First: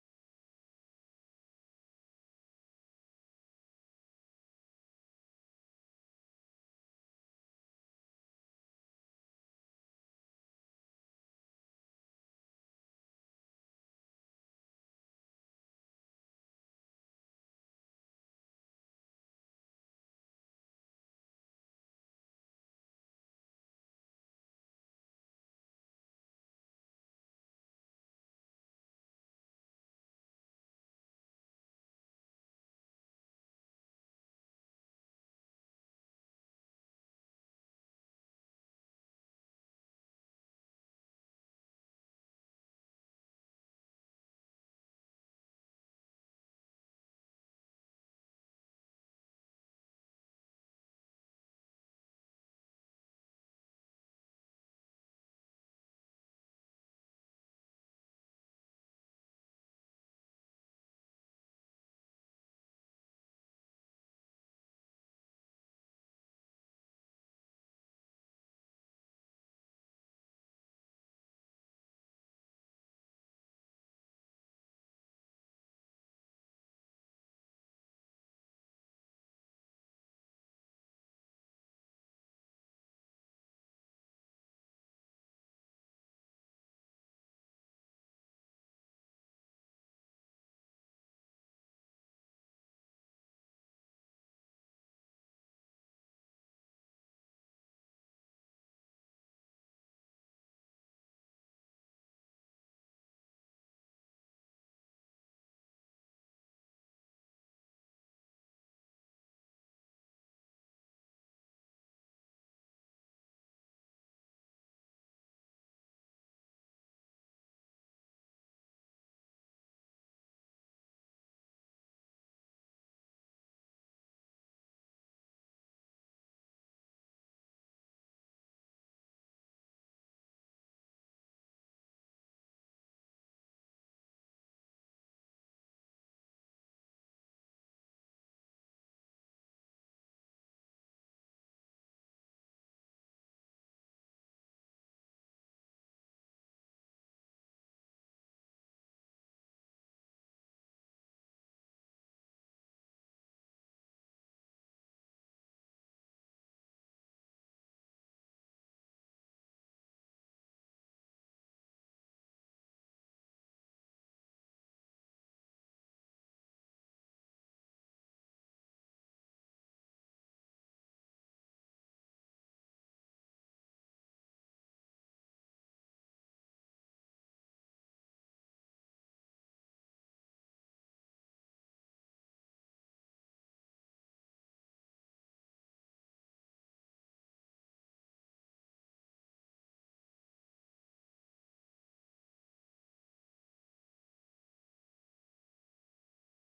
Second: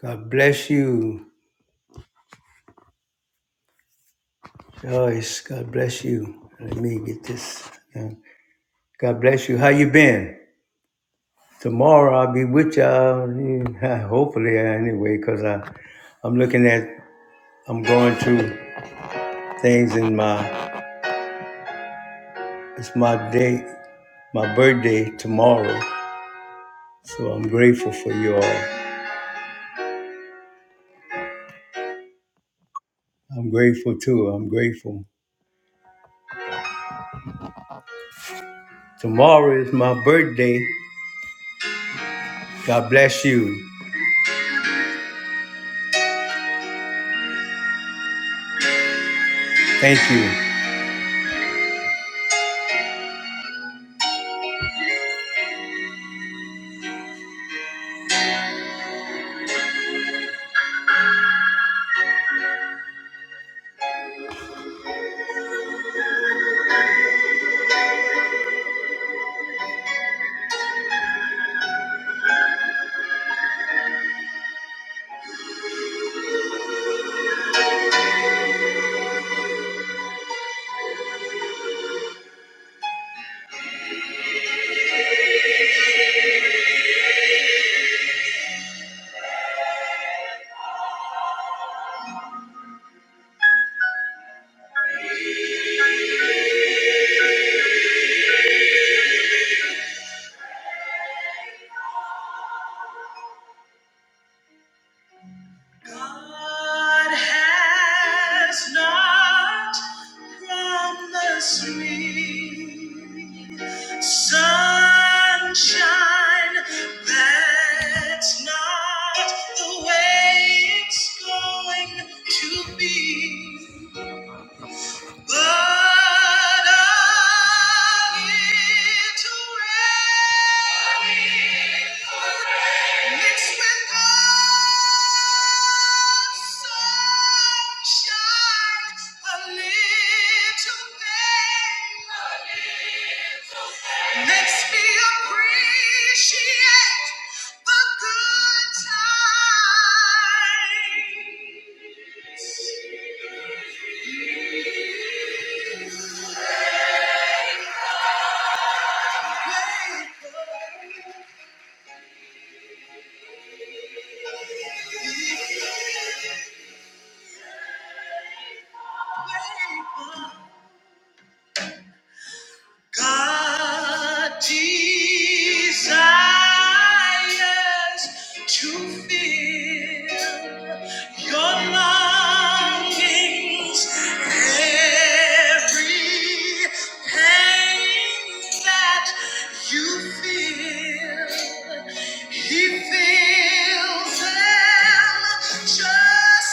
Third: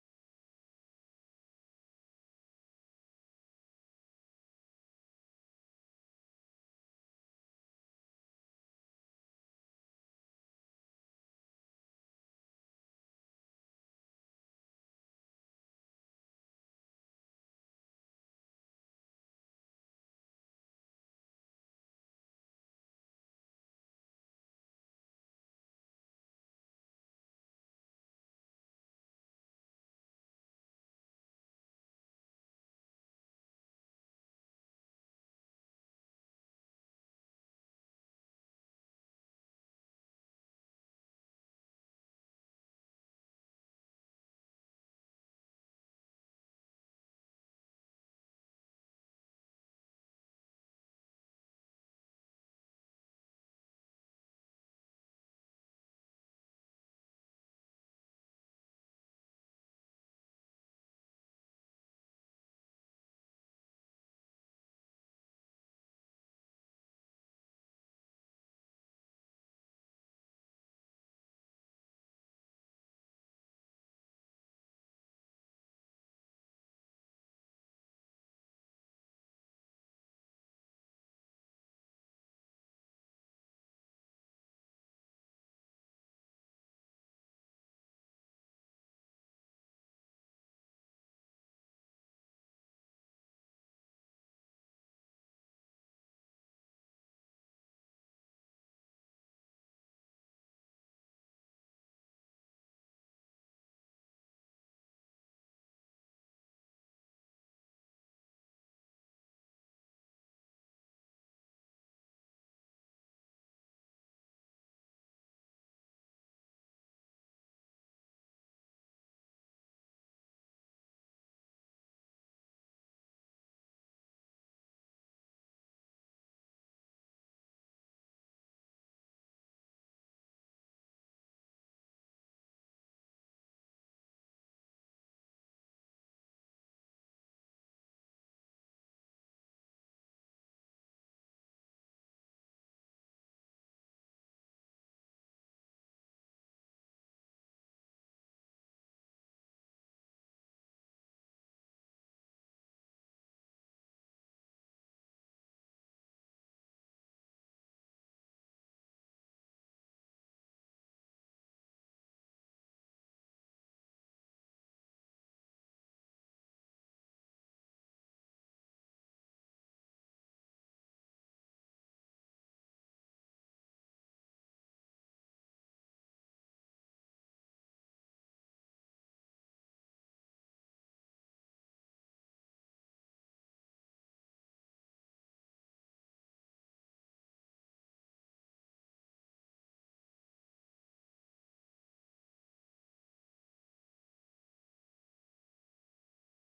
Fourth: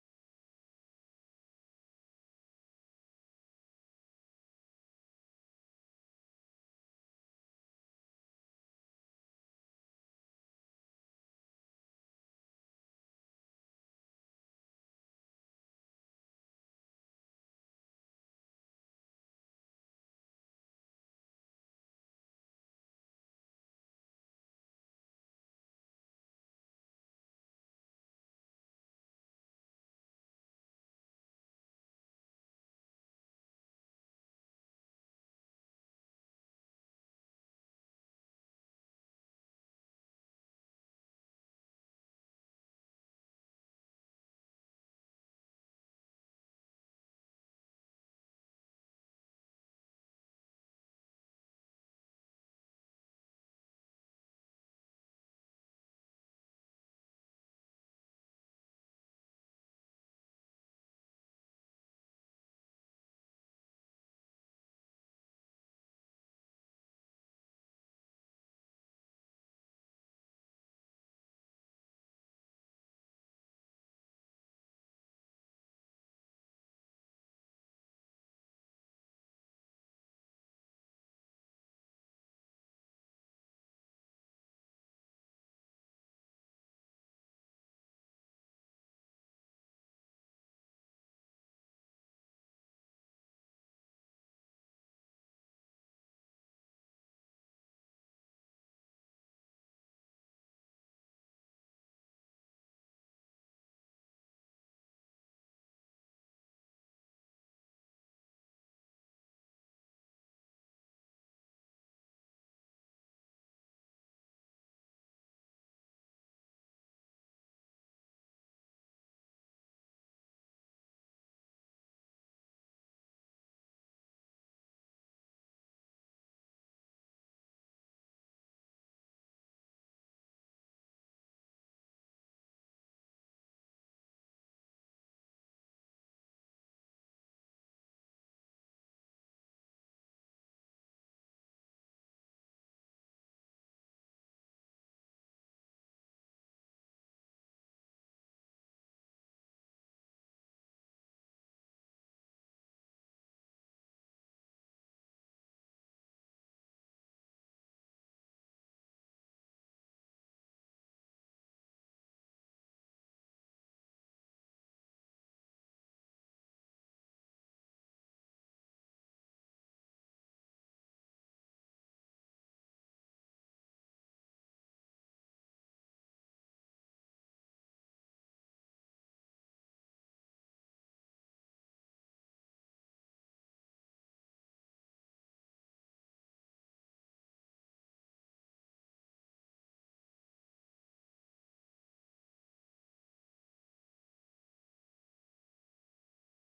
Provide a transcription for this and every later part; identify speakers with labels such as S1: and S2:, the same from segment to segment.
S1: God bless you, Joyce. God bless you. Let me get this. done. God bless you. How you been? Tomorrow I'll be with y'all. yeah, Hopefully, anyway, because I, I'm looking at, I'm going through things in my, it's my day, my birthday tomorrow. So I'm grateful for you all. I'm grateful too. I'm grateful. Tomorrow is my birthday. God bless you. Thank you. God has not promised me sunshine. That's not the way it's going to be. But a little rain mixed with God. Makes me appreciate the good times. God desires to fill your longings, every pain that you feel, He fills them just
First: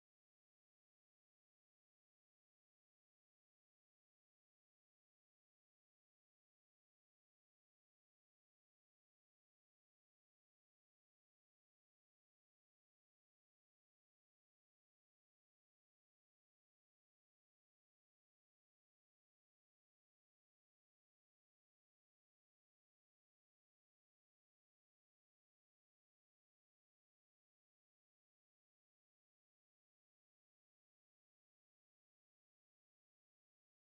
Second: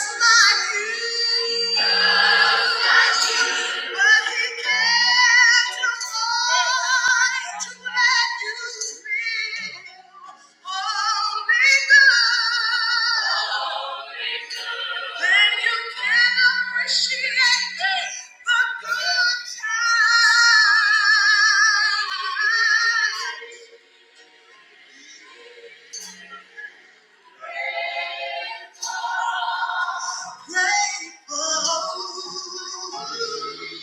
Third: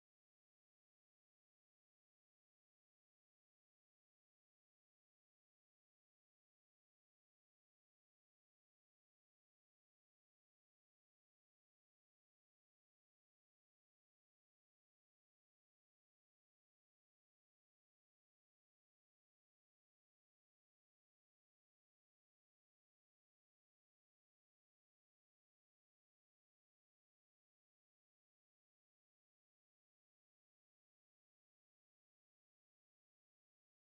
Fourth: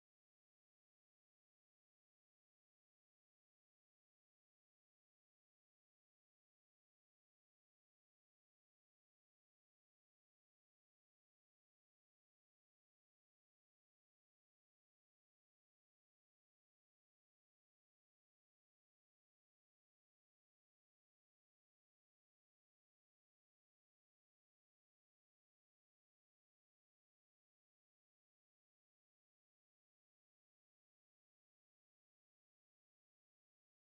S1: Appreciate the good times. Grateful.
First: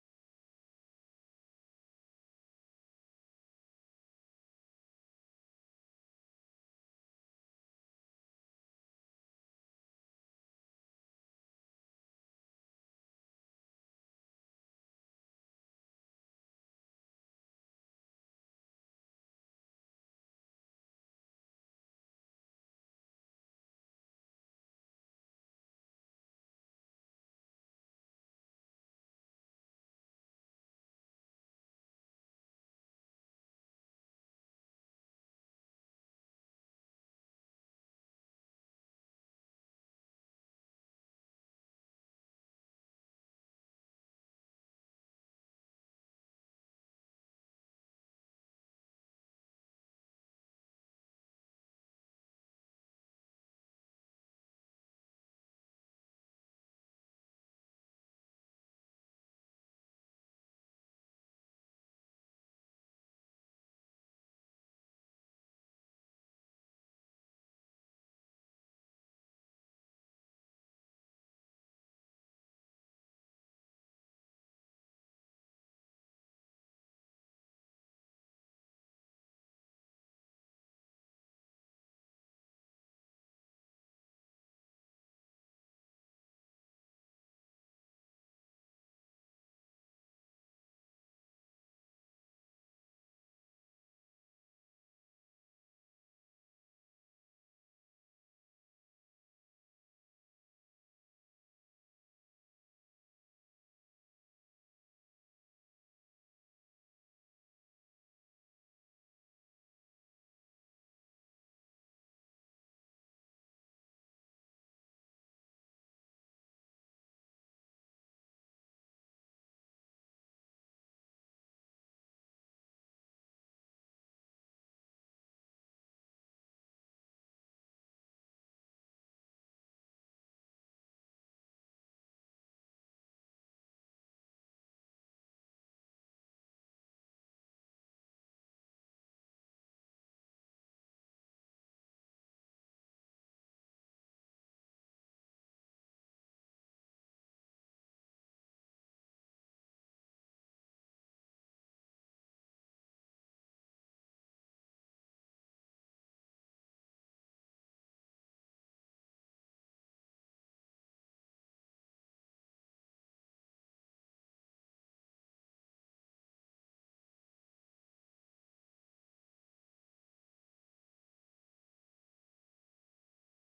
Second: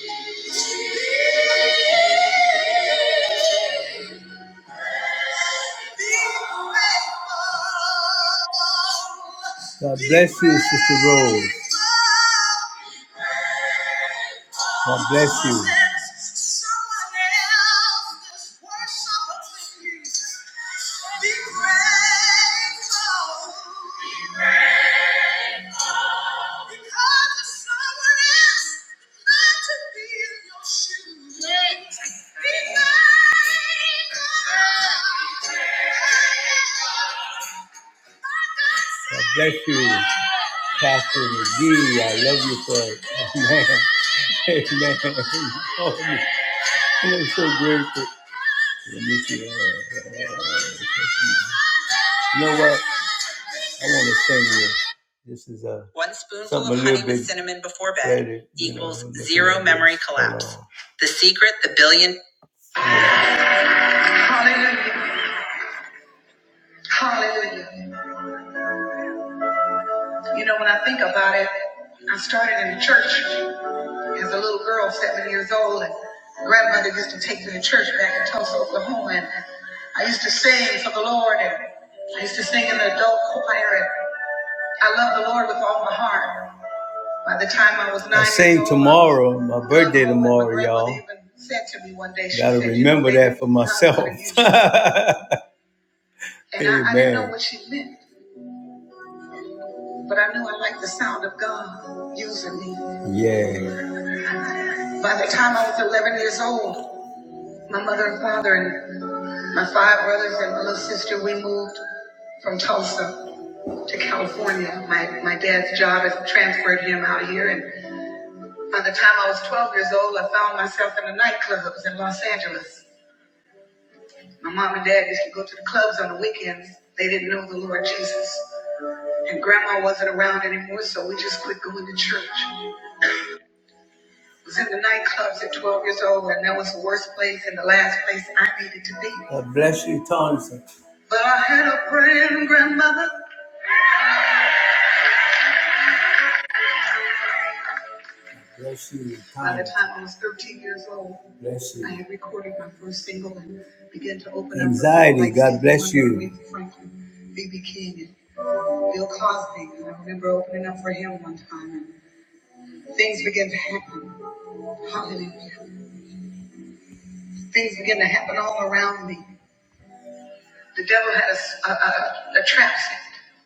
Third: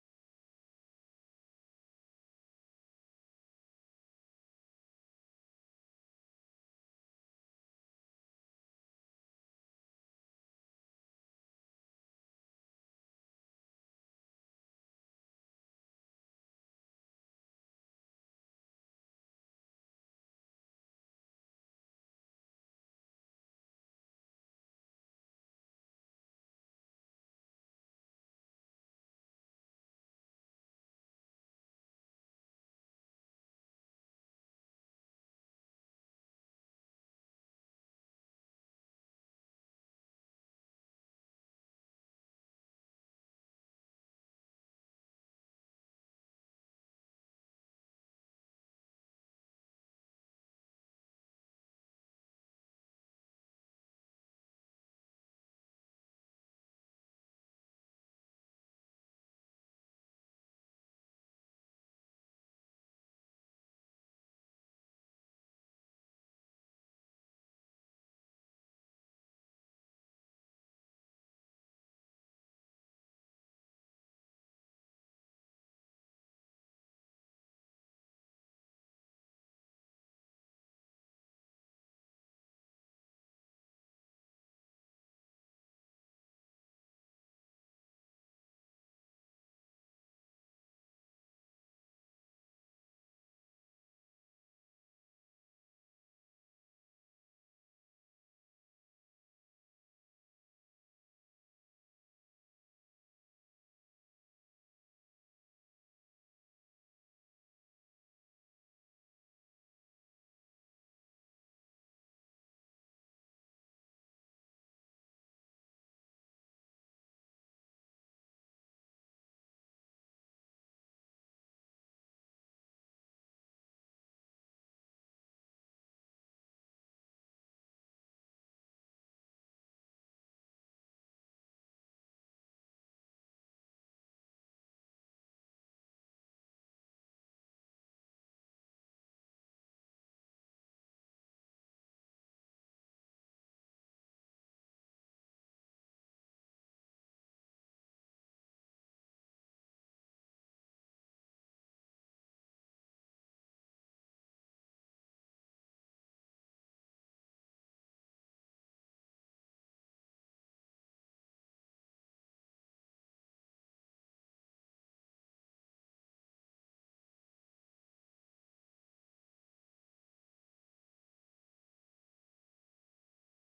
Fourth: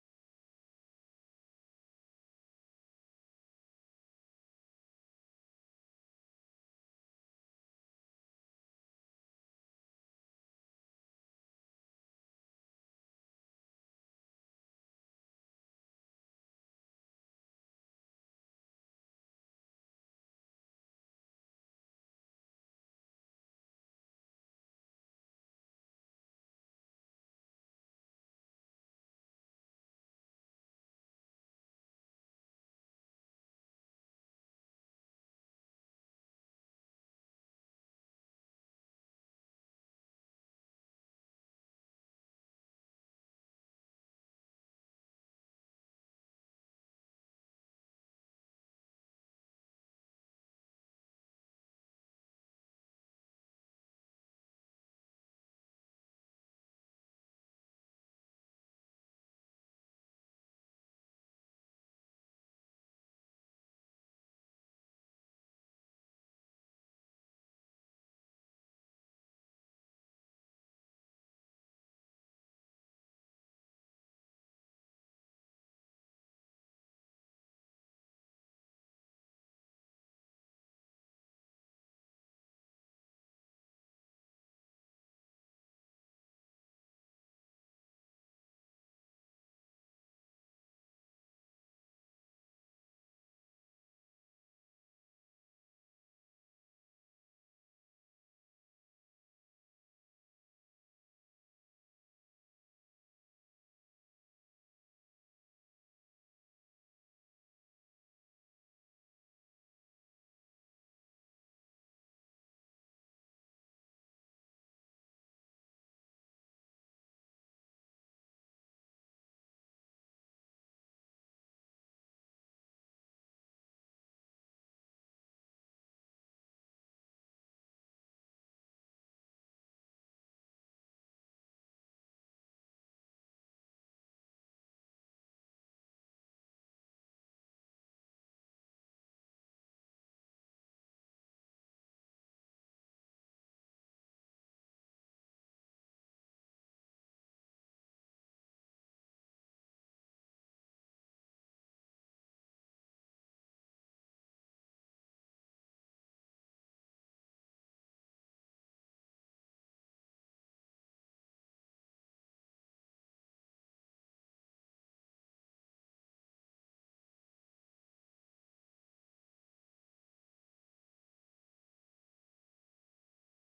S1: God bless you, Sister Rose. God bless you. God bless you, Pastor McGee. I love you for it. Amen. Amen. Oh, I'm so grateful. Let me see. You know what? I want to sing this. This is a one spoonful of honey with cinnamon before bed better, equals know, zero memory this. Hold collapse. on. The secret, the billion. Hallelujah! Hallelujah! You know when I think about it, I started in the church as a little girl, seven years old, and grandmother used to take me to church back in Tulsa, Oklahoma, and I used to sing for the Lord, and I used to sing in the adult choir, and I love the Lord with all my heart. By the time I was nine I sing tomorrow, my birthday um, tomorrow, y'all. said to me one day. She Gotta said, remember that for myself. going And I, I didn't know what she meant, but I knew I liked the sound of God using me. Yeah. By the time I was 11 years old, my mother and father and my five brothers and my little sister, we moved from Tulsa to California. My, my dad's job has transferred him out here, and By the time I was 12 years old, I found myself in the nightclubs in Los Angeles. My mom and dad used to go to the clubs on the weekends. They didn't know the Lord Jesus. And grandma wasn't around anymore, so we just quit going to church. I was in the nightclubs at 12 years old, and that was the worst place and the last place I needed to be. God bless you, Thompson. But I had a praying grandmother Bless you. By the time I was 13 years old, Bless you, I had recorded my first single and began to open Anxiety, up Anxiety. like God bless you. Aretha Franklin, B.B. King, and Bill Cosby. And I remember opening up for him one time, and things began to happen. Hallelujah. Things began to happen all around me. The devil had a a, a, a trap set.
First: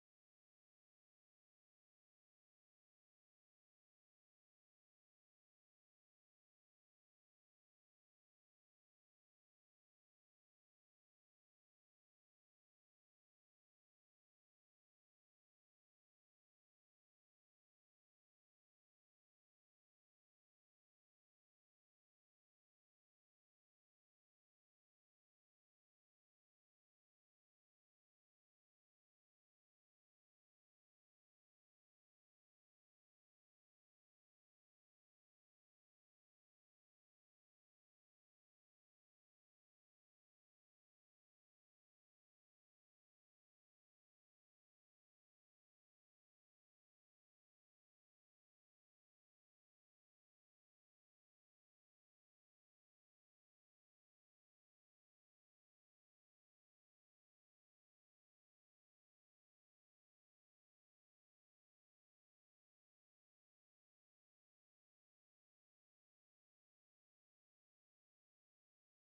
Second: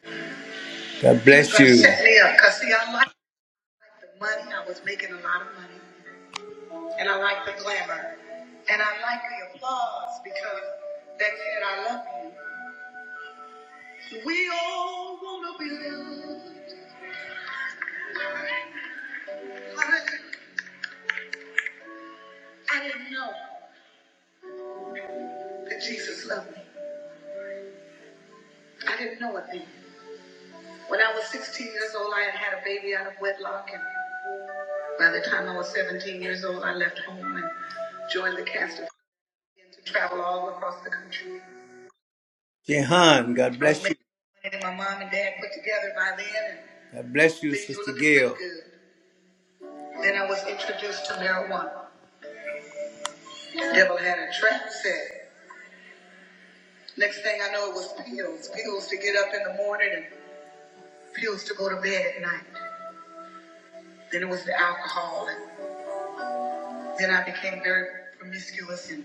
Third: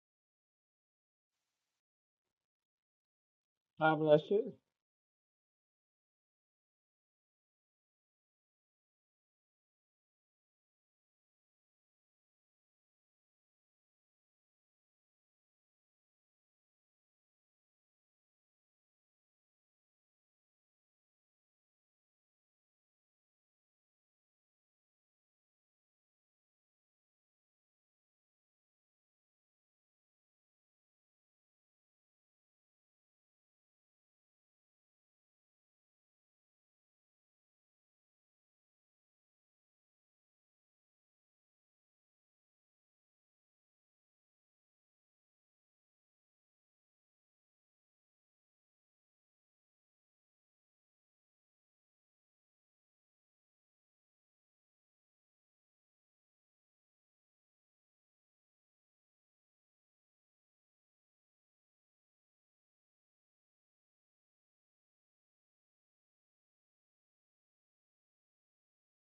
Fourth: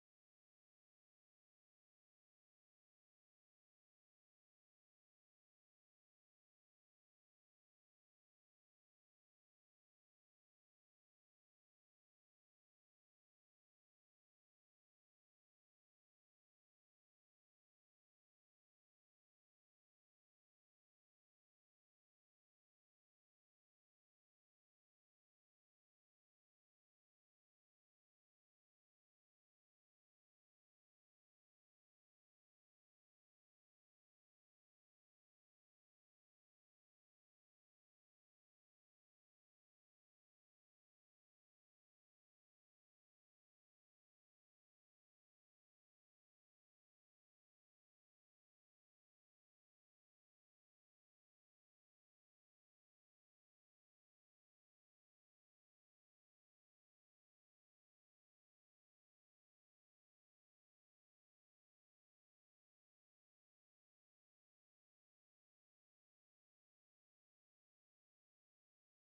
S1: God bless you. set me up because, see, I liked
S2: God
S1: the
S2: bless
S1: money.
S2: you.
S1: I was making a lot of money. and I like the glamour, and I like the applause because that said I love you. We all wanna be loved. Hallelujah. I didn't know that Jesus loved me. I didn't know it then. When I was 16 years old, I had had a baby out of wedlock, and by the time I was 17 years old, I left home and joined the cast of to travel all across the country. Jehan, God bless you. making my mom and dad put together by then, and God bless you, Sister Gail. Then I was introduced to marijuana. The Devil had a trap set. Next thing I know, it was pills. Pills to get up in the morning and pills to go to bed at night. Then it was the alcohol. And then I became very promiscuous and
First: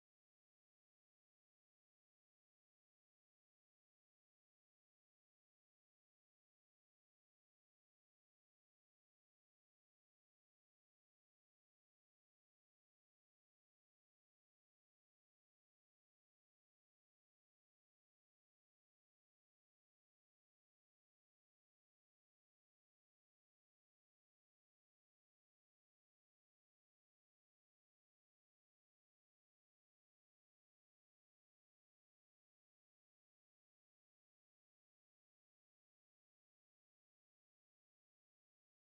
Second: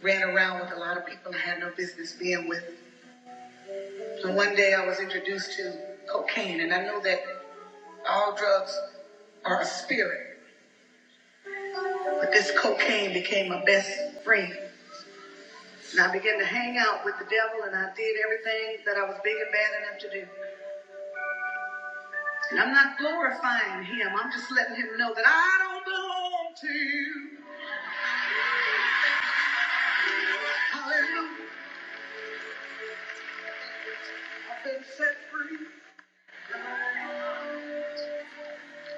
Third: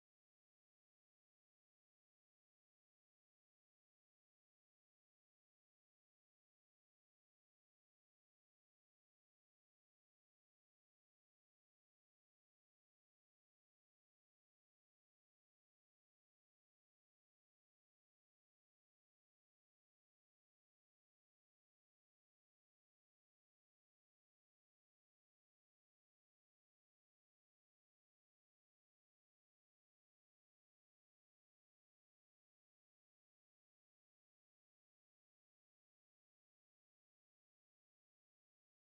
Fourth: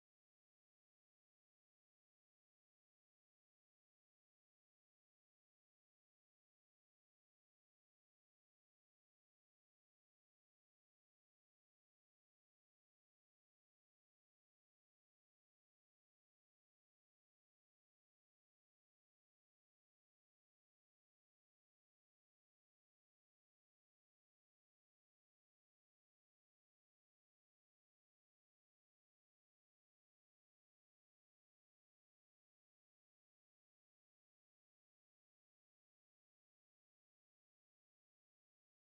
S1: ran around with a lot of people I had no business being with. And one day I was introduced to cocaine. And I know that all drugs are a spirit. But this cocaine became my best friend. And I began to hang out with the devil and I did everything that I was big and bad enough to do. And I'm not glorifying him. I'm just letting him know that I don't belong to you. Hallelujah. I've been set free.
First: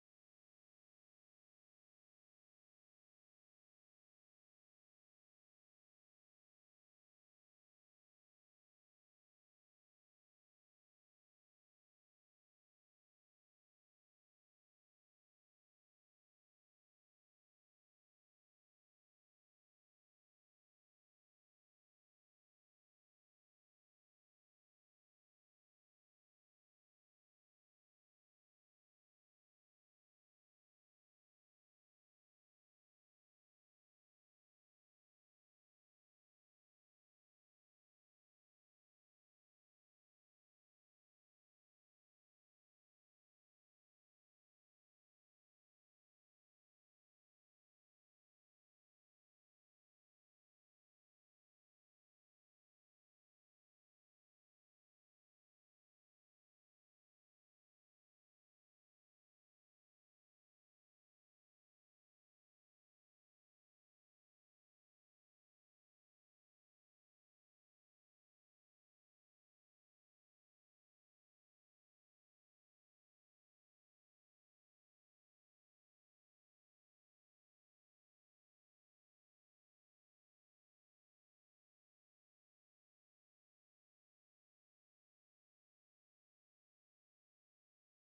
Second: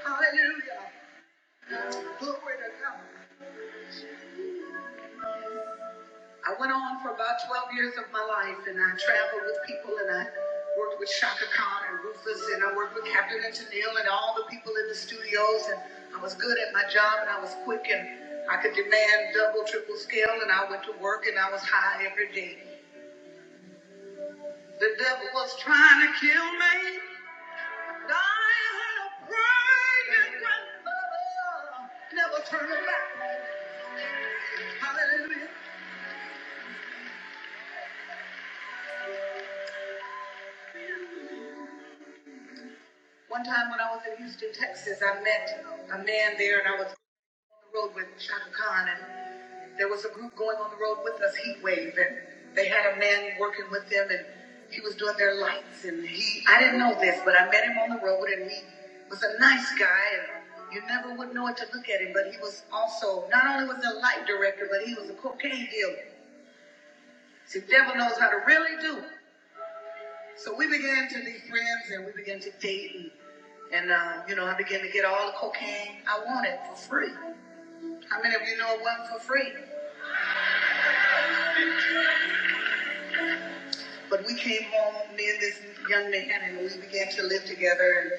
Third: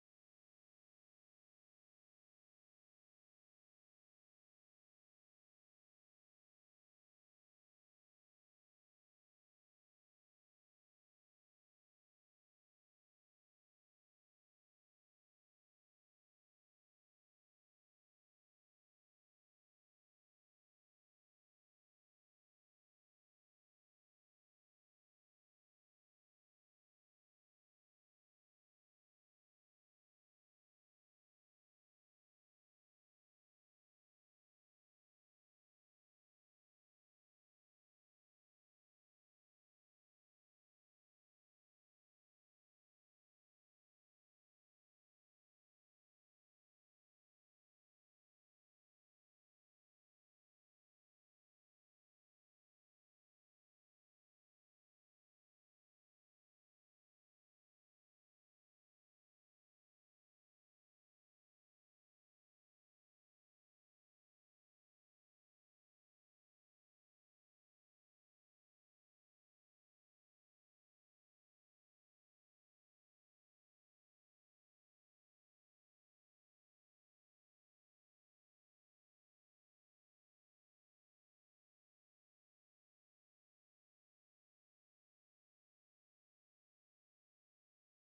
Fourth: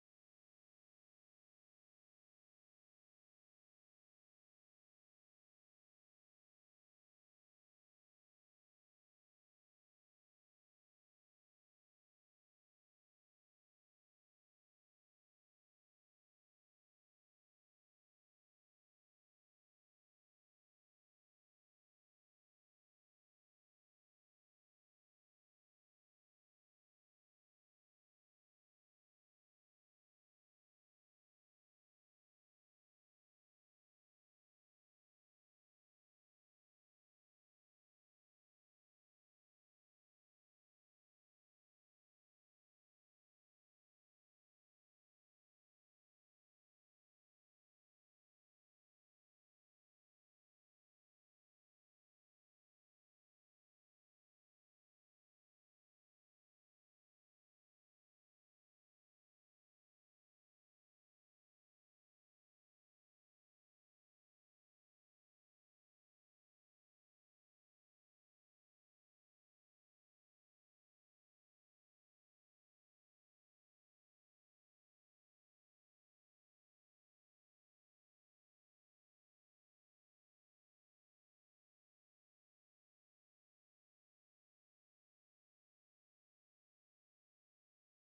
S1: Hallelujah. Glory to God. I went on for about 12 years of my life and I traveled with people and I worked with Shaka Khan and Rufus and I worked with Captain and Tennille and all the people in the studios and I was good at my job and I was quick and I could demand double, triple scale and I went to work and I was high every day. The devil was trying to kill me. And I had a praying grandmother. Never turn back. Hallelujah. One time when I was in Houston, Texas, I met a man there, and I was the road with Shaka Khan, and there was a group going on the road with us, Heat Wave, and they had a man working with them, and he was doing their lights, and he, I didn't know this, but I met him on the road, and he was a nice guy, and you never would know it to look at him, but he was also, not only was a light director, but he was a cocaine dealer. See, the devil knows how to really do. So we began to be friends, and we began to date, and and uh, you know, I began to get all the cocaine I wanted for free. How many of you know it wasn't for free? But we came home, me and this young man, and we began to live together.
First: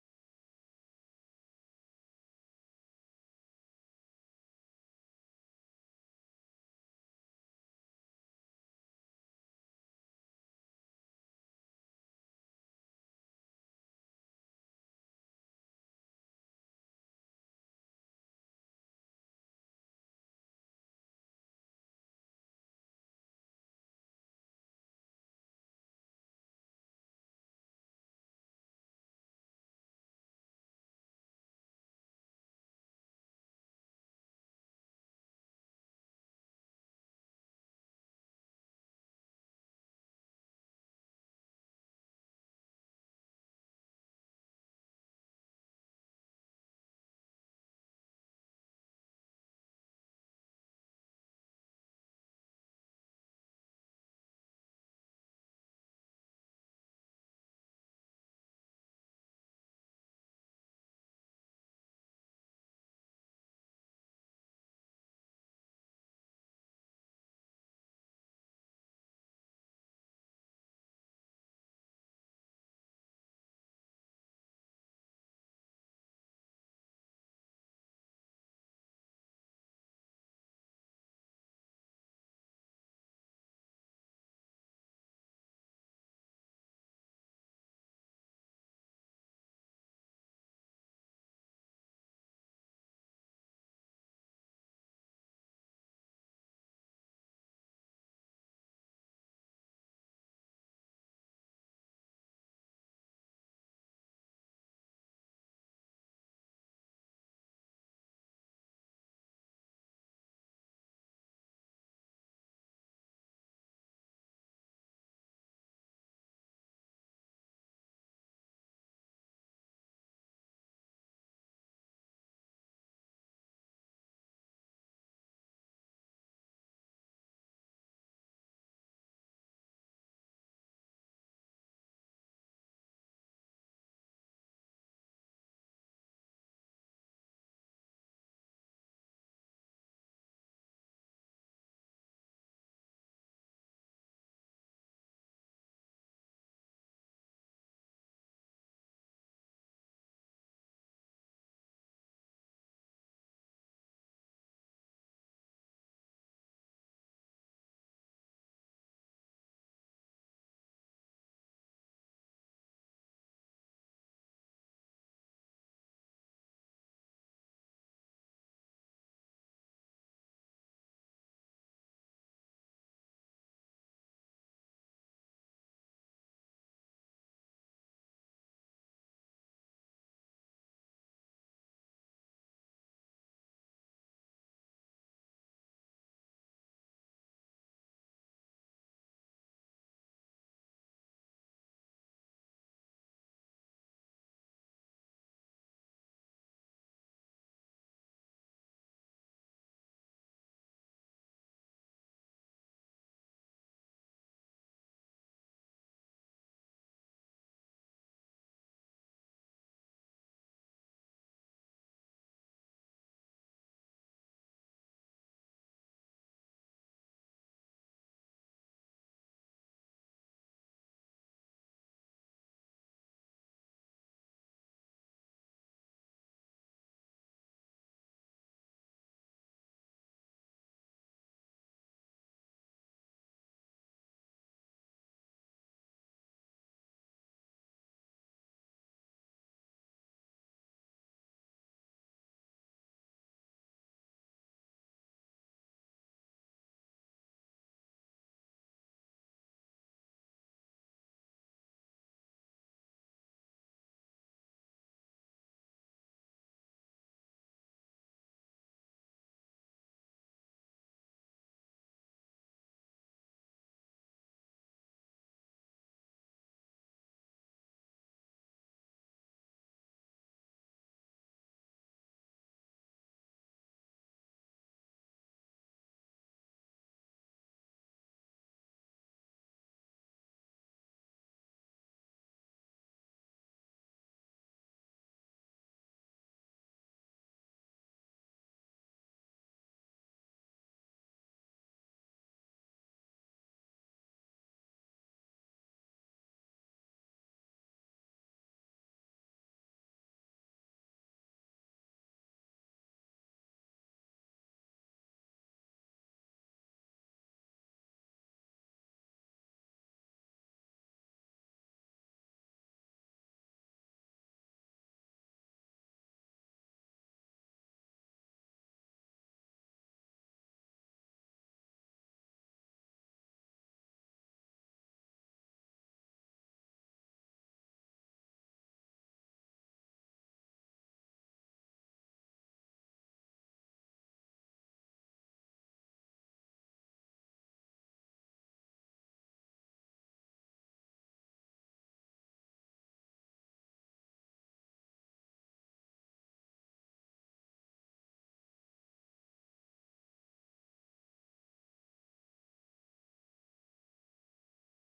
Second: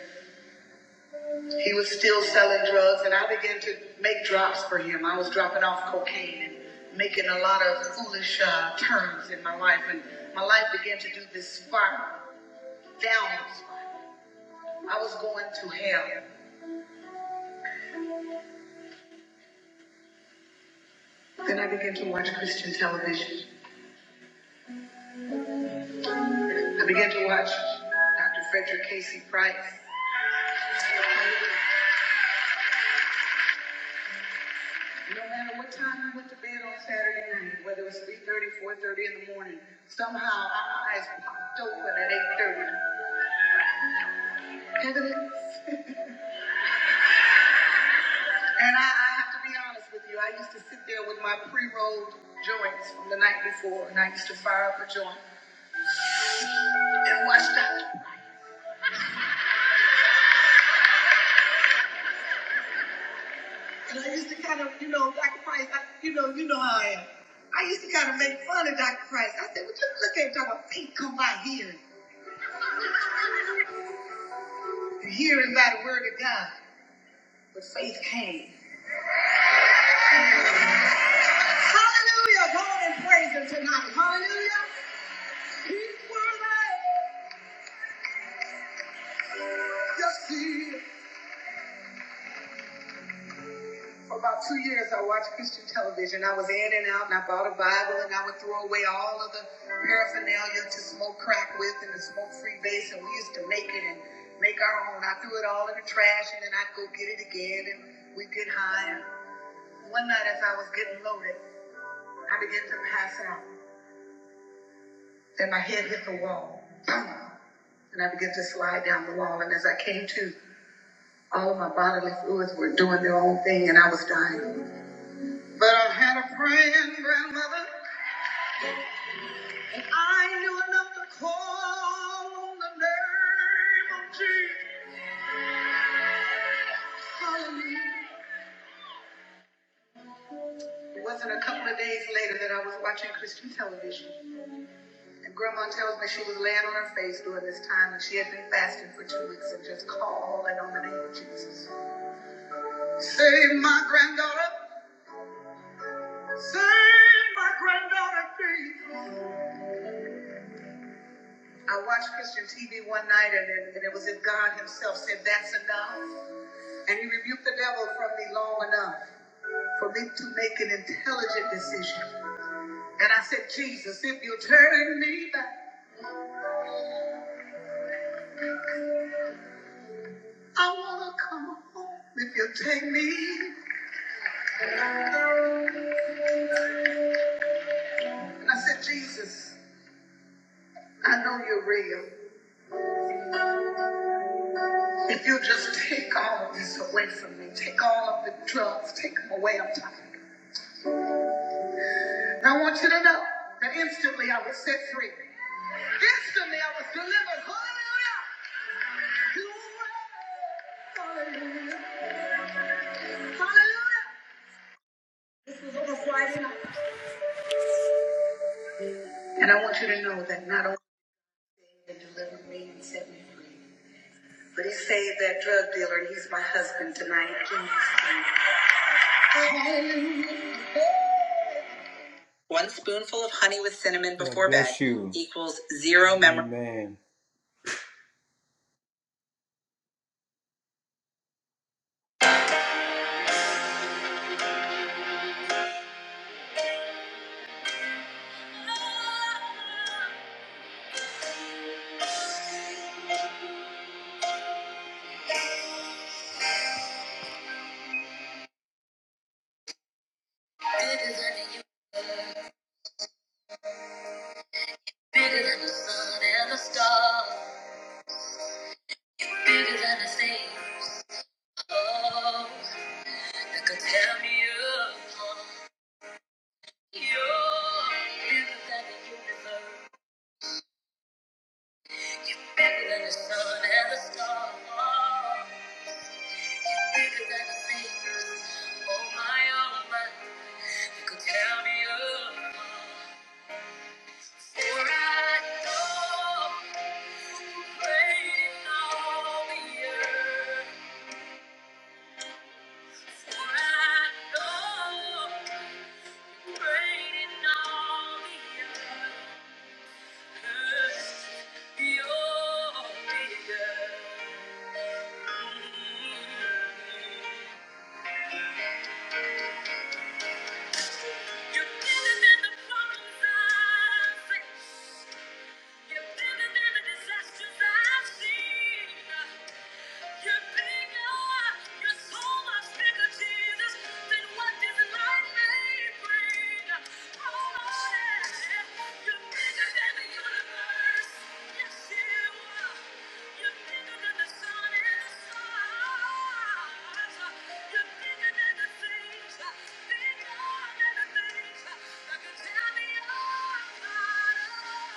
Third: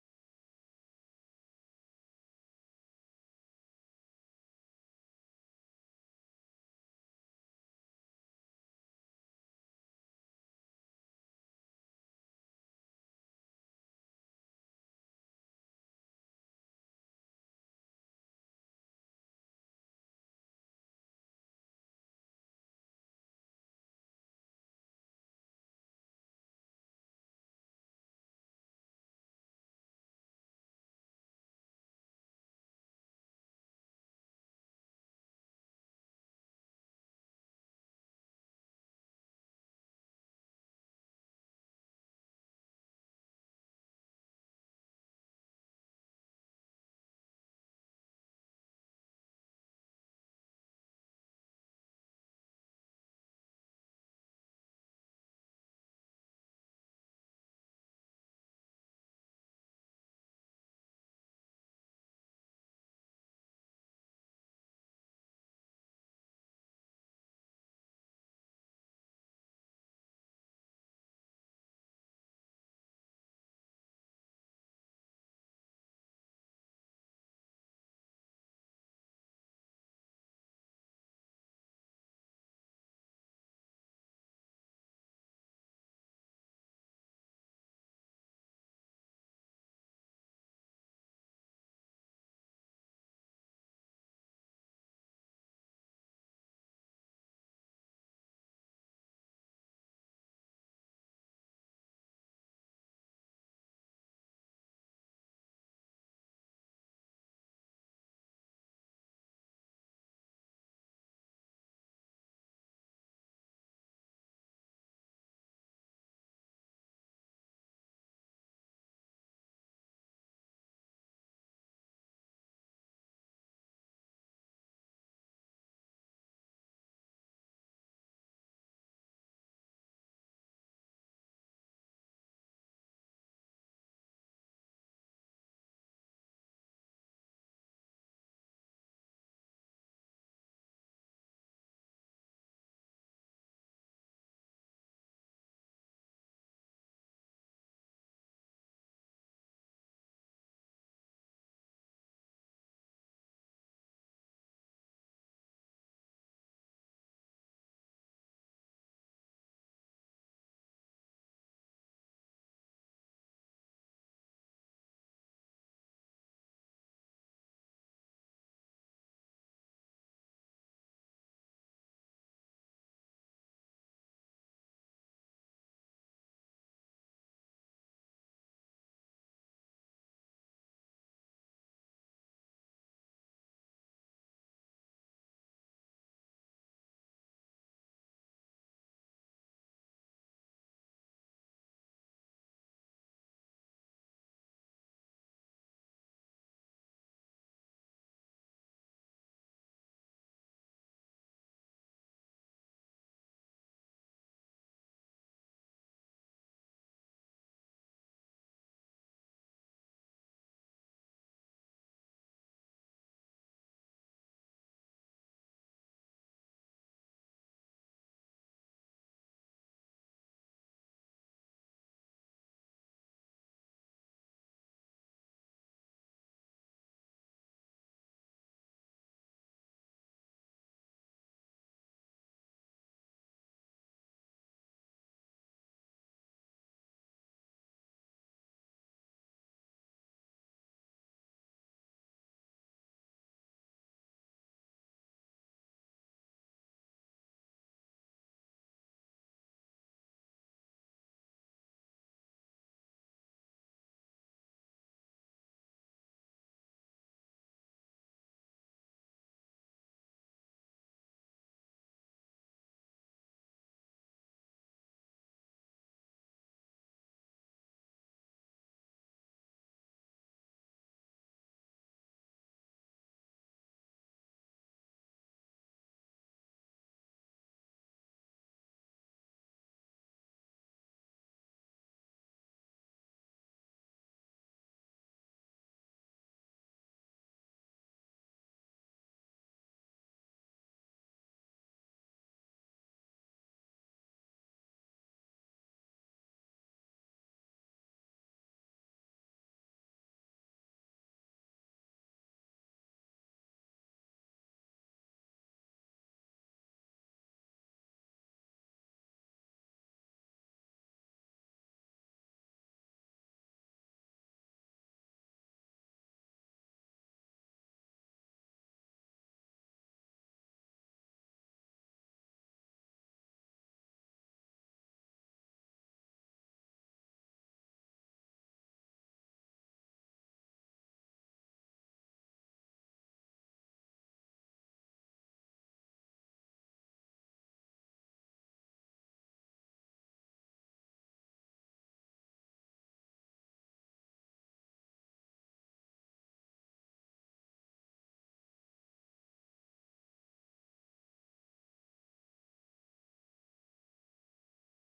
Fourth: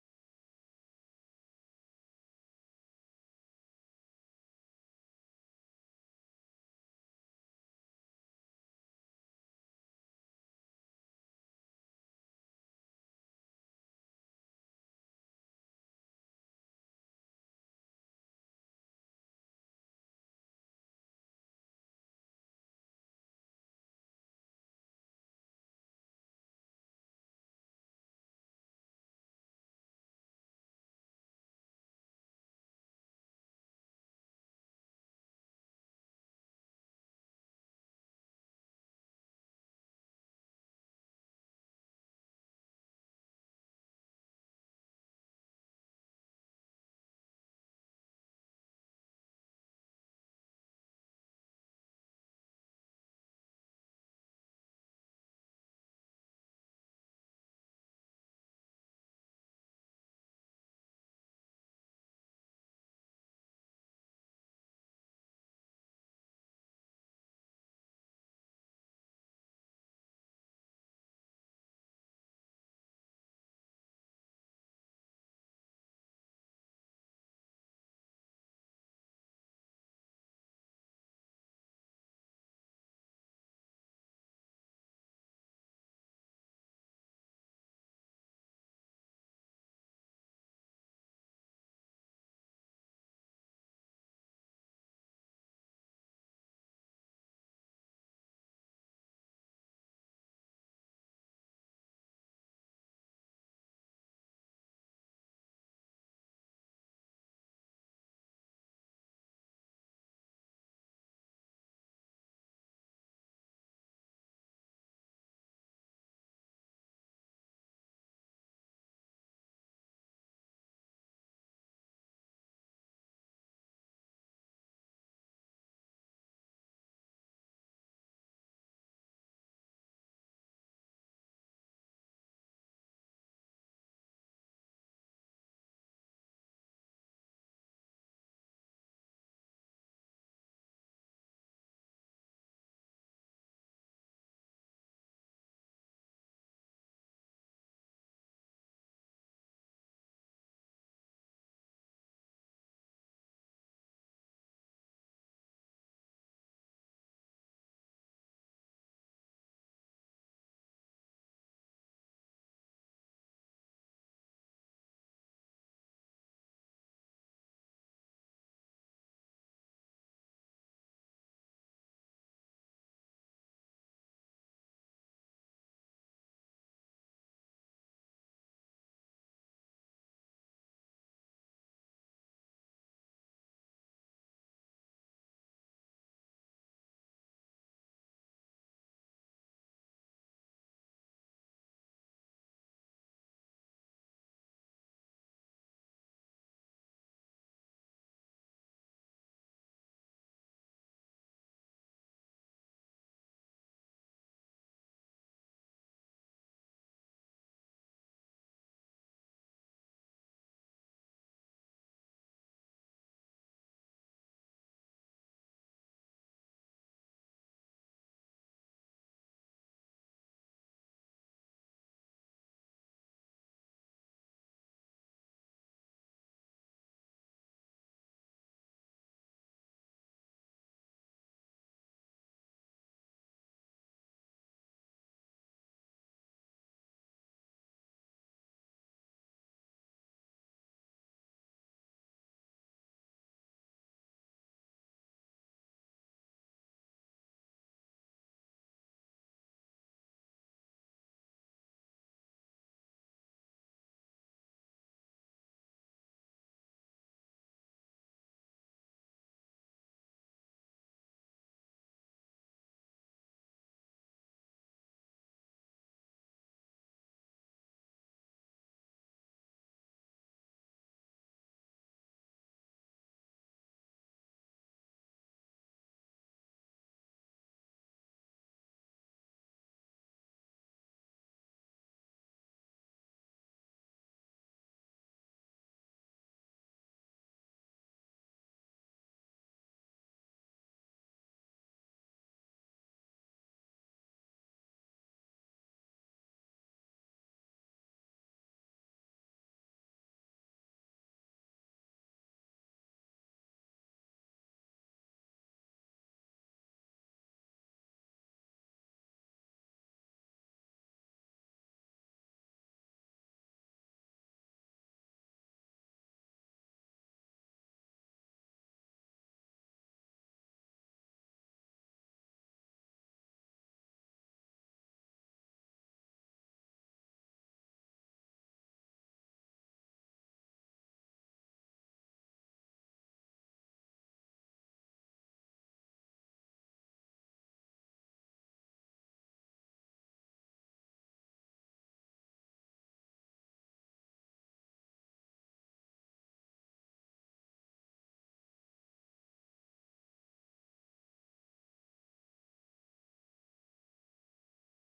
S1: And he was still selling drugs, and I began to make drops for him. I was dropping off cocaine and making a lot of foolish uh, turns in my life, and my life began to do this spiral, downward spiral. I was going to hell. Then I began to watch Christian television. I began to watch Dr. Frederick Casey Price. No matter what time we went to bed on Saturday night, whether it was three thirty, four thirty in the morning, somehow our eyes popped open at 8.30. and I, I have to be honest with you, I used to sit there with my pre-rolled joints from the night before, and I used to fire up a joint and watch that. And I used to kind of, you know, Dr. Price, I, you know, you know how I am. I used to kind of make fun of Dr. Price. I said, well, just look at Dr. Faith come by here. Hearing by the word of God. But faith came. Hallelujah. Go on and praise him tonight. Hallelujah. He's worthy. Yes, he is. For about two years, I watched Christian television. I was in and out, and I bought a Bible, and I would throw away all of the paraphernalia to smoke crack with and the smoke free base, and we used to make it and make our own. I threw it all in the trash, and then I'd go get it again, and we'd get high. And one night, as I was getting loaded, I began to pass out. Then my head hit the wall. Boom. And I began to slide down the wall. And as I came to, All my bodily fluids were doing their own thing and I was dying. But I had a friend, grandmother, and I knew enough to call on the name of Jesus. Hallelujah. It wasn't a couple of days later that I was watching Christian television. And grandma tells me she was laying on her face during this time and she had been fasting for two weeks and just calling on the name of Jesus. Save my granddaughter. Save my granddaughter, please. I watched Christian TV one night, and it, and it was if God Himself said, That's enough. And He rebuked the devil from me long enough for me to make an intelligent decision. And I said, Jesus, if you turn me back, I want to come home. If you take me, and I said, Jesus, I know you're real. If you just take all of this away from me, take all of the drugs, take them away. I'm tired. And I want you to know that instantly I was set free. Instantly I was delivered. Hallelujah. Hallelujah. Hallelujah. This was on a Friday night. And I want you to know that not only did he deliver me and set me free, but he saved that drug dealer and he's my husband tonight. Hallelujah. One spoonful of honey with cinnamon before bed you. equals zero memory. Amen. Bigger than the sun and the stars. You're bigger than the things Oh my own mind that could tear me apart. For I know you're waiting the earth. For I know you're waiting the earth. You're bigger. Mm-hmm. You're bigger than the problems I face. You're bigger than the disasters I've seen. You're bigger, you're so much bigger, Jesus, than what this life may bring. Oh, yeah. You're bigger than the universe. Yes, you are. You're bigger than the sun and the stars. You're bigger than the things, bigger than the things that could tear me apart. Thank you.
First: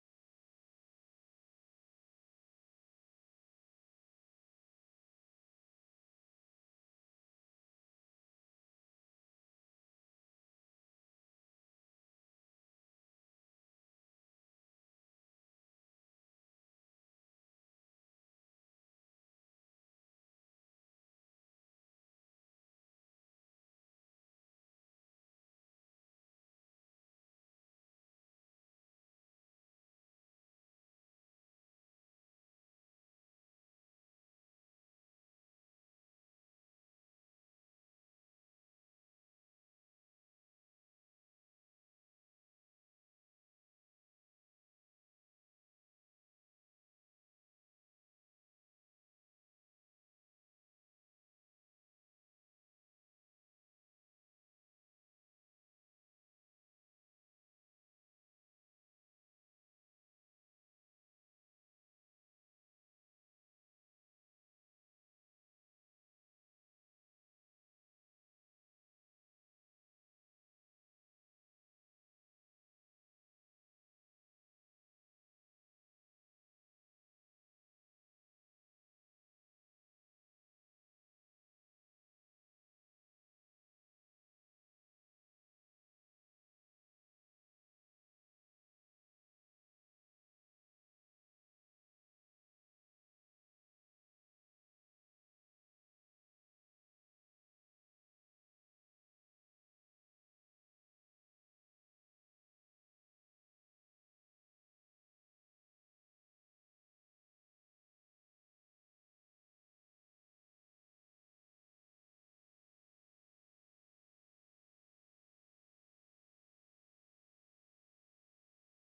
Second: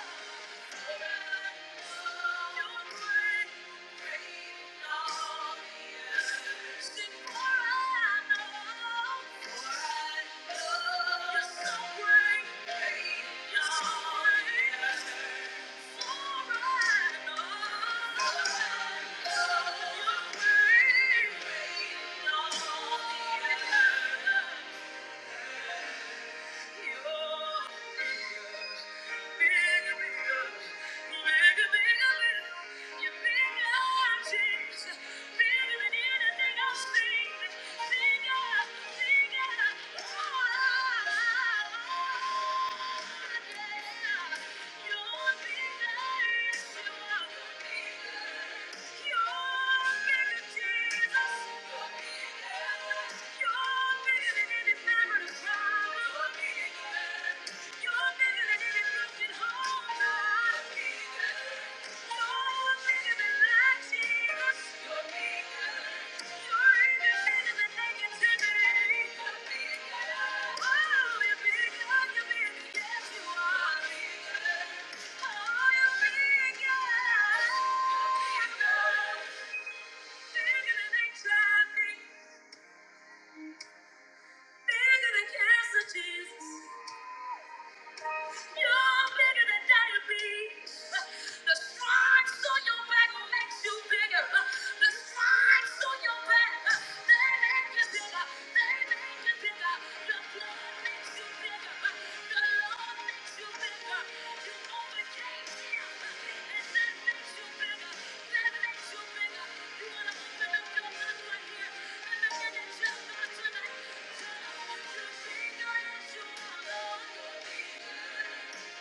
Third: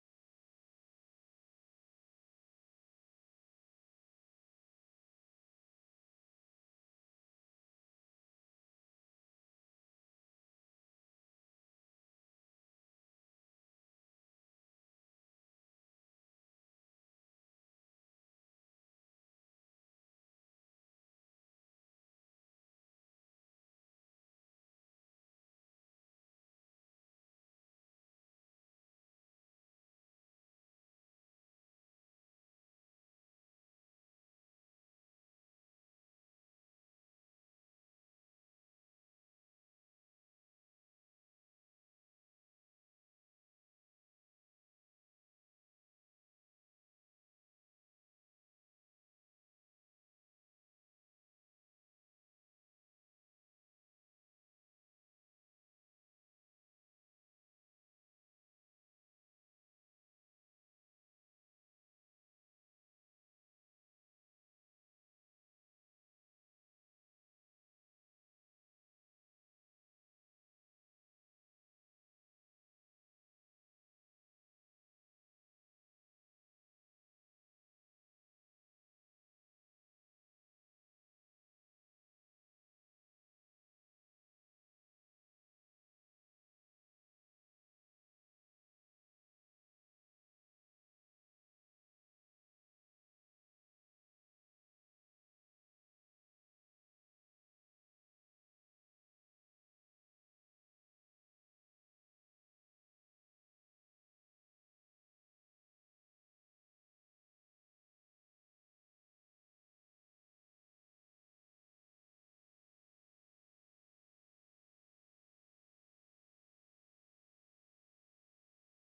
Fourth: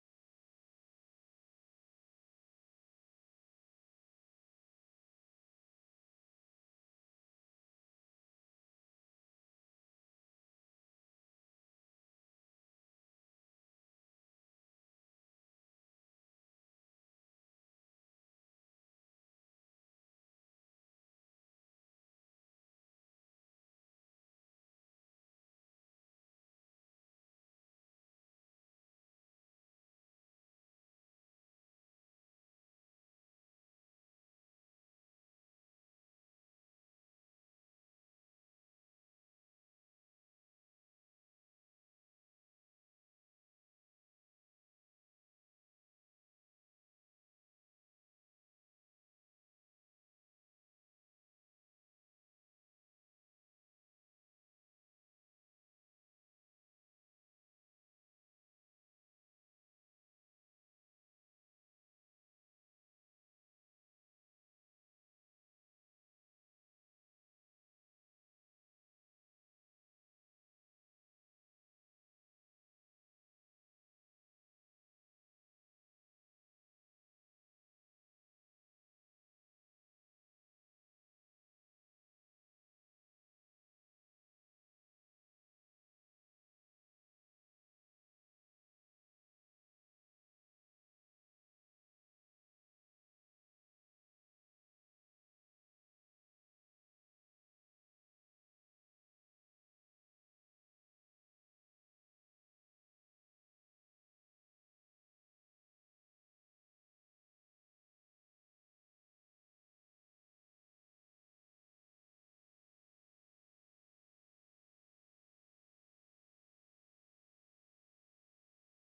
S1: You're bigger, Jesus. You're bigger. you You're Bigger than anxiety. Bigger than cancer, Jesus. You're bigger than diabetes. The stripes on your back makes you bigger. The stripes on your back, they make you bigger. They make you bigger. The blood makes you bigger. The Lord makes you bigger. Thank you.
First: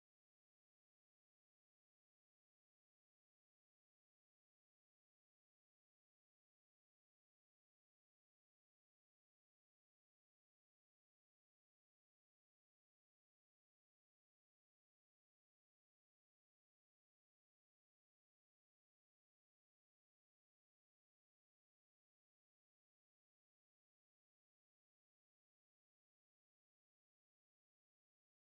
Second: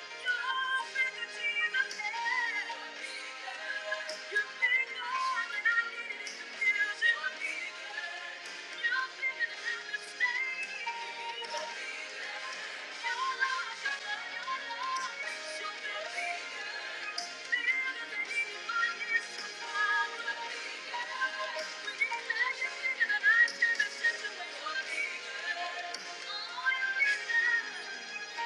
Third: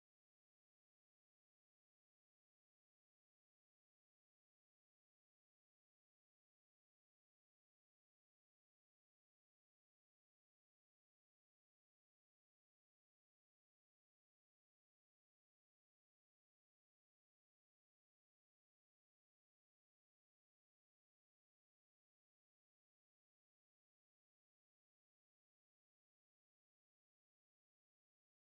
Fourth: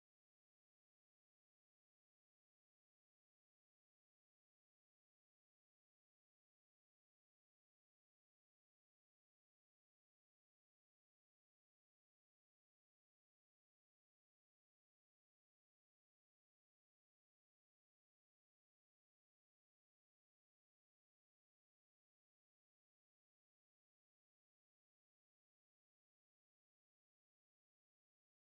S1: Thank you. You're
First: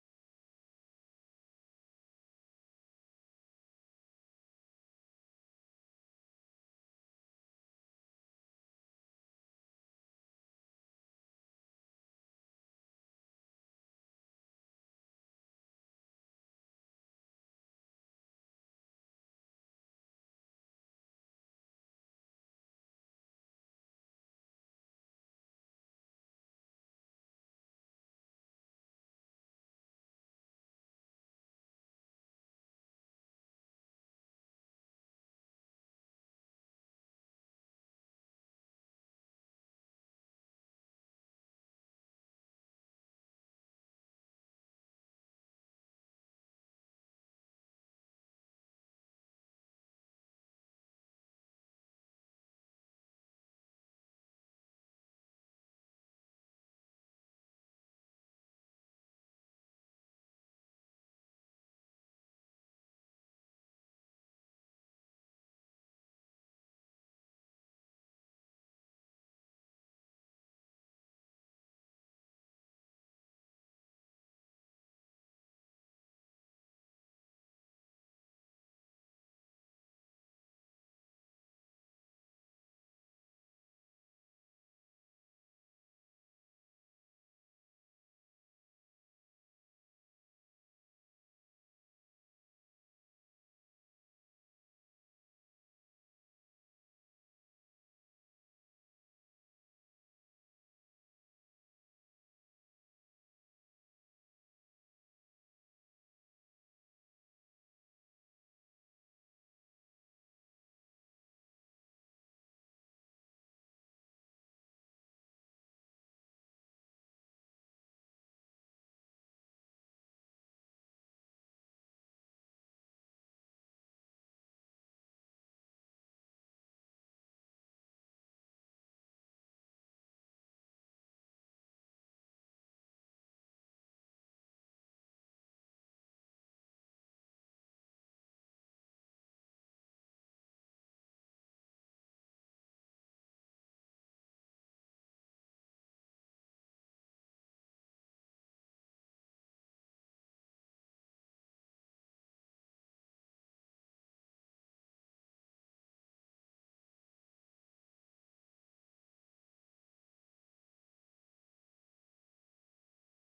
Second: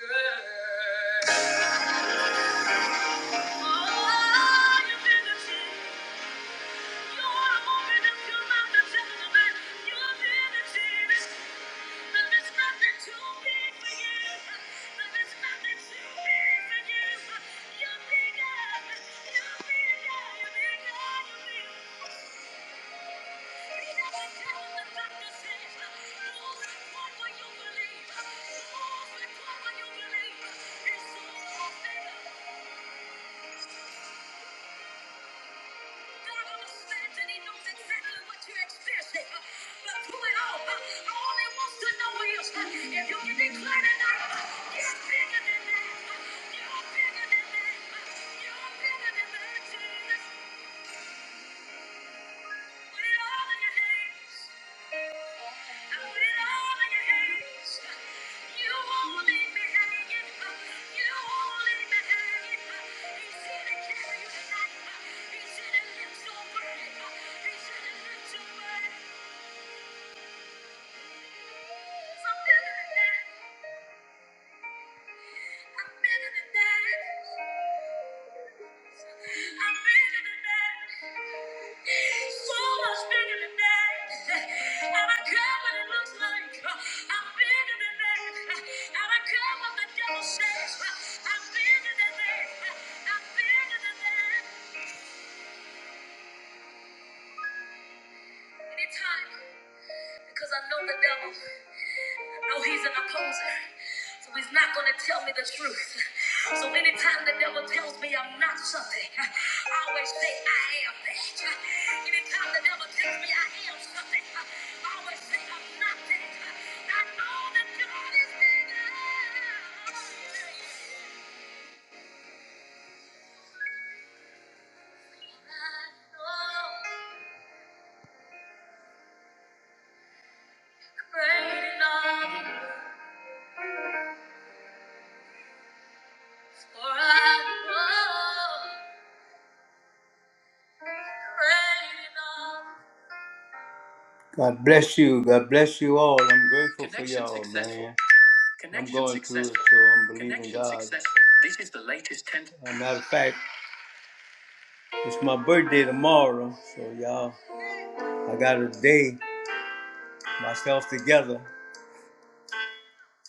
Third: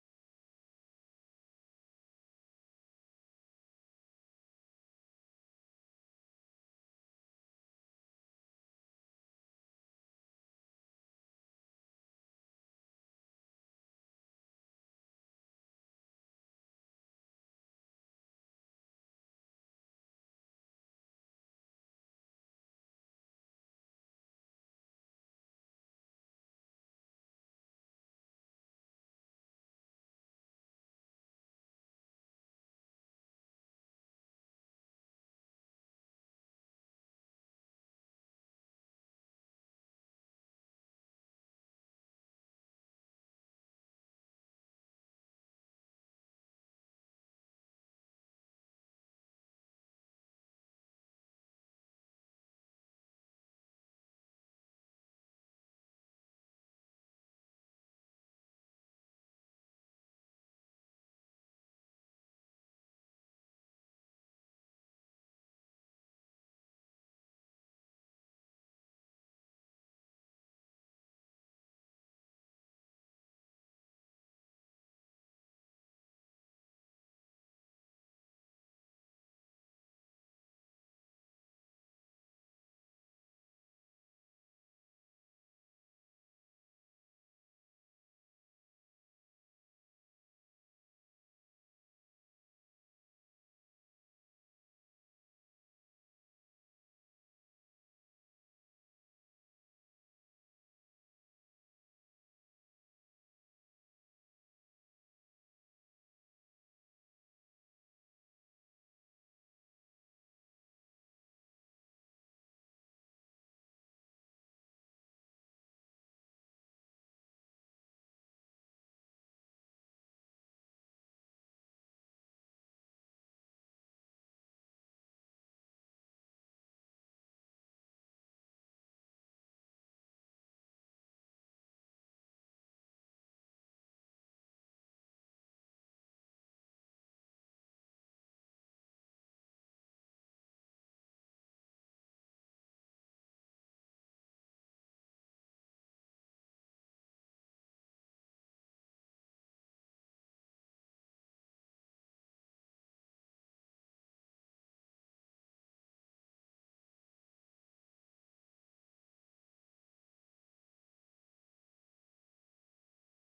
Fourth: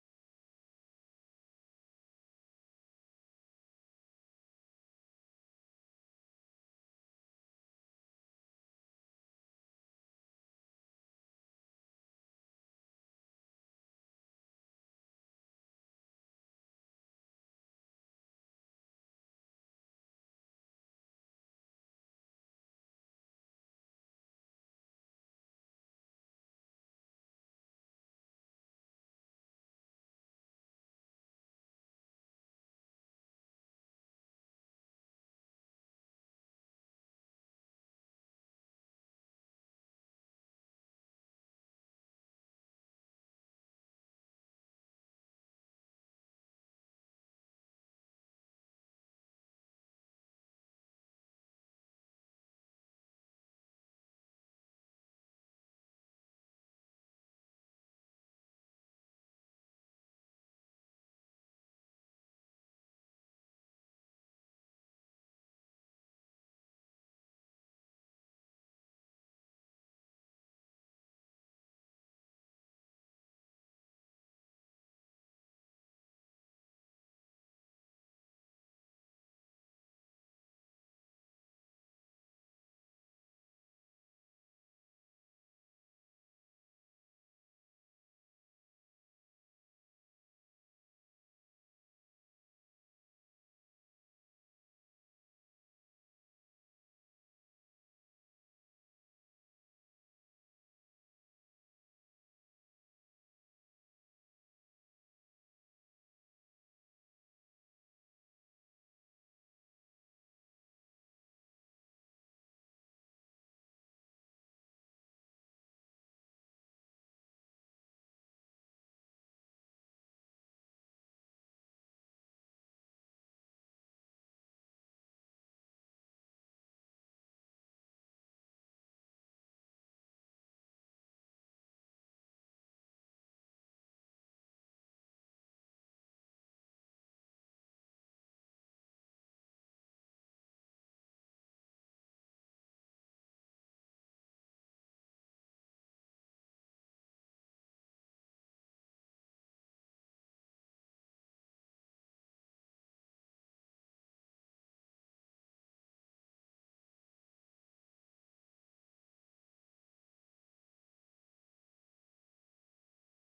S1: bigger. Oh, you're bigger. Thank you. God understands and He knows exactly what you're experiencing. Uh, But through it all, uh, all He wants to know is uh, if you can declare tonight, uh, you're bigger than that. Uh, You're bigger than that. Uh, You're bigger than that. Jesus. Thank you. I'm better than that. I'm better than that. So much better than that. And I care what it looks like. I'm better than that. And I care what the devil says. I'm better than that. I'm better than that. Anytime, because I know the devil. No, he's an opposer. So he's not going to tell me the truth. So anytime the devil tells me I'm not something, I always say I am that. Anytime the devil tells me I am something, I always say I'm not that. I know that God is bigger. I know great enough, for I know great enough. God bless you. God bless you all. I'm grateful for Connection y'all, successful. man. I'm Connection going through it, successful. so I'm believing Connection God. successful. This is the latest ten- As a matter of fact, it's my birthday tomorrow, so y'all, I got a day myself together.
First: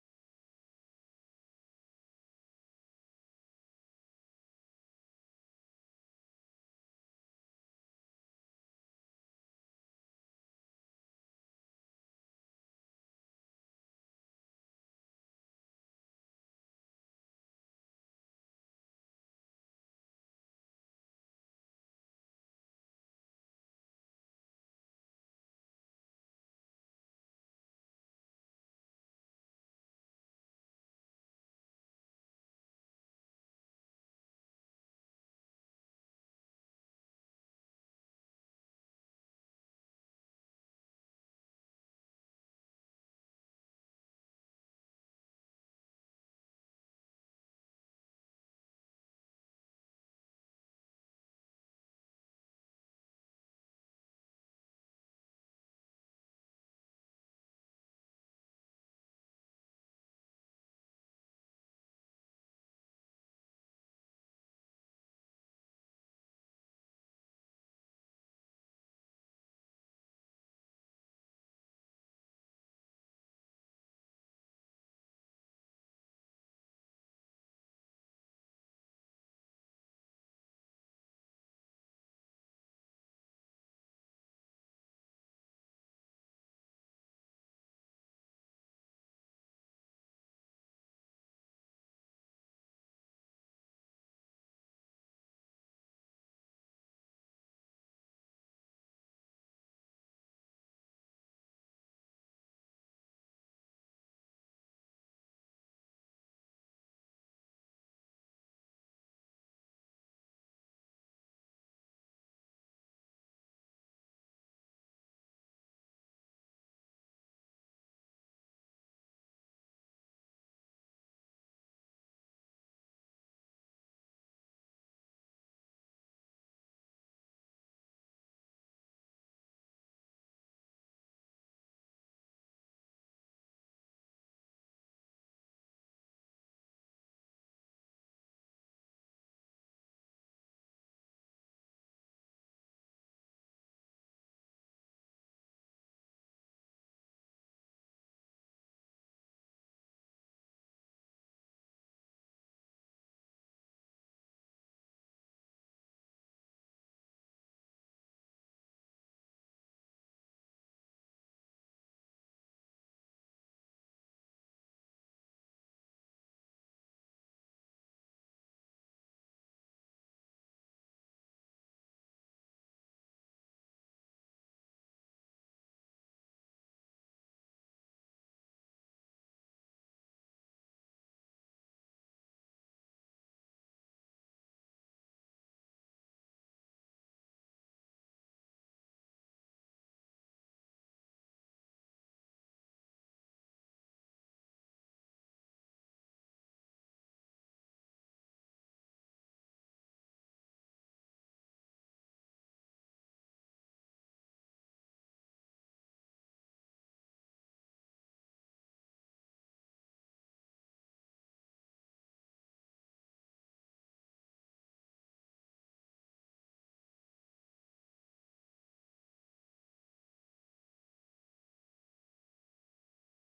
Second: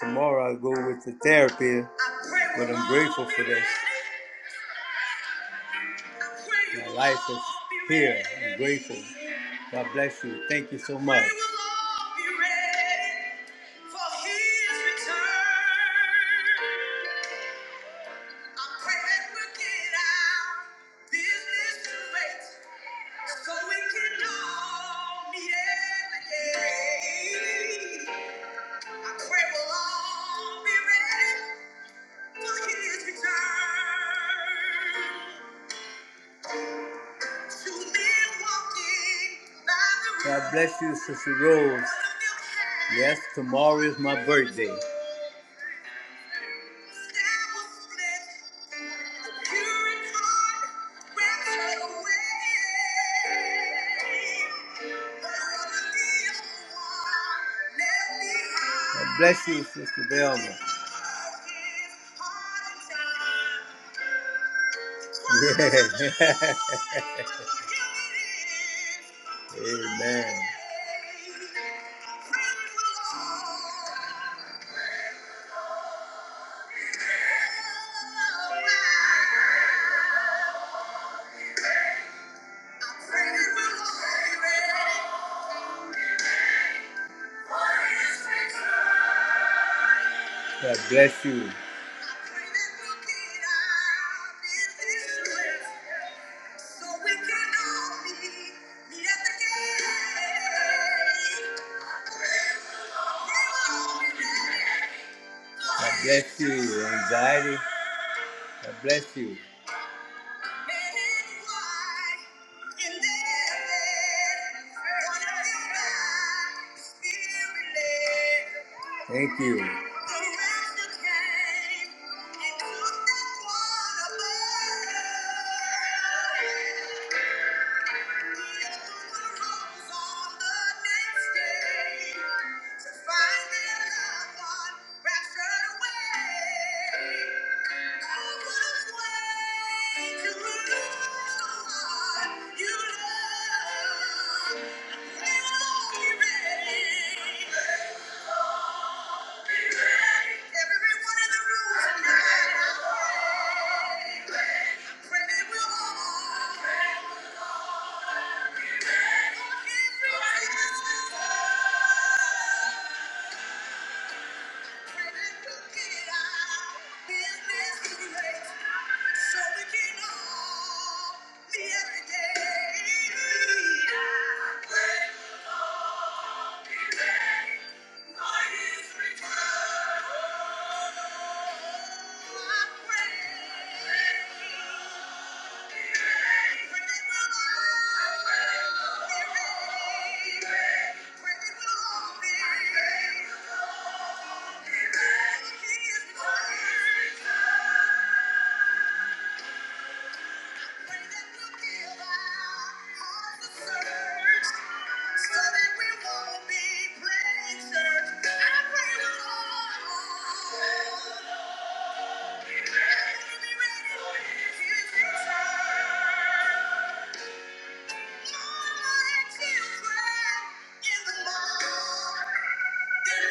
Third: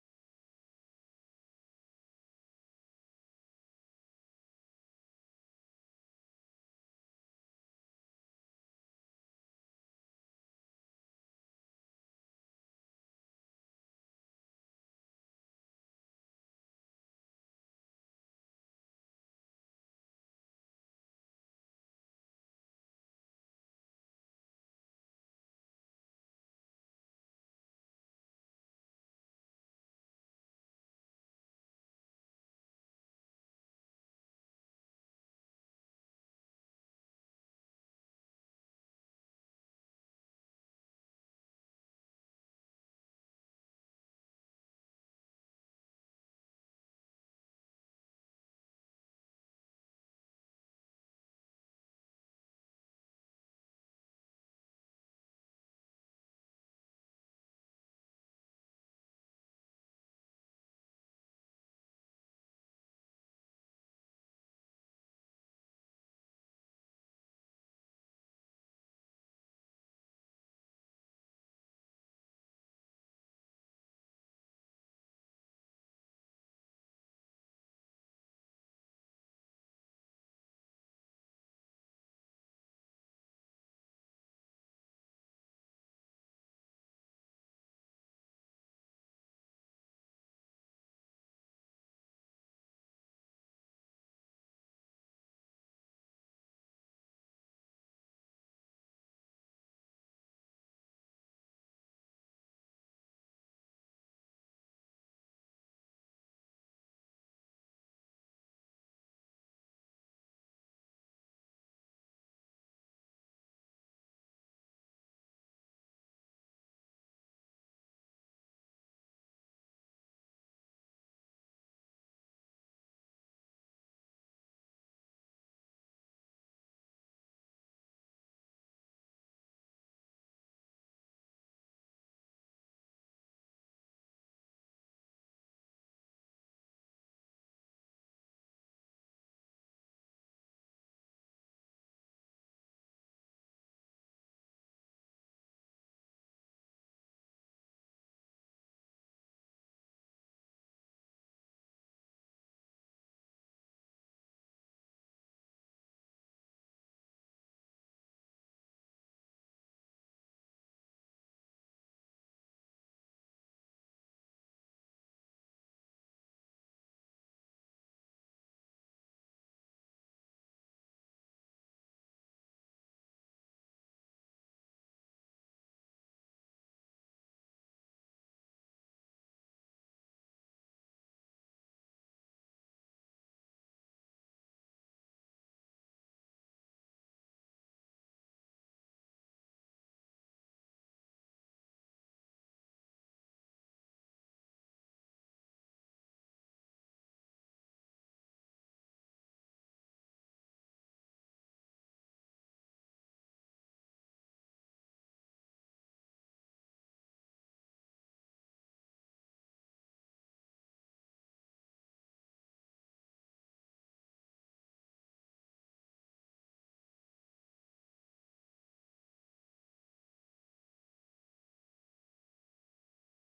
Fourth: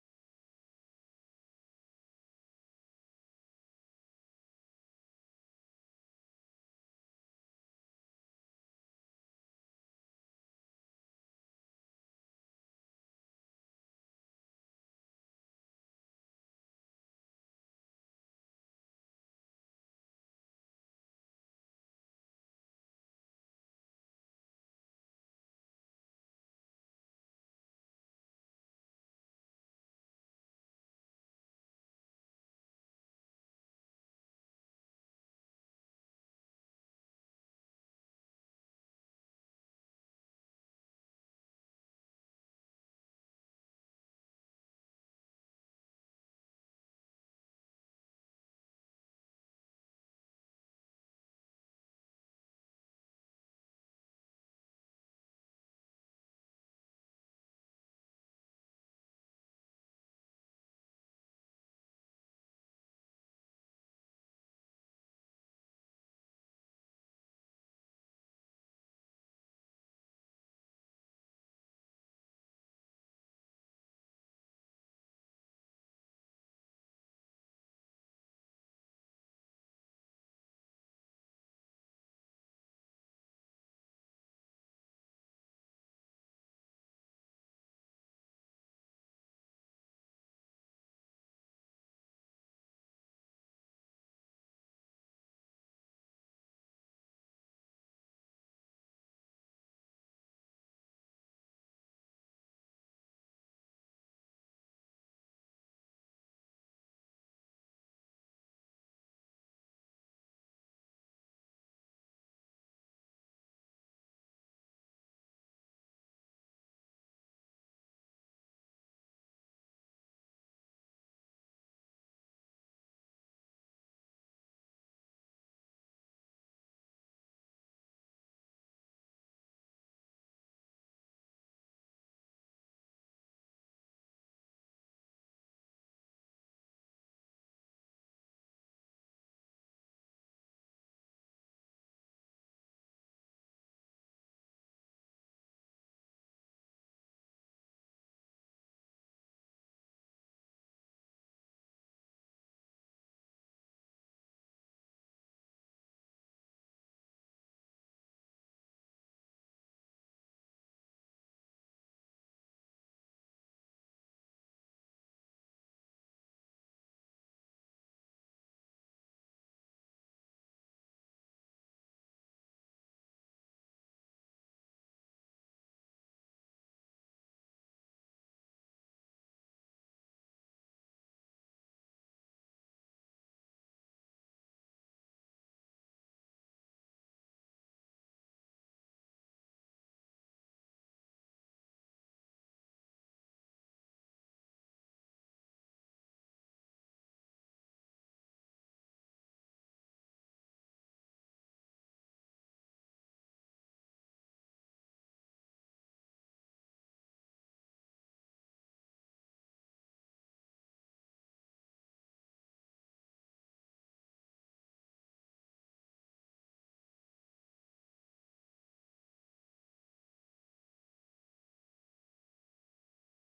S1: Tomorrow I go with the therapy, but I'm grateful for this. My life is here. I'm grateful. God bless you. Thank you so much. so God bless you, Sister Rose. Yes, tomorrow is my birthday. God bless you, Sister Velma. Yeah. Amen. God bless you. God bless you. Anxiety. God bless you. Thank you. So we can all be every day. Thank you. Thank you. Thank you.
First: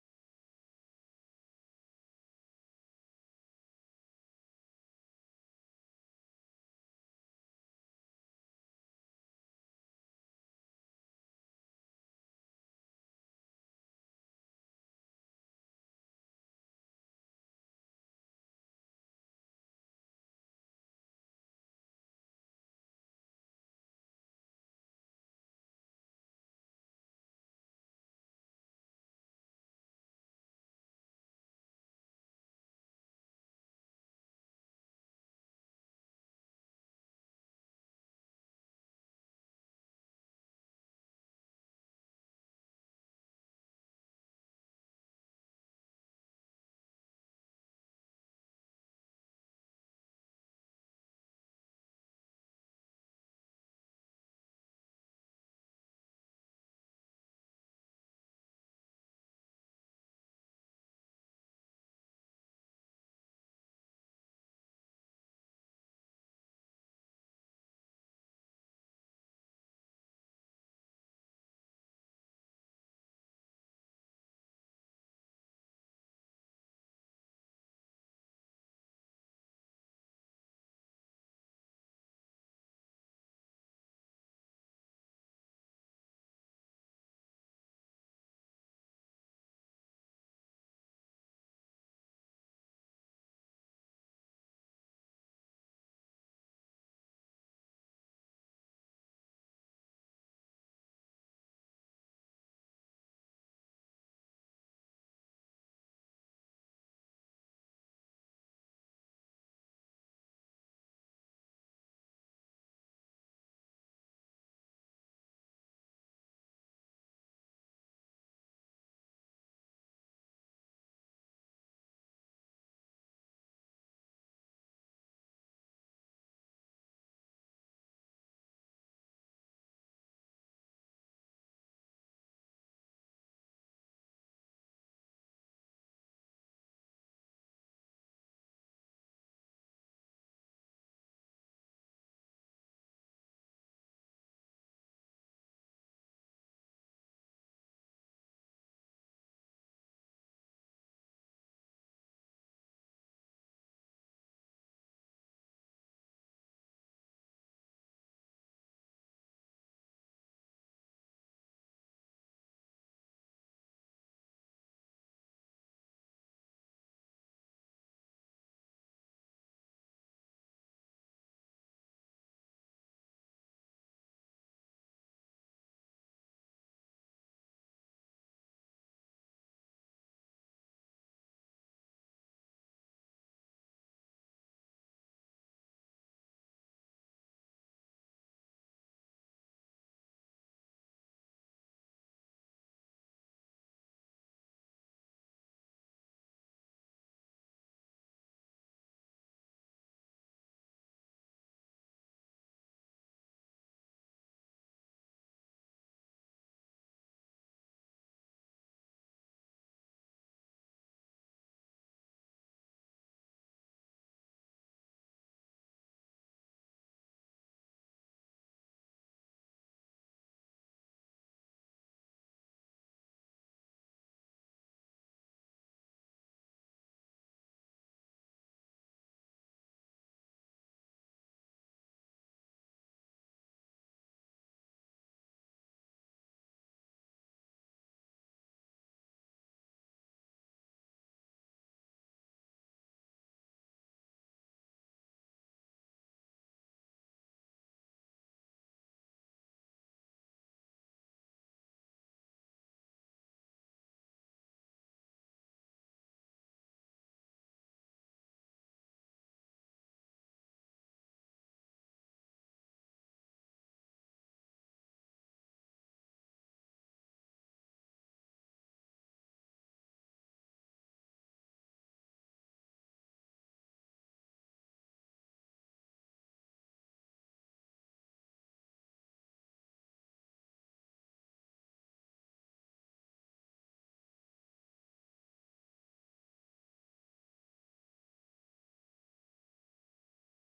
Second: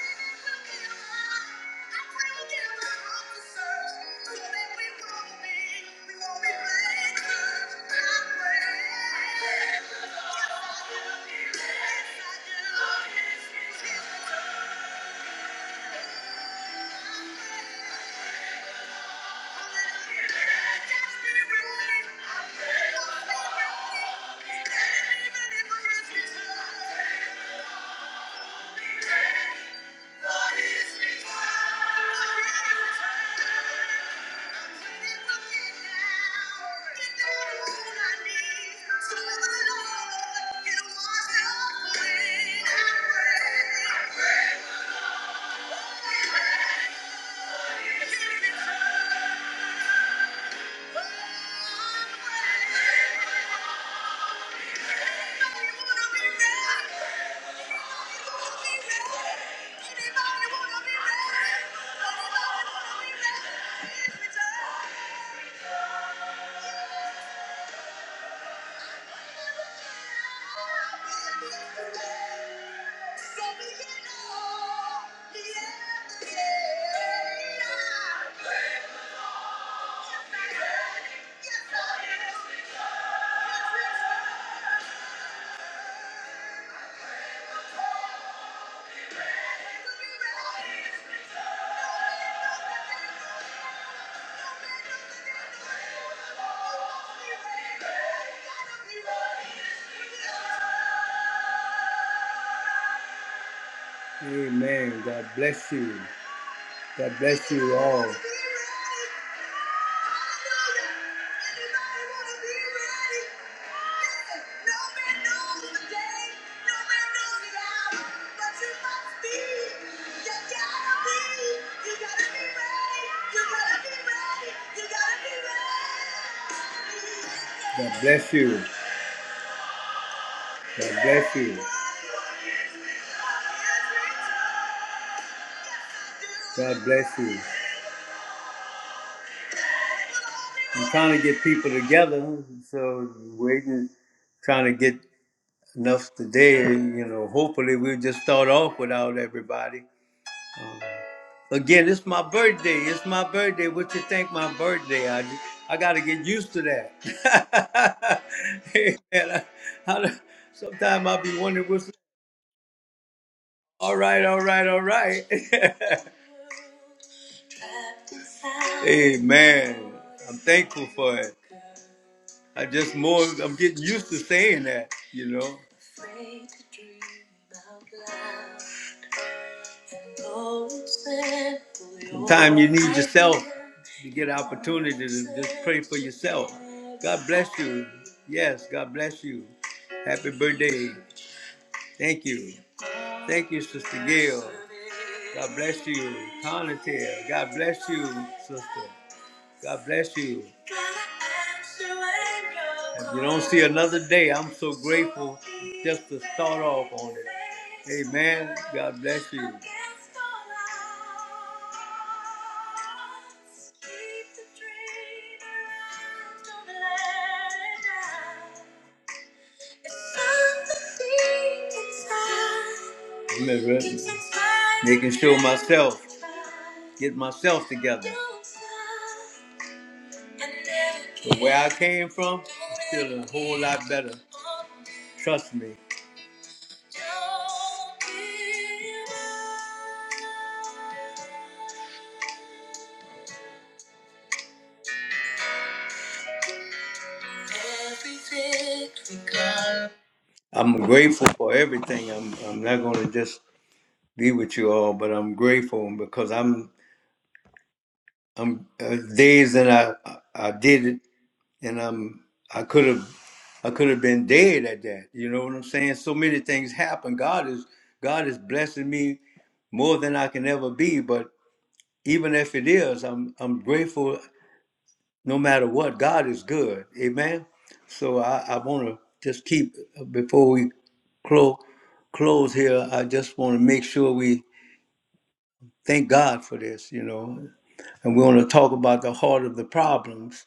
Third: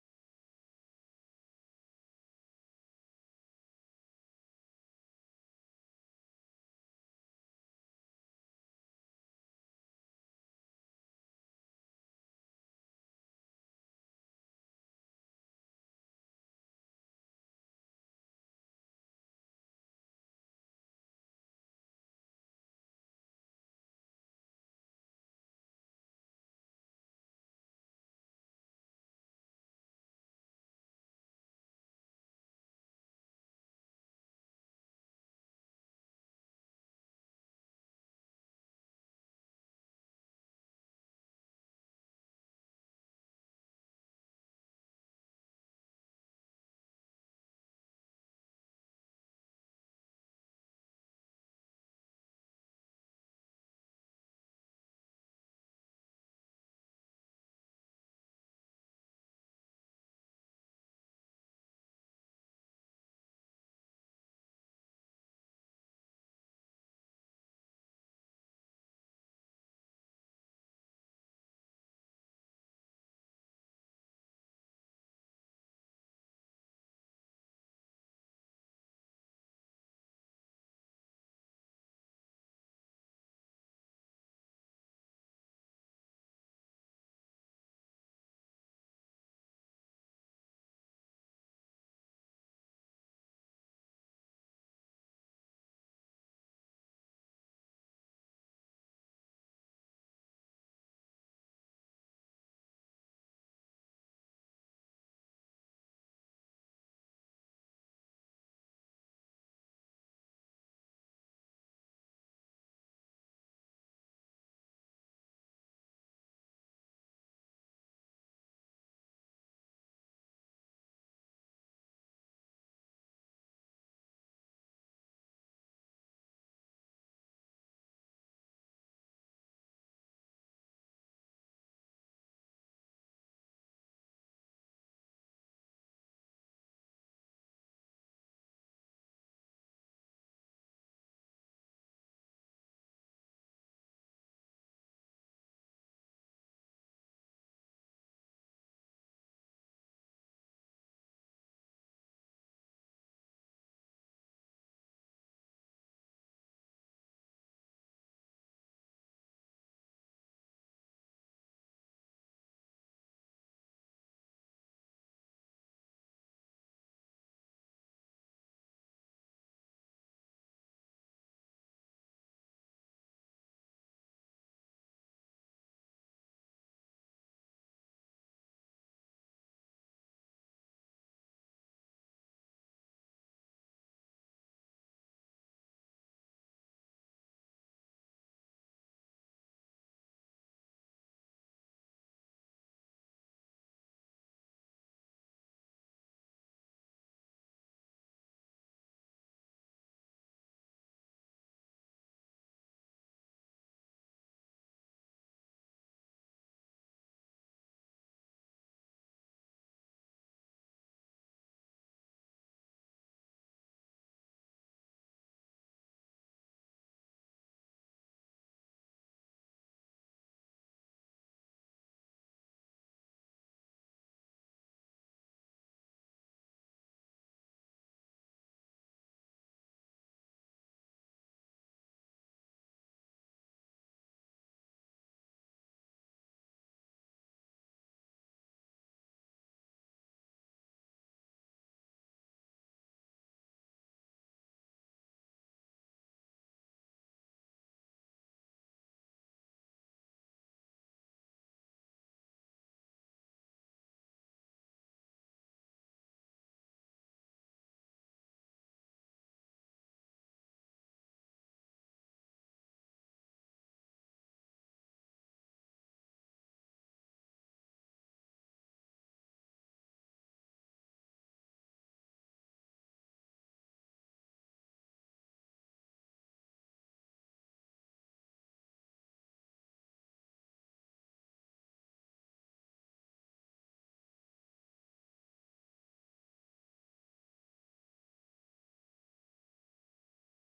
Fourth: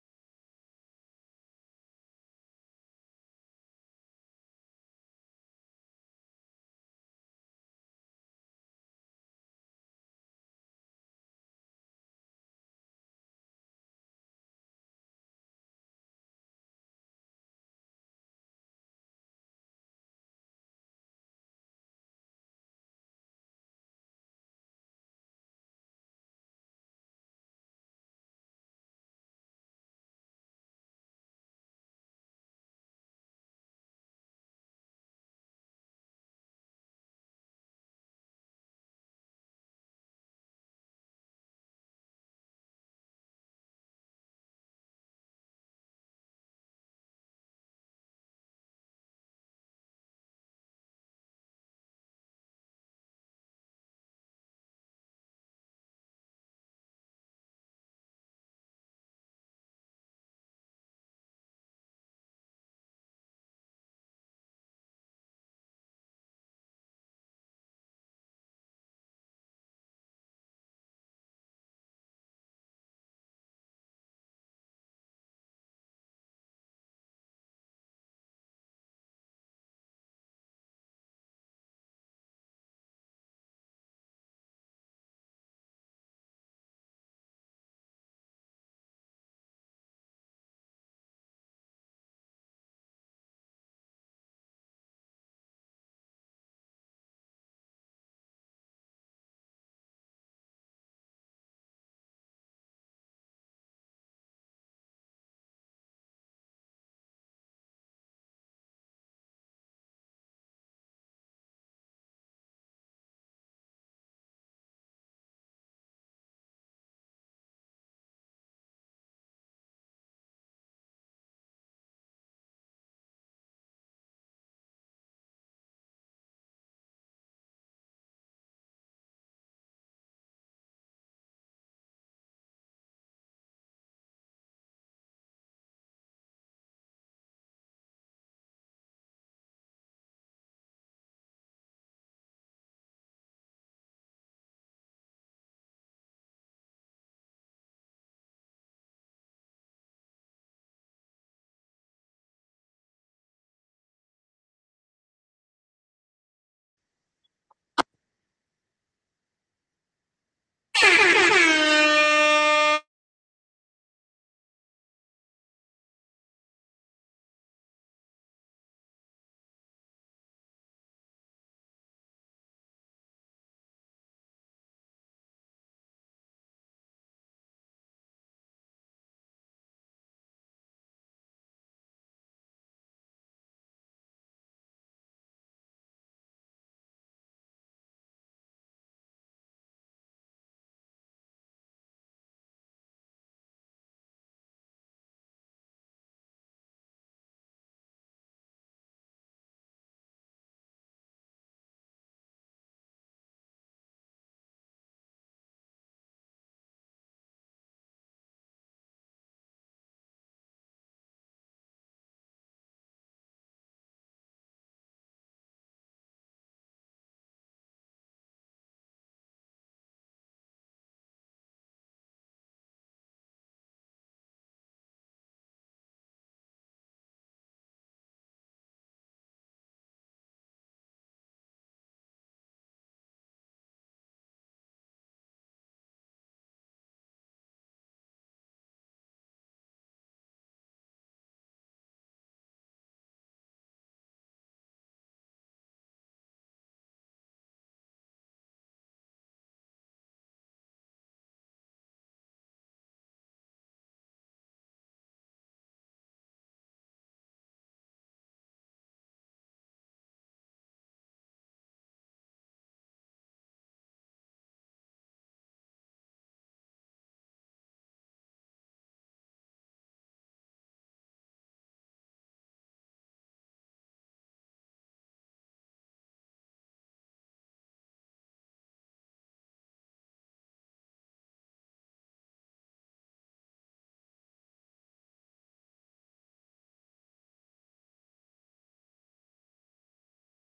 S1: Thank you. Thank you. Amen. God bless you. God bless you all. God bless you. God bless you. God bless you. I'm trying to get people together, so waiting, trying to get enough today. You know, hopefully we'll just start off without everybody. Again, it's my birthday. It's my birthday. What you think my birthday? I I got to get used to that. Hey, man, I, I, sometimes I'll be wondering what's all right, all right, all right. hey man, I'm thankful for it. I just more I'm getting used to saying that, you know. Sometimes you need yourself to get opportunity to just pray for yourself. God bless you. Yes, God bless you. Happy birthday. Thank you. Thank you, Sister Gail. God bless you. Conatel. God bless you, Sister. God bless you. If you don't see another day, I'm so grateful just to start off on it. Amen. God bless you. Keep the making sure myself, get myself together. But where I came from, it's still a whole lot better. Trust me. I'm grateful for everything. I'm I'm not gonna just be with you all, but I'm grateful because I'm I'm uh, days that I I did it, and I'm I could have I could have been dead at that. You know what I'm saying? So many things happen. God is God is blessing me more than I can ever be. But even if it is, I'm I'm grateful. No matter what, God is good. Amen. So I, I want to just keep uh, before we close close here. I just want to make sure we thank God for this. You know, and we want to talk about the heart of the problems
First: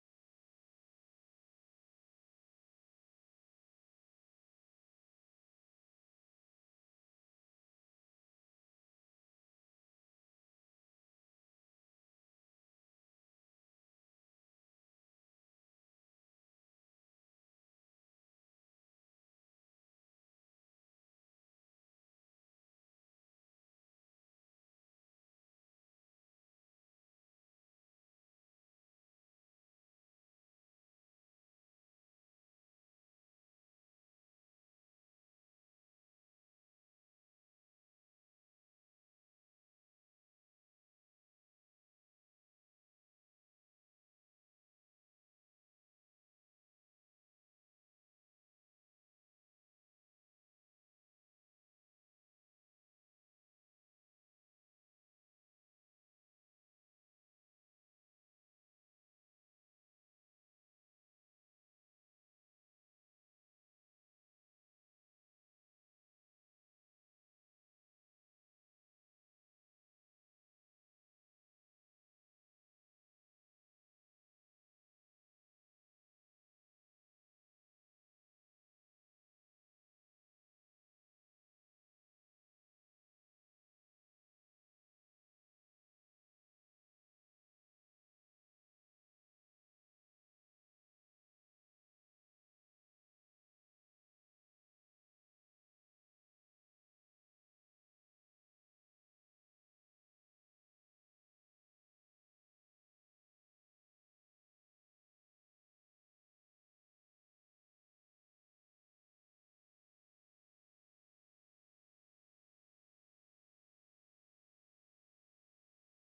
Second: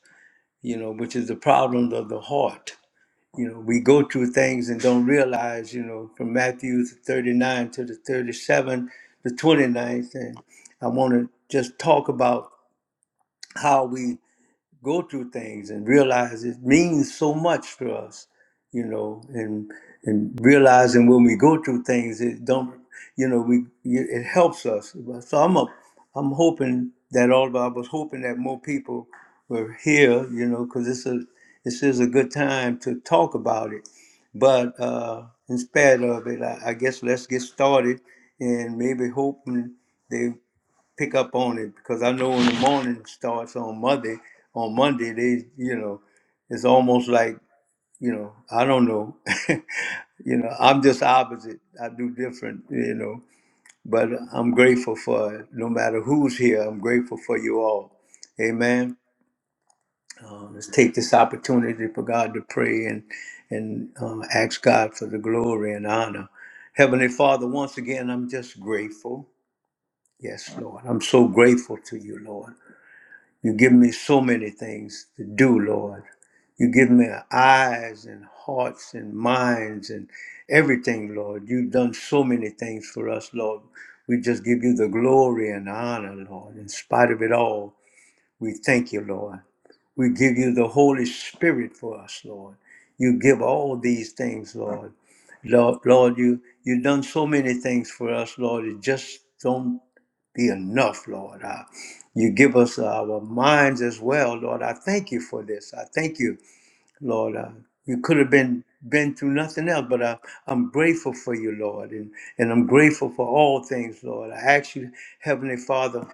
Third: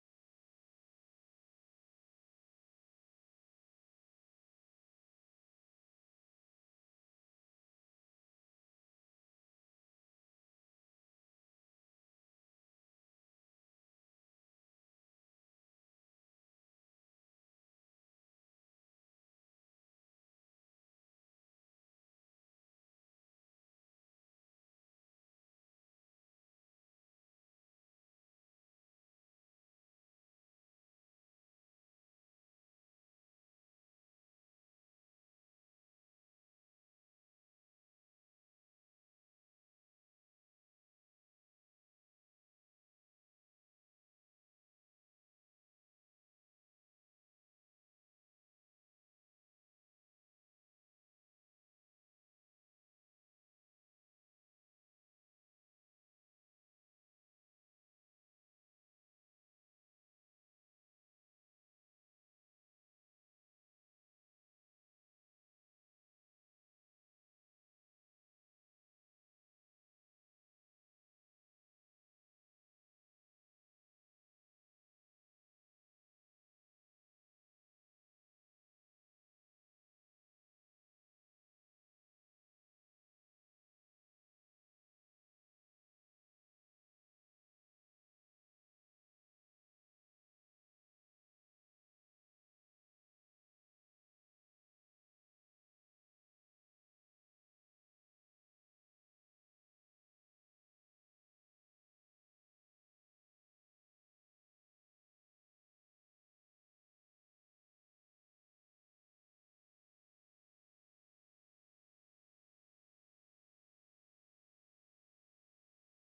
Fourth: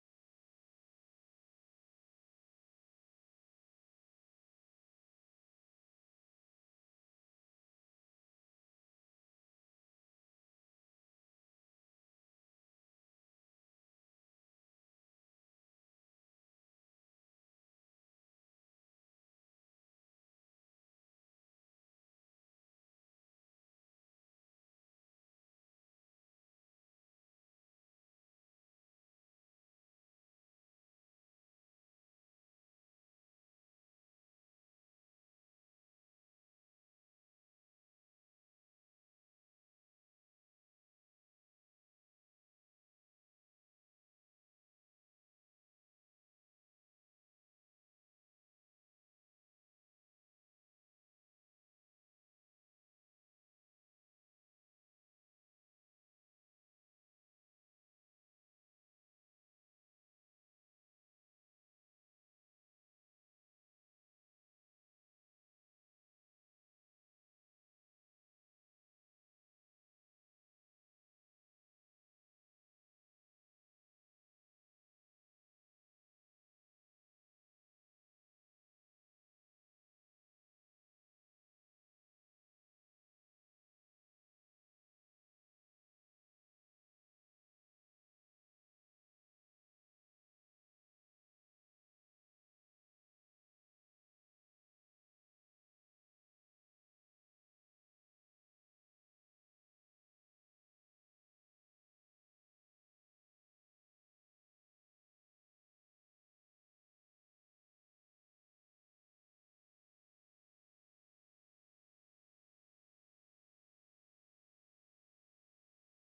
S1: you know, which is the problems of the heart. You know, we go through things and don't realize, you know, from Matthew 39 to the 37, the twenty ninth, And I want to just talk about how we go through things and realize it means so much to us, you know, and and realizing when we go through things, it don't, you know, we it helps us. So I'm a, I'm hoping that all of I was hoping that more people were here, you know, because this is this is a good time to talk about it. But uh, in spite of it, I, I guess let's get started and maybe hoping. they pick up on it because I know when the morning starts on Monday, on Monday they, you know, it's almost like, you know, I don't know, you know, I'm just opposite. I do different, you know, but I'm grateful for it. no matter who's here. I'm grateful for you all. Amen. Uh, Let's take this opportunity for God to pray and and uh, ask God for the glory and honor. Heavenly Father, once again, I'm just grateful. Yes, Lord. I'm so grateful to you, Lord. You give me so many things to do, Lord. You give me eyes and hearts and minds and everything, Lord. You've done so many things for us, Lord. We just give you the glory and honor, Lord, in spite of it all. We thank you, Lord. We give you the Holy Spirit for us, Lord. You give all these things, Lord. Lord, Lord you, you've done so many things for us, Lord. It just don't be enough, Lord. Uh, you give us our minds as well, Lord. I thank you for this. I thank you, Lord. Uh, you could have been been through nothing else, but I, I'm grateful for you, Lord, and, and I'm grateful for all things, Lord. I ask you, Heavenly Father,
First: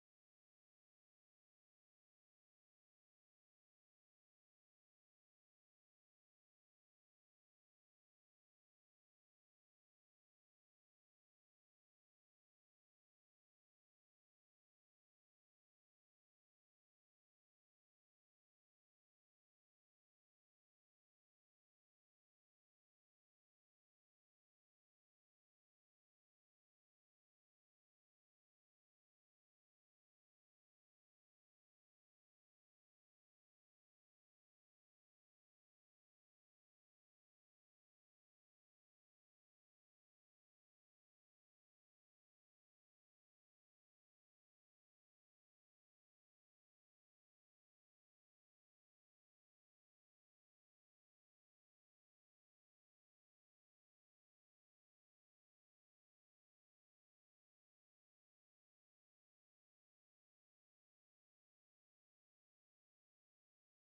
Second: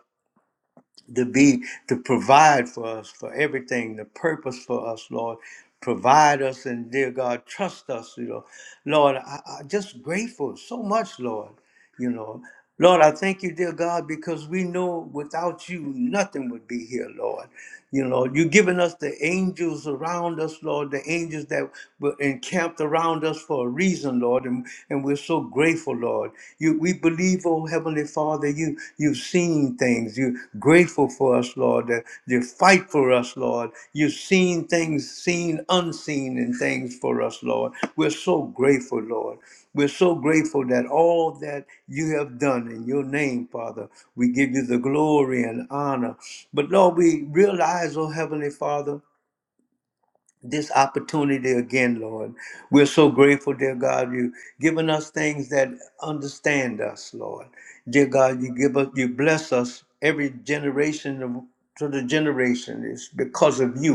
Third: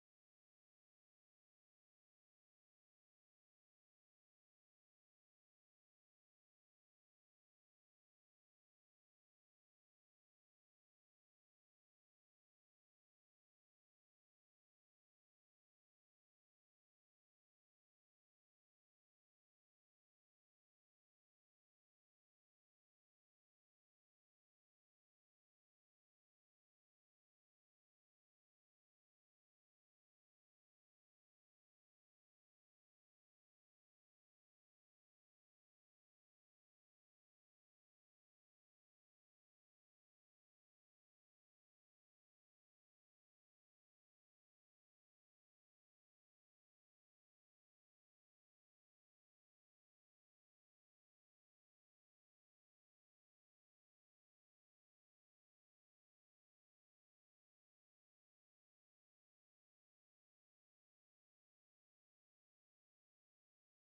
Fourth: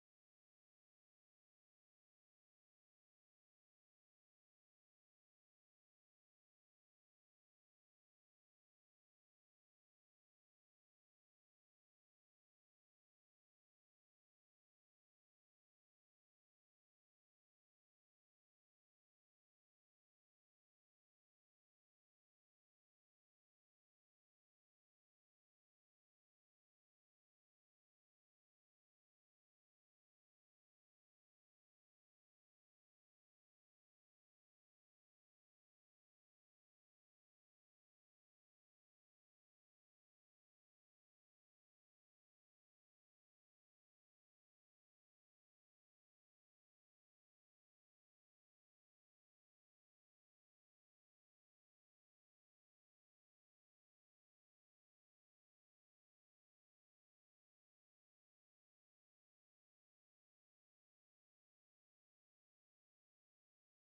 S1: to be to provide for us for everything, the purpose for us, Lord. Provide us and dear God, trust us, you know. Lord, I, I'm just grateful so much, Lord, you know. Lord, I thank you, dear God, because we know without you nothing would be here, Lord. You know, you have given us the angels around us, Lord, the angels that were encamped around us for a reason, Lord, and, and we're so grateful, Lord. You, we believe, oh Heavenly Father, you you've seen things. You're grateful for us, Lord. That you fight for us, Lord. You've seen things, seen unseen, and things for us, Lord. We're so grateful, Lord. We're so grateful that all that you have done in your name, Father, we give you the glory and honor. But Lord, we realize, oh Heavenly Father, this opportunity again, Lord. We're so grateful, dear God, you've given us things that understand us, Lord. Dear God, you give us, you bless us every generation of, to the generation. It's because of you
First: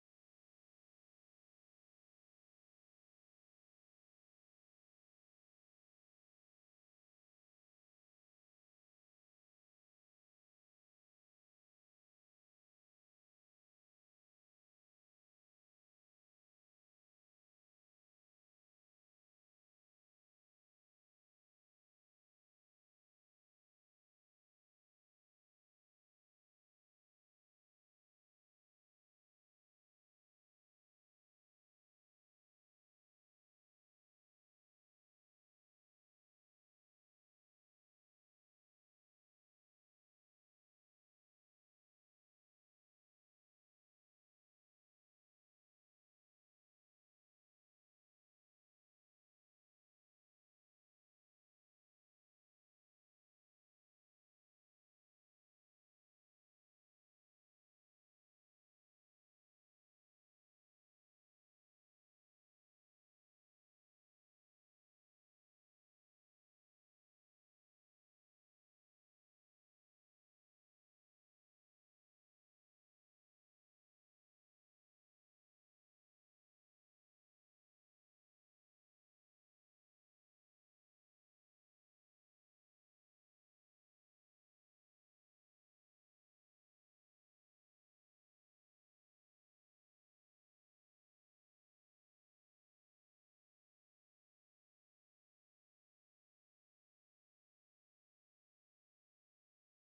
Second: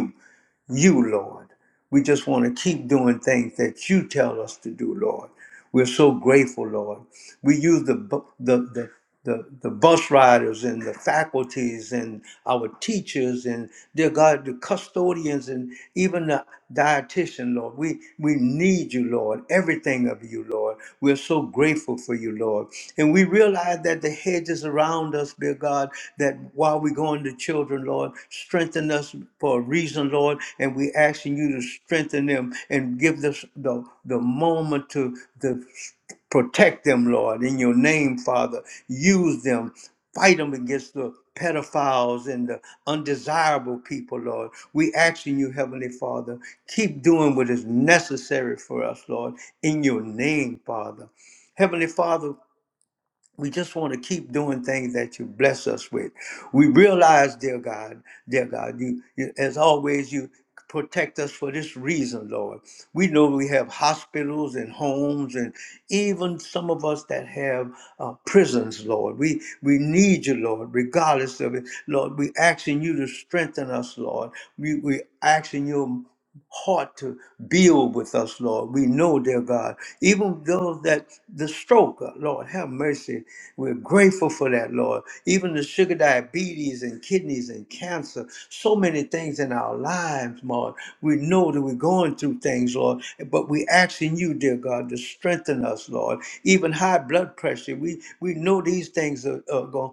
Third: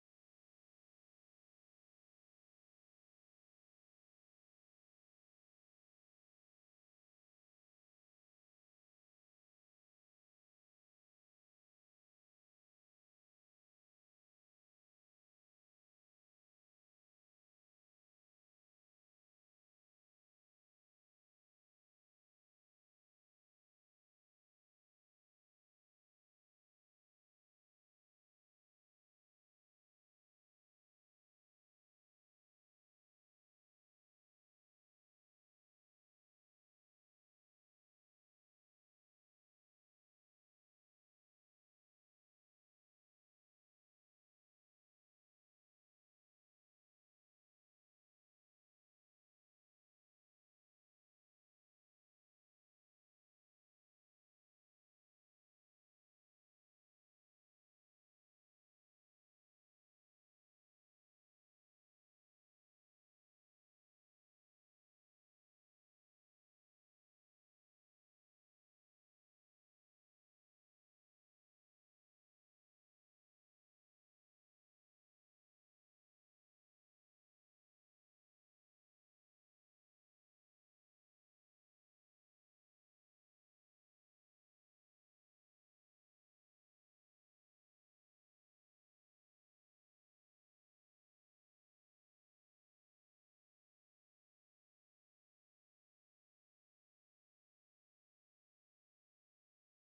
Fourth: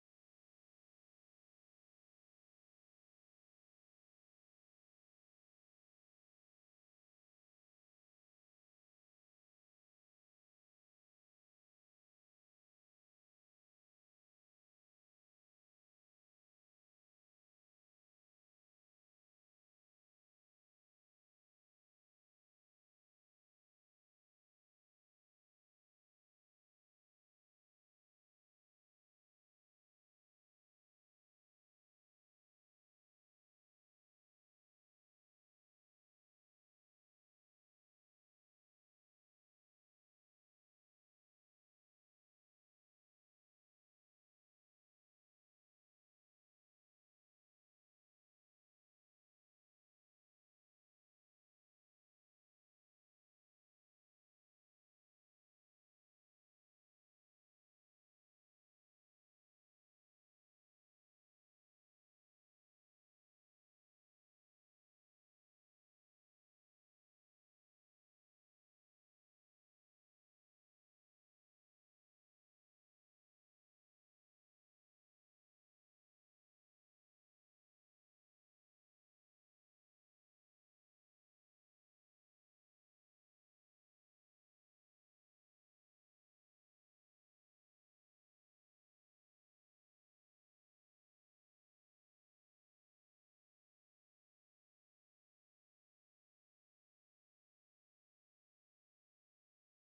S1: you, Lord. We just want to keep doing things that you tell us to do, Lord. We're so grateful, Lord. We use the bu- the the the, the bus riders and the faculties and our teachers and dear God the custodians and even the dietitian Lord we we need you need you, Lord, everything of you, Lord. We're so grateful for you, Lord. And we realize that the hedges around us, dear God, that while we're going to children, Lord, strengthen us for a reason, Lord. And we're asking you to strengthen them and give us the, the moment to the Protect them, Lord, in your name, Father. Use them. Fight them against the pedophiles and the undesirable people, Lord. We ask in you, Heavenly Father, keep doing what is necessary for us, Lord, in your name, Father. Heavenly Father, we just want to keep doing things that you bless us with. We realize, dear God, dear God, you, you as always, you protect us for this reason, Lord. We know we have hospitals and homes, and even some of us that have uh, prisons, Lord. We we need you, Lord, regardless of it, Lord. We asking you to strengthen us, Lord. We we asking you heart to build with us, Lord. We know, dear God, even those that the stroke, uh, Lord, have mercy. We're grateful for that, Lord. Even the sugar diabetes and kidneys and cancer, so many things in our lives, Lord. We know that we're going through things, Lord, but we're asking you, dear God, to strengthen us, Lord. Even high blood pressure, we we know these things are, are going,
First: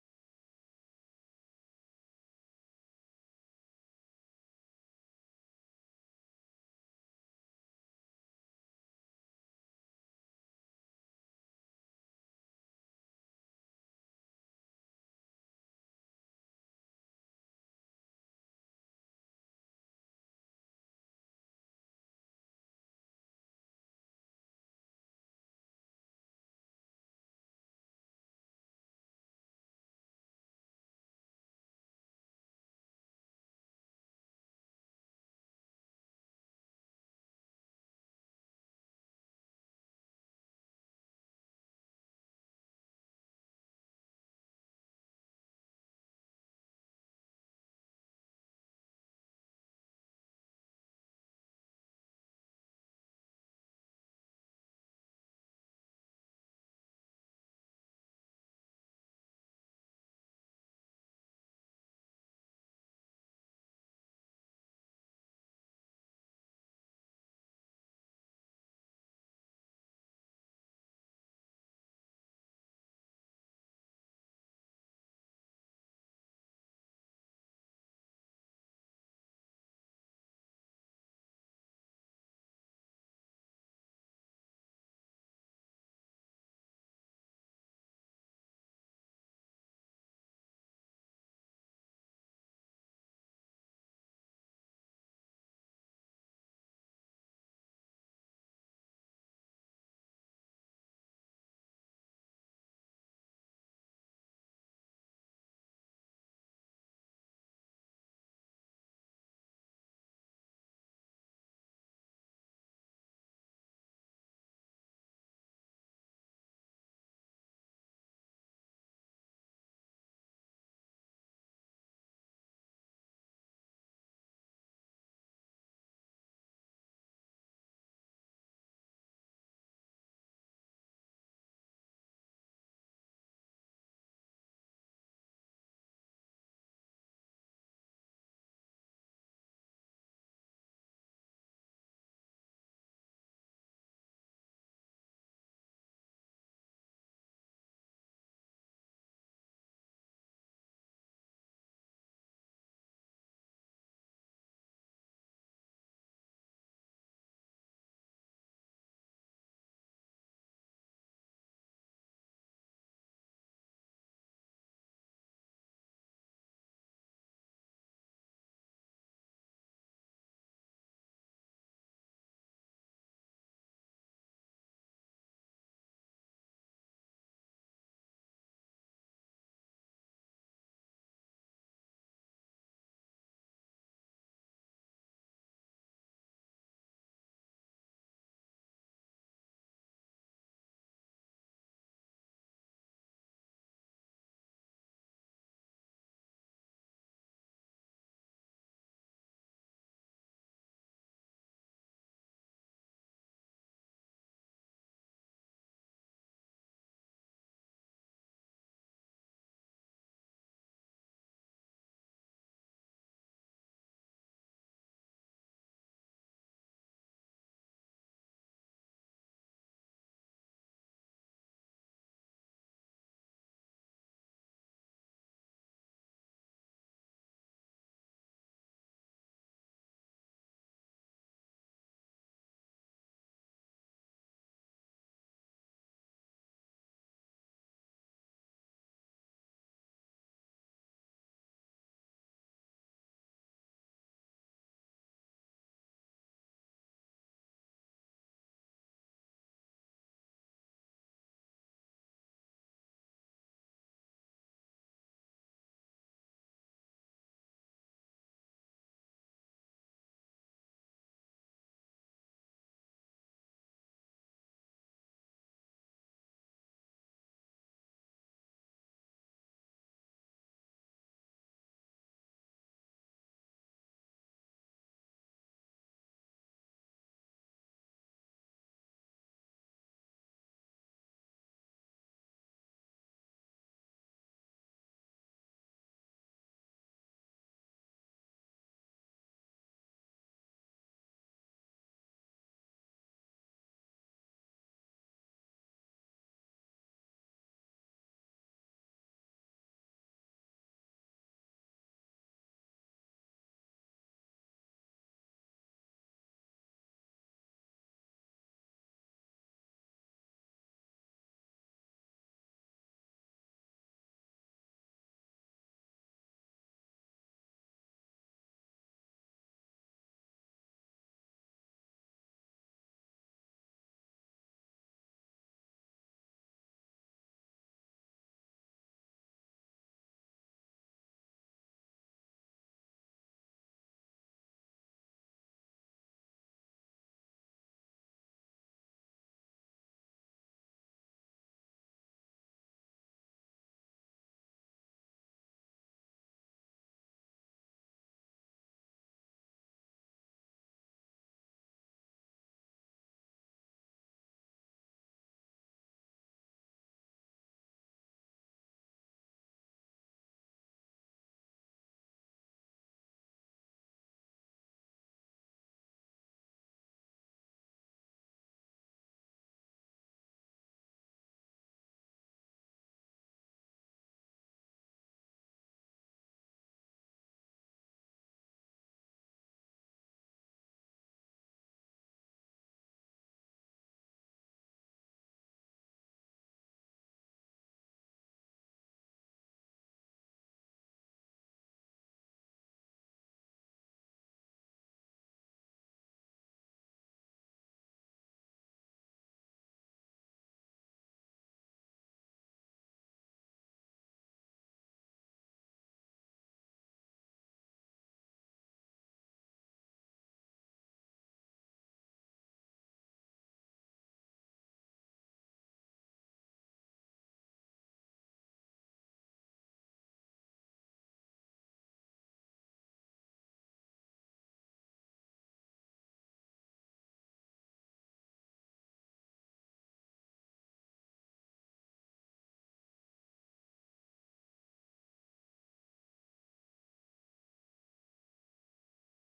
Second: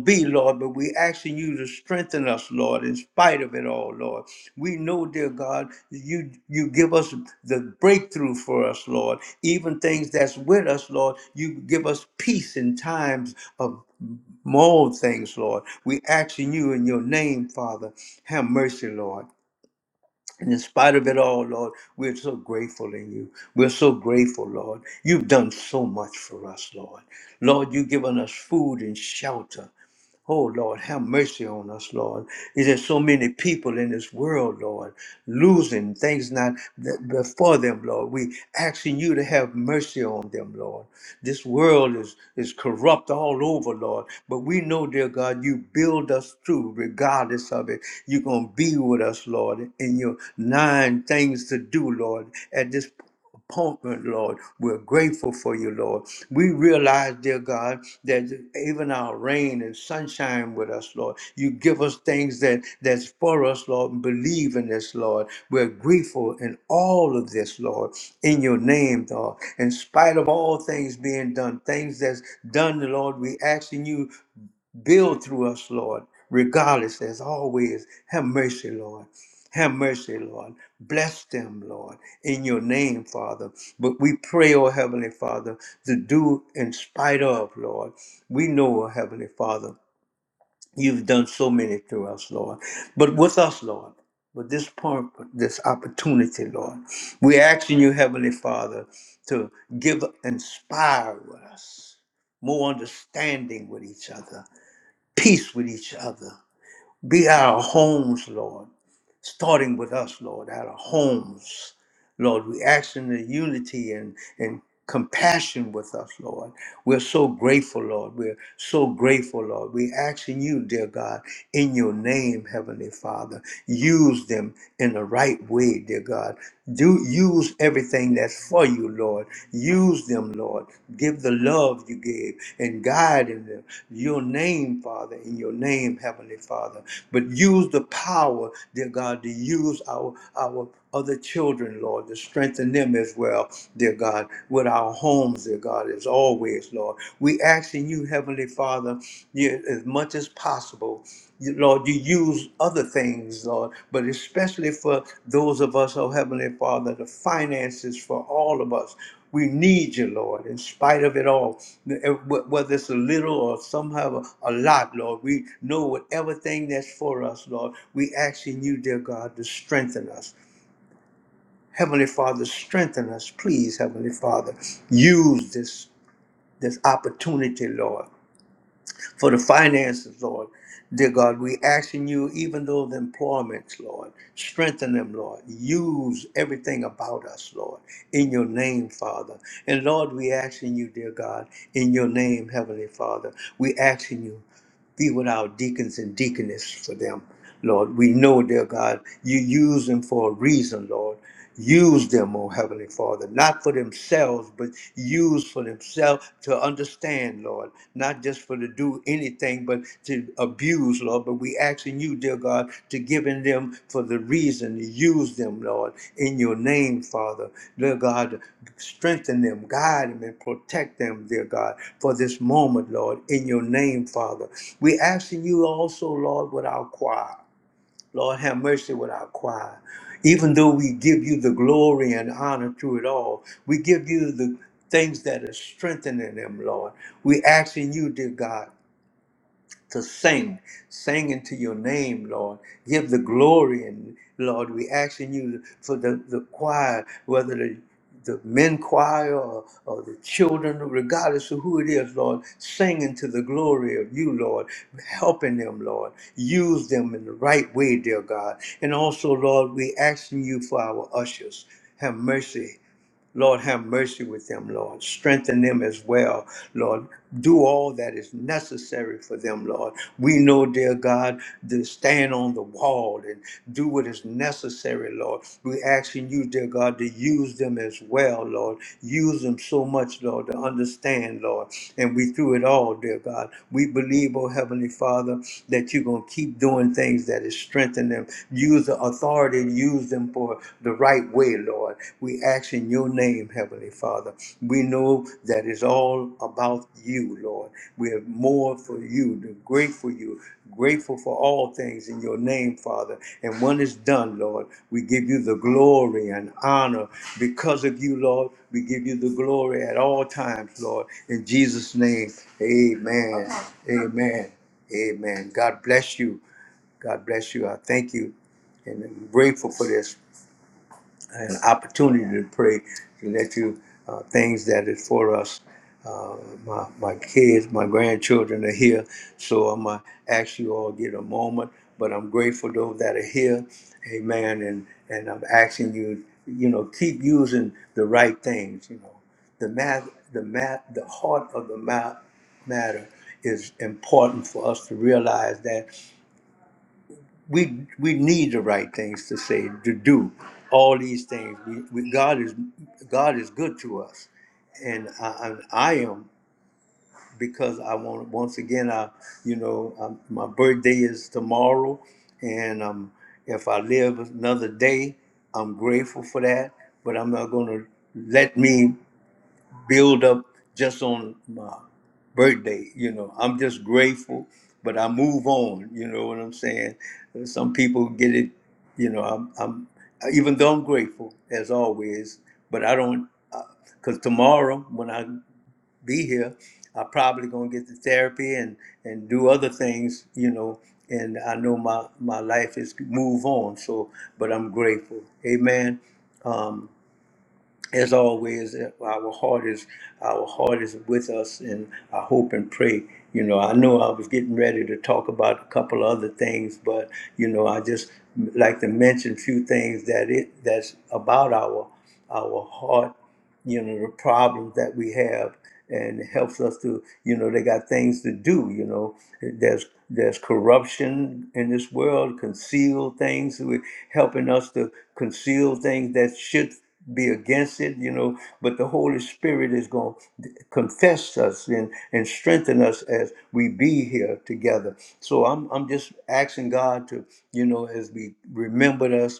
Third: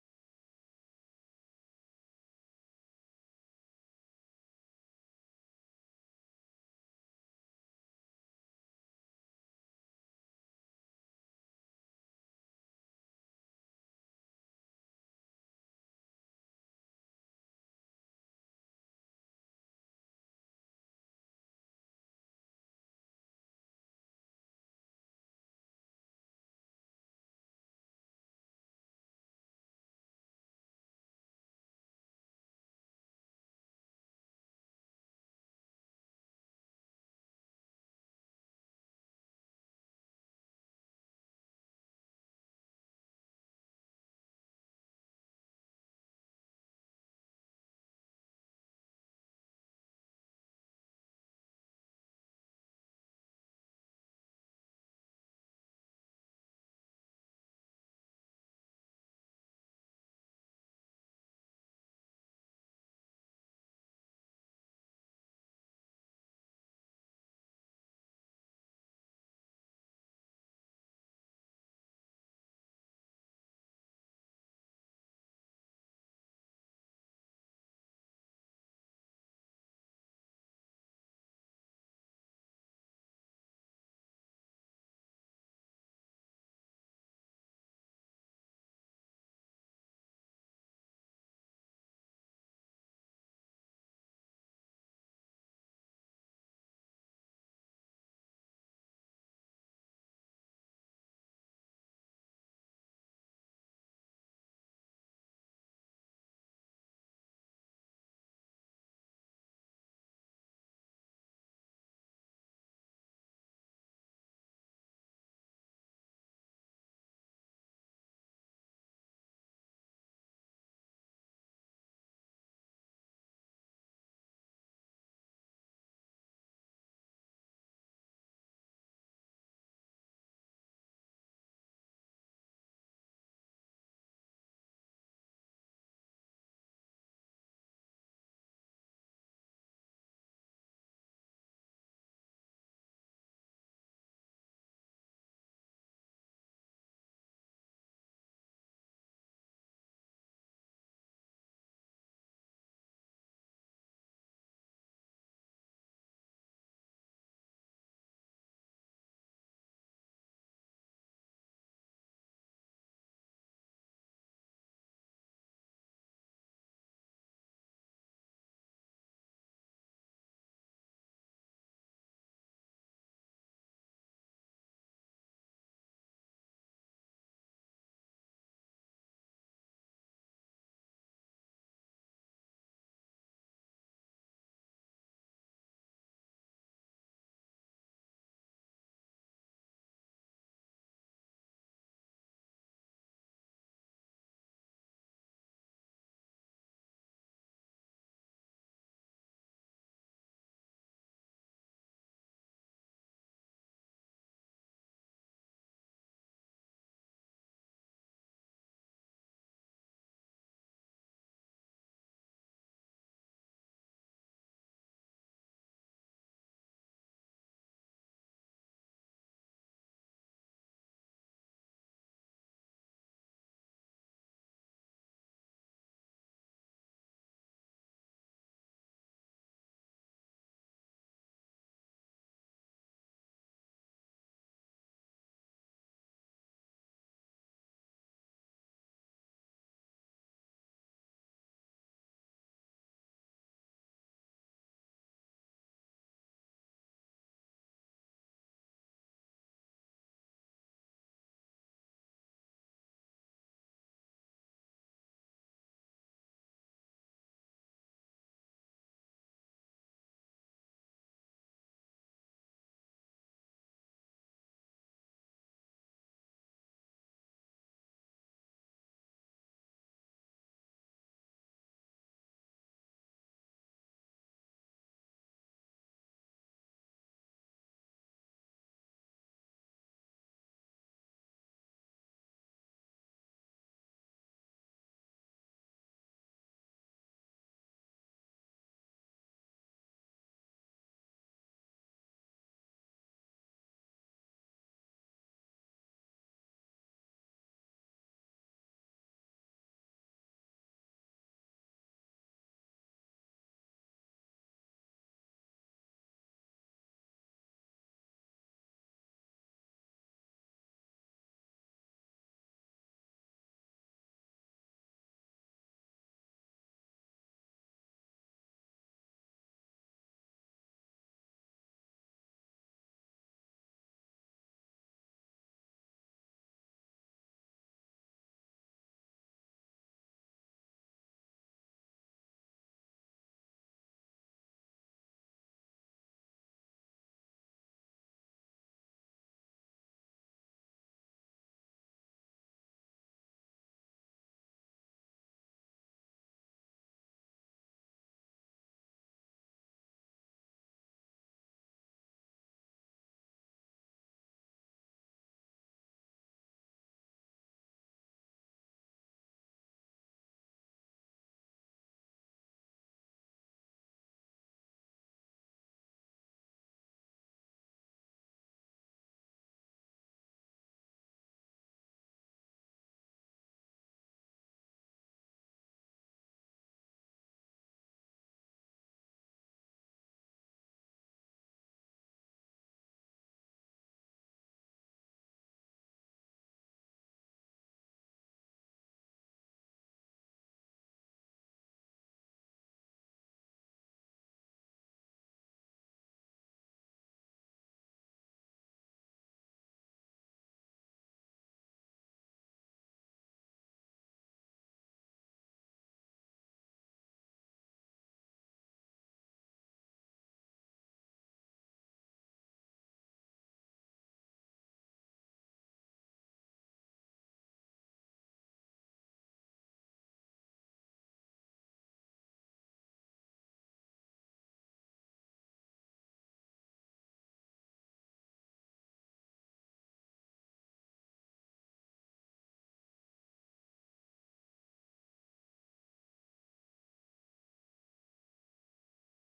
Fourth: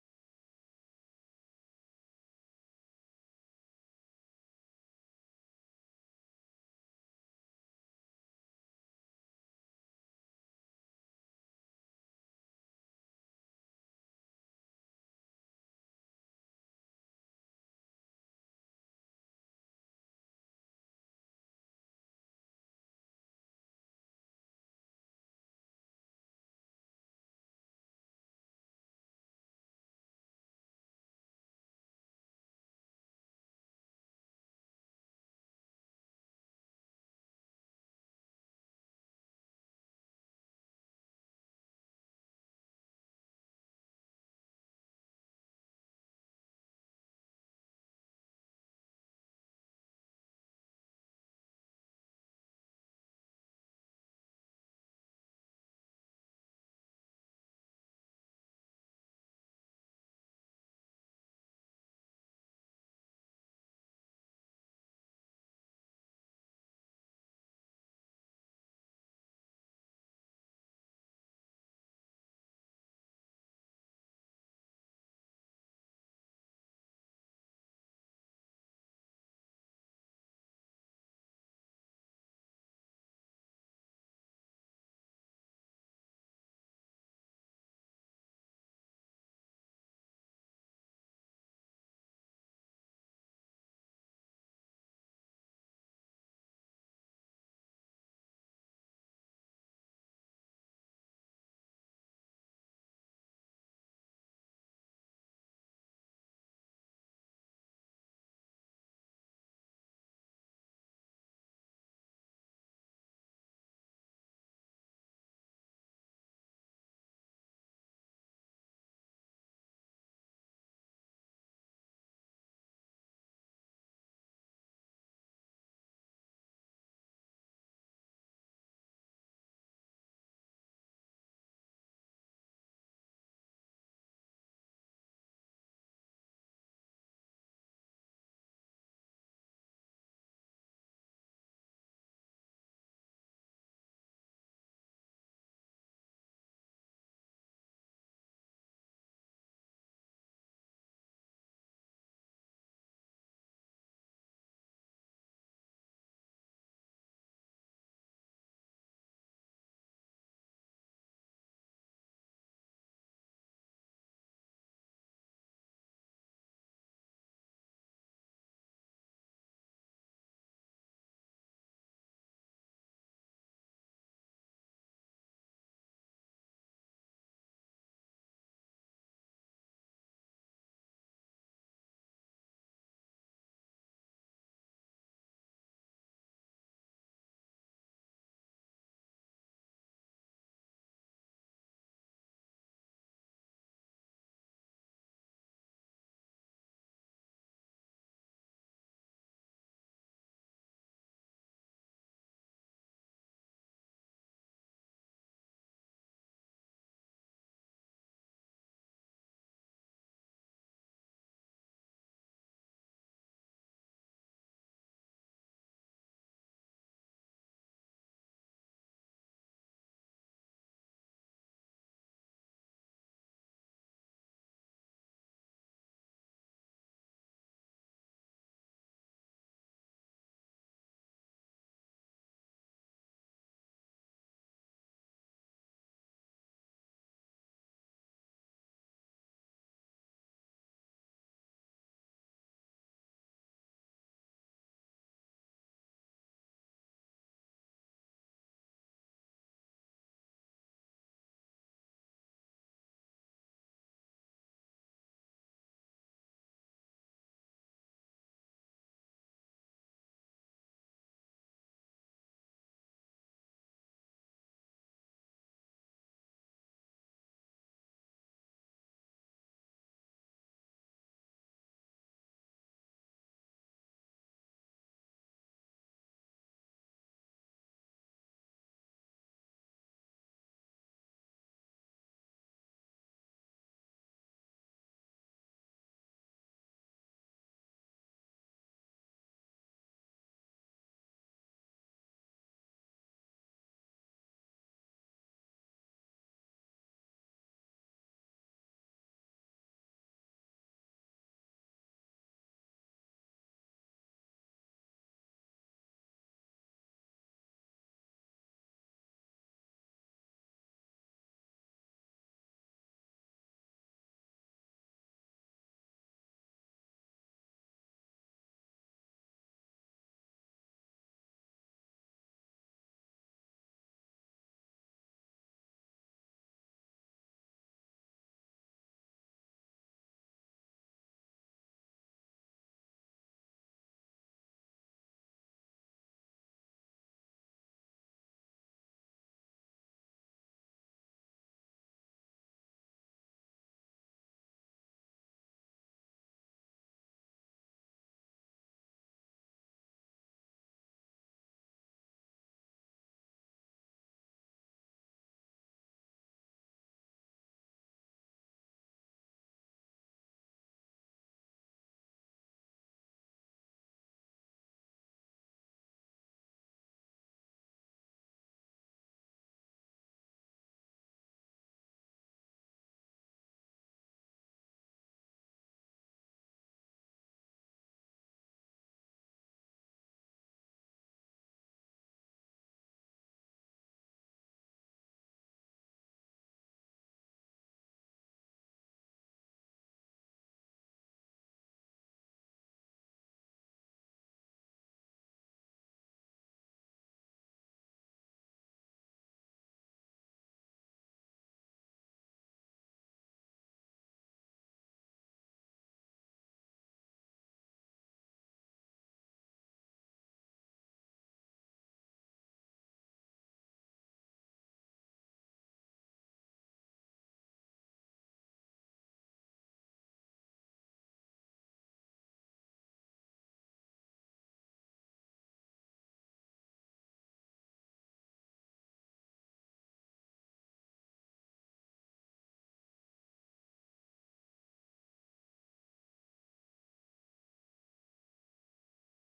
S1: to be, Lord, but we asking you to strengthen us, Lord, in spite of it all, Lord. We know, dear God, you you give us the breakthrough for us, Lord. Even things that's with us, Lord, you give us peace in times of more things, Lord. We asking you in your name, Father. Have mercy, Lord. And in spite of it all, Lord, we're so grateful in you. We're so grateful, Lord. You've done so much for us, Lord. Lord, you've given us food and shelter. Oh Lord, have mercy on us, Lord. Is there so many people in this world, Lord, losing things not th- before them, Lord? We asking you to have mercy on them, Lord. This world is is corrupt all over, Lord. But we know, dear God, you build us through, regardless of it. You're gonna be with us, Lord, in your nine things to do, Lord. At this appointment, Lord. We're grateful for you, Lord. We realize, dear God, that even our rain and sunshine with us, Lord. You give us things that that's for us, Lord. and Believe in this, Lord. We're grateful in all of this, Lord, in your name, Lord. In spite of all things being done, things that's done, Lord, we asking you Build through us, Lord, regardless, as always. Have mercy, Lord. Have mercy, Lord. Bless them, Lord, in your name, Father. But we pray, oh Heavenly Father, to do in spite of, Lord. We know, oh Heavenly Father, you've done so many through us, Lord. But with us, Lord, with this part, this opportunity, Lord, we're asking you, Heavenly Father, to give, inspire us more understanding with each other peace with each other. Be our homes, Lord, starting with us, Lord, at our homes. Lord, we ask in the unity and, and compassion with us, Lord. We're so grateful, Lord. We're so grateful, Lord. We ask in you, dear God, in your name, Heavenly Father. Use them in the right way, dear God. Do use everything that's for you, Lord. Use them, Lord. Give the love you gave and guide in them. Your name, Father, in your name, Heavenly Father. But use the power, dear God, to use our our other children, Lord, to strengthen them as well, dear God, with our homes, dear God, as always, Lord. We ask in you, Heavenly Father, you- as much as possible, you- Lord, you use other things, Lord, but especially for those of us, oh Heavenly Father, the finances for all of us. We need you, Lord, in spite of it all. Eh, Wh- Whether it's a little or somehow a lot, Lord, we know whatever thing that's for us, Lord, we ask in you, dear God, to strengthen us. Heavenly Father, strengthen us, please, Heavenly Father. Use this this opportunity, Lord, for the finances, Lord. Dear God, we asking you, even though the employments, Lord, strengthen them, Lord. Use everything about us, Lord, in your name, Father. And Lord, we asking you, dear God, in your name, Heavenly Father, we asking you. Be with our deacons and deaconess for them, Lord. We know, dear God, you use them for a reason, Lord. Use them, oh Heavenly Father, not for themselves, but use for themselves to understand, Lord. Not just for to do anything, but to abuse, Lord but we asking you, dear God, to give in them for the reason to use them, Lord, in your name, Father. Dear God, strengthen them, guide them, and protect them, dear God, for this moment, Lord, in your name, Father. We asking you also, Lord, with our choir. Lord, have mercy with our choir. Even though we give you the glory and honor through it all, we give you the things that are strengthening them, Lord. We asking you, dear God to sing, sing into your name, Lord. Give the glory, and Lord, we asking you for the, the choir, whether the the men choir or, or the children, regardless of who it is, Lord, singing to the glory of you, Lord, helping them, Lord. Use them in the right way, dear God. And also, Lord, we asking you for our ushers. Have mercy. Lord, have mercy with them, Lord. Strengthen them as well, Lord. Do all that is necessary for them, Lord. We know, dear God, to stand on the wall and do what is necessary, Lord. We're asking you, dear God, to use them as well, Lord. Use them so much, Lord, to understand, Lord. And we through it all, dear God, we believe, oh Heavenly Father, that you're going to keep doing things that is strengthening them. Use the authority, use use them for the right way, Lord. We ask in your name, Heavenly Father. We know that it's all about you, Lord. We are more for you, to grateful you, grateful for all things in your name, Father. And when it's done, Lord, we give you the glory and honor because of you, Lord. We give you the glory at all times, Lord. In Jesus' name, amen. Amen. Amen. God bless you. God bless you. I thank you and I'm grateful for this an opportunity to pray to let you uh, things that is for us. Uh, my my kids, my grandchildren are here, so I'm gonna ask you all get a moment. But I'm grateful to those that are here, Amen. And and I'm asking you, you know, keep using the right things. You know, the math, the math, the heart of the math matter is important for us to realize that we we need the right things to say to do all these things we, we god is god is good to us and i i, I am because i want once again i you know um my birthday is tomorrow and um if i live another day i'm grateful for that but i'm not going to let me build up just on my birthday. You know, I'm just grateful, but I move on. You know what I'm saying? Some people get it. You know, I'm, I'm even though I'm grateful as always, but I don't because tomorrow when I be here, I probably gonna get the therapy and and do other things. You know. And I know my, my life is move on, so but I'm grateful. Amen as always, our heart is our heart is with us, and I hope and pray. You know, I know I was getting ready to talk about a couple other things, but you know, I just like to mention a few things that it that's about our our heart you know the problems that we have and it helps us to you know they got things to do you know there's there's corruption in this world conceal things we helping us to conceal things that should be against it you know but the holy spirit is going to confess us and and strengthen us as we be here together so i'm i'm just asking god to you know as we remembered us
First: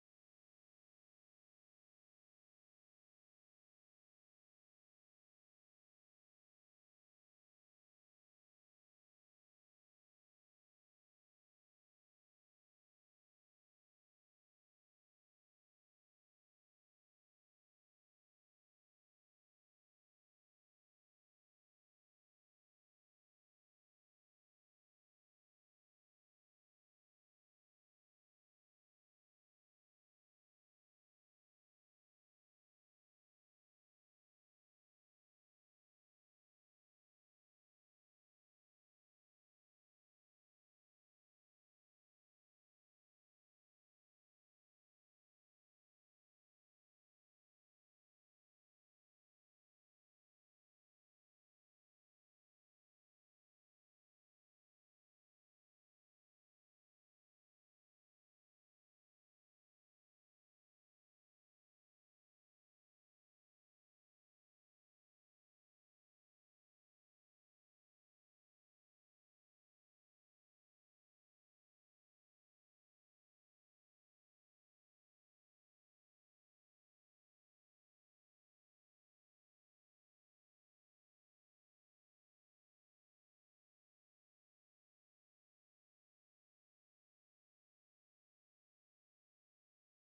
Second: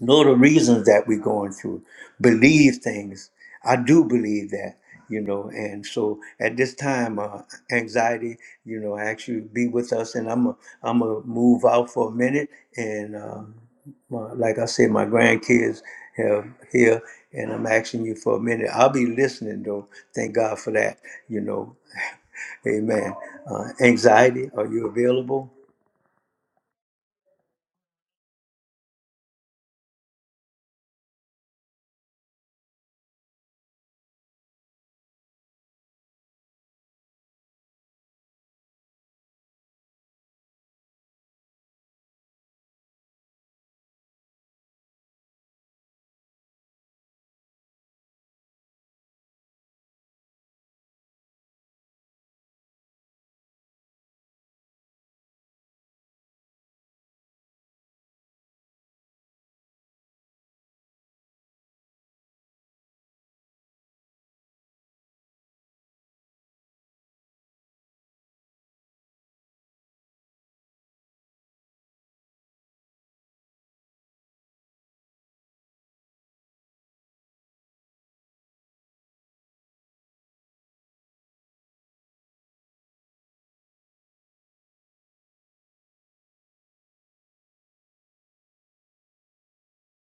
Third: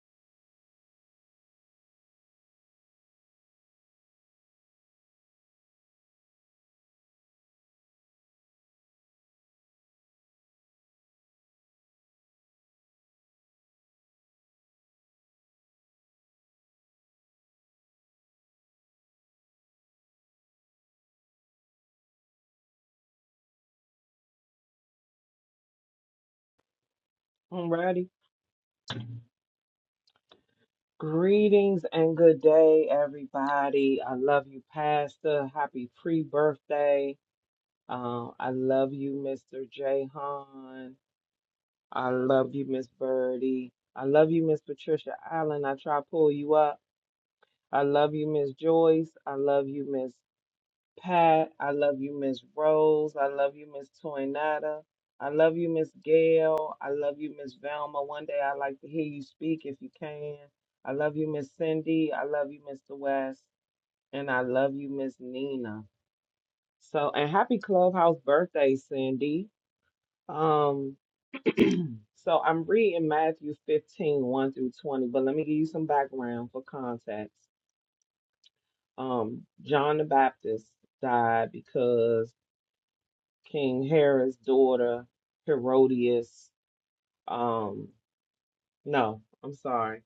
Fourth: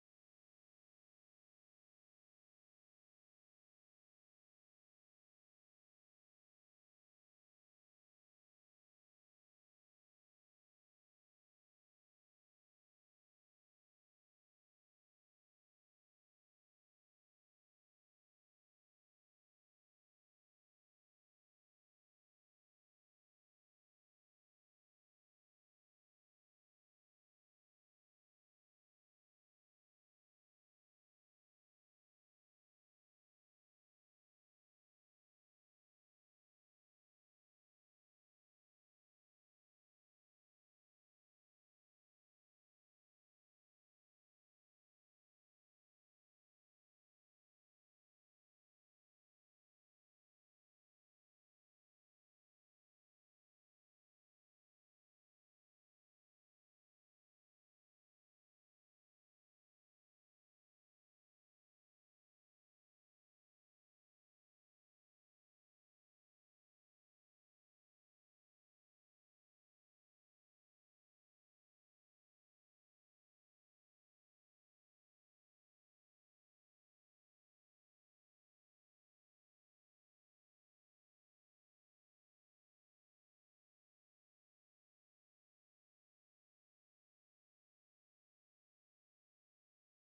S1: know the reasons that we're going through believe things i do believe that you know and so at this time uh, anxiety you know actually be with us and i'm a, i'm gonna move out for a minute and uh, my, like i said my grandkids have here and i'm asking you for a minute i'll be listening though thank god for that you know amen uh, anxiety are you available
S2: Alrighty. Greetings and good day, everybody. I love you, Pastor. Happy pre-birthday. Um, I love you, Mr. Jahan. I love you, Miss Birdie. I love you, Miss Patricia Allen. I try to pull you up. I love you, Miss Joyce. I love you, Miss Pat. I love you, Miss Rose. I love you, Miss Toynata. I love you, Miss Gail. I love you, Miss Velma. One day I'd like to hear you speak if you can. I love you, Miss Cindy. I love you, Mr. West. And I love you, Miss Nina. So, and happy Clubhouse birthday, Cindy. Um, so I'm reading Matthew 15, 1 through 20, but let me give you some background for context. Um, John the Baptist died because King Herod's daughter, Herodias. Um, no, I'm sorry.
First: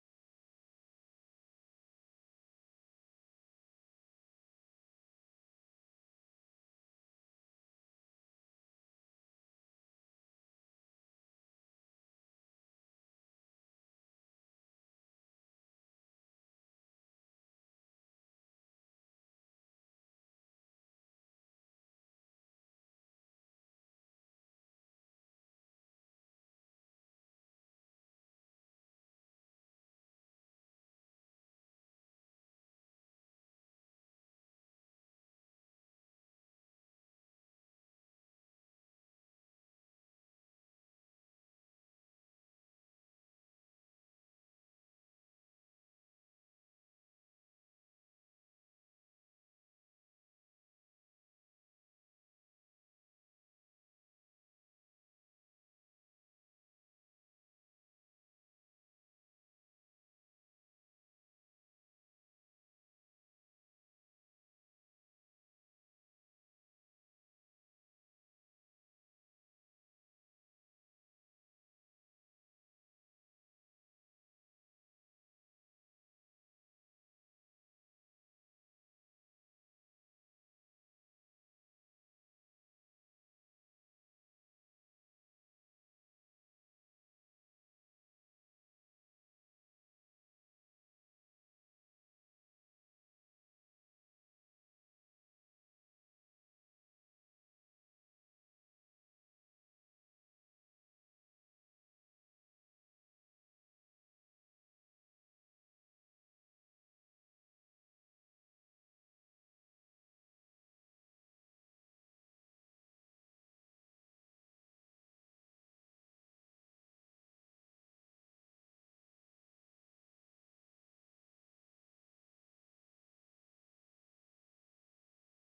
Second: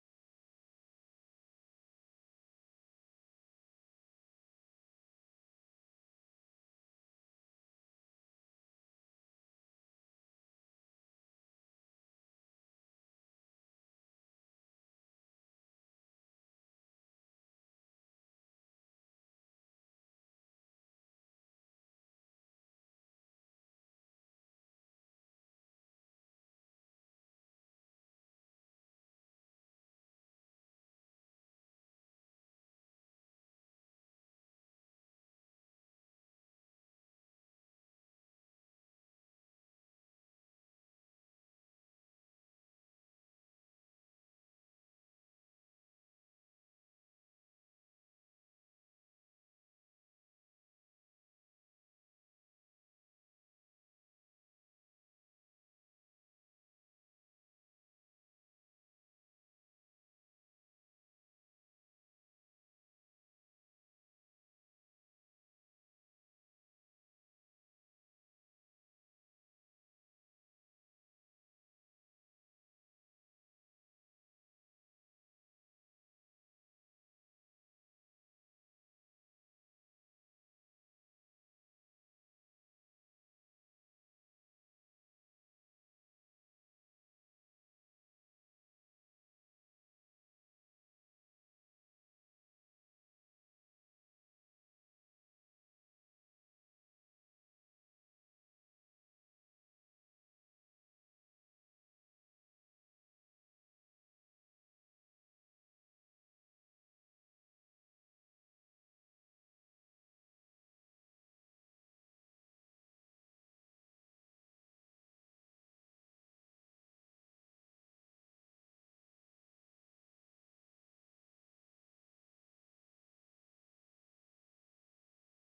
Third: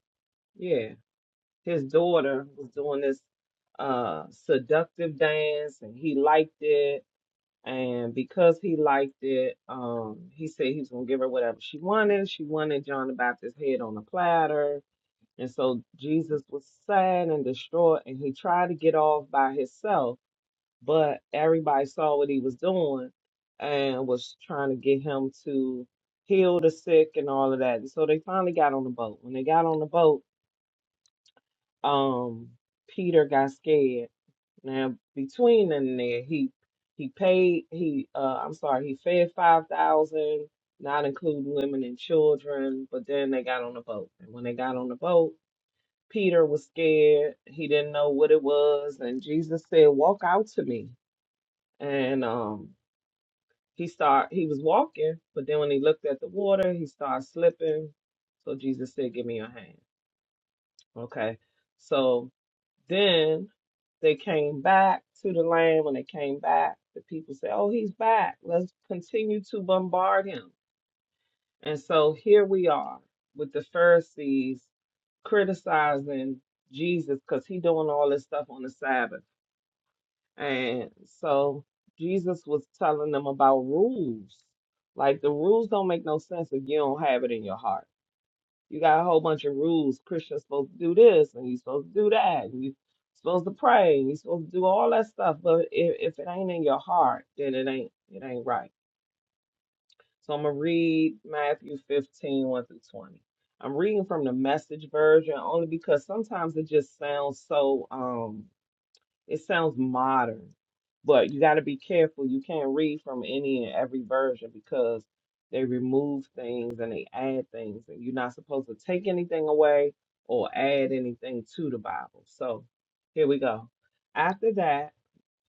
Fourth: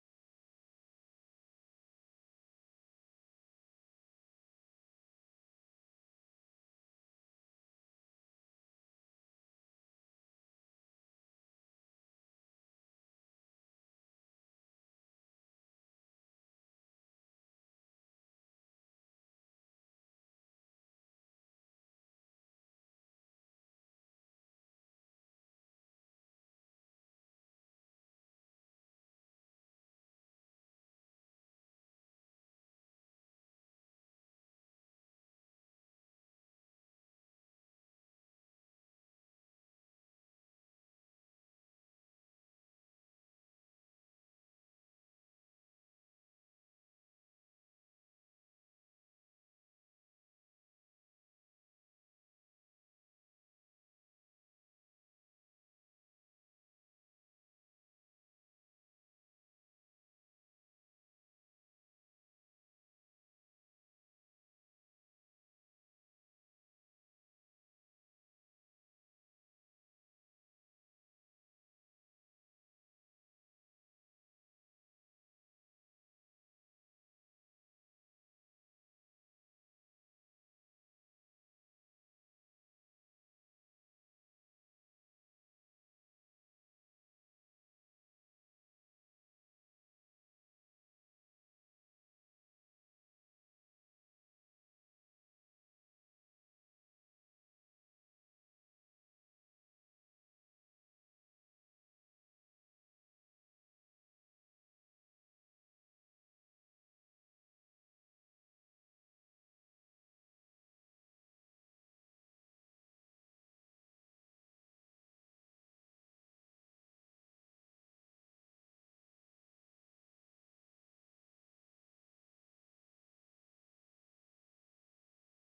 S2: Yeah, his daughter was doing this uh seductive dance, and he liked it. And because he liked it, um, he said he was gonna give her whatever she wanted. She wanted John the Baptist's head on a platter. And so Jesus was sad and distraught, and he tried to get off by himself but everybody saw what he was doing and was trying to get him to heal the sick and all of that. And so they finally got on the boat. When they got on the boat, um, Peter got scared. Now between then and there, he he paid he uh I'm sorry, he fed five thousand, not including women and children. But then they got on the boat, and when they got on the boat. Peter was scared. He didn't know what it was. And Jesus said, Walk out to me. And um He start he was walking, but then when he looked at the water, he started slipping. So Jesus said, Give me your hand. Okay. So then they came back to the land. When they came back, the people said, Oh, he's back. Let's continue to bombard him. And so here we are with the Pharisees criticizing Jesus because he doing all this stuff on the Sabbath. And so Jesus was telling them about rules. Like the rules don't make no sense if you don't have it in your heart. You got a whole bunch of rules. Christians supposed to do this and you supposed to do that. And you supposed to pray and you supposed to do all that stuff. But if, if it ain't in your heart, then it ain't it ain't right. So I'm gonna read Matthew 15, one through 20. I'm reading from the message version only because sometimes it just sounds so um it sounds modern, but you got to be careful. You can't read from any and every version because they remove things and they add things, and you're not supposed to take anything away or add anything to the Bible. So here we go. After that,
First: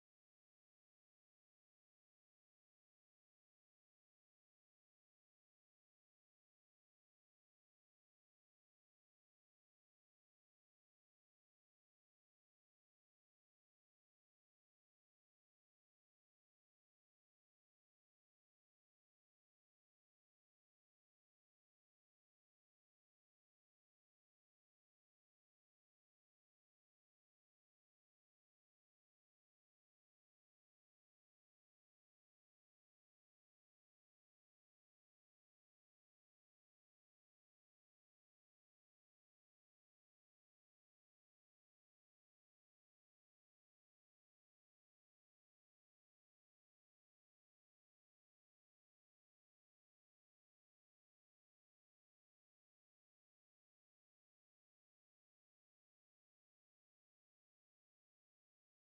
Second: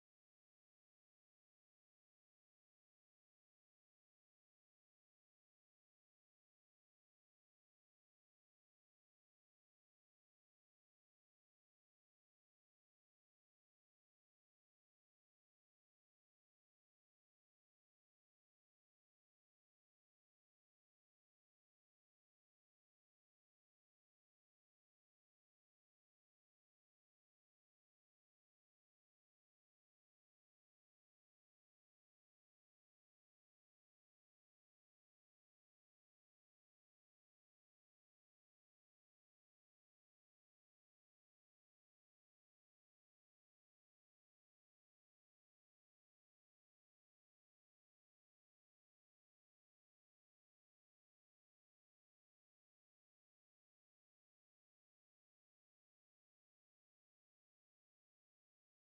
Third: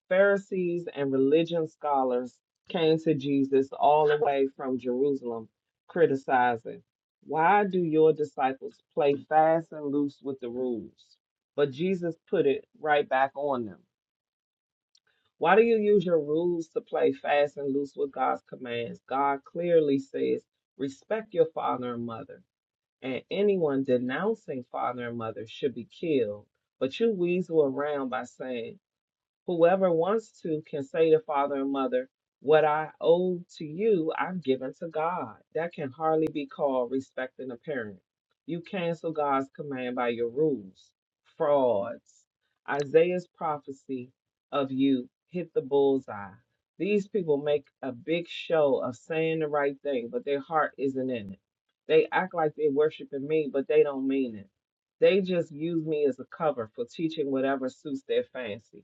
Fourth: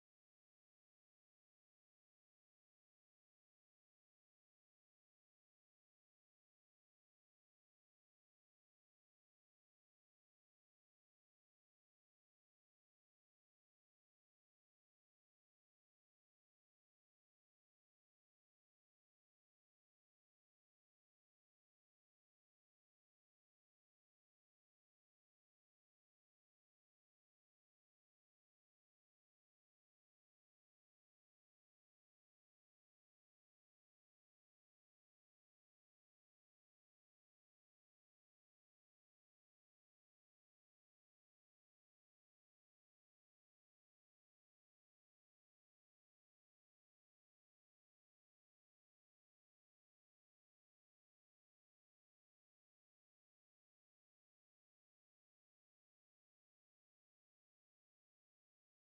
S2: Pharisees and religion scholars came to Jesus all the way from Jerusalem, criticizing, Why do your disciples play fast and loose with the rules? But Jesus put it right back on them. Why do you use your rules to play fast and loose with God's commands? God clearly says, respect your father and mother, and anyone denouncing father and mother should be killed. But you weasel around by saying, Whoever wants to can say to father and mother, What I owe to you, I've given to God. That can hardly be called respecting a parent. You cancel God's command by your rules, frauds. Isaiah's prophecy of you hit the bullseye. These people make a big show of saying the right thing, but their heart isn't in it. They act like they're worshiping me, but they don't mean it. They just use me as a cover for teaching whatever suits their fancy.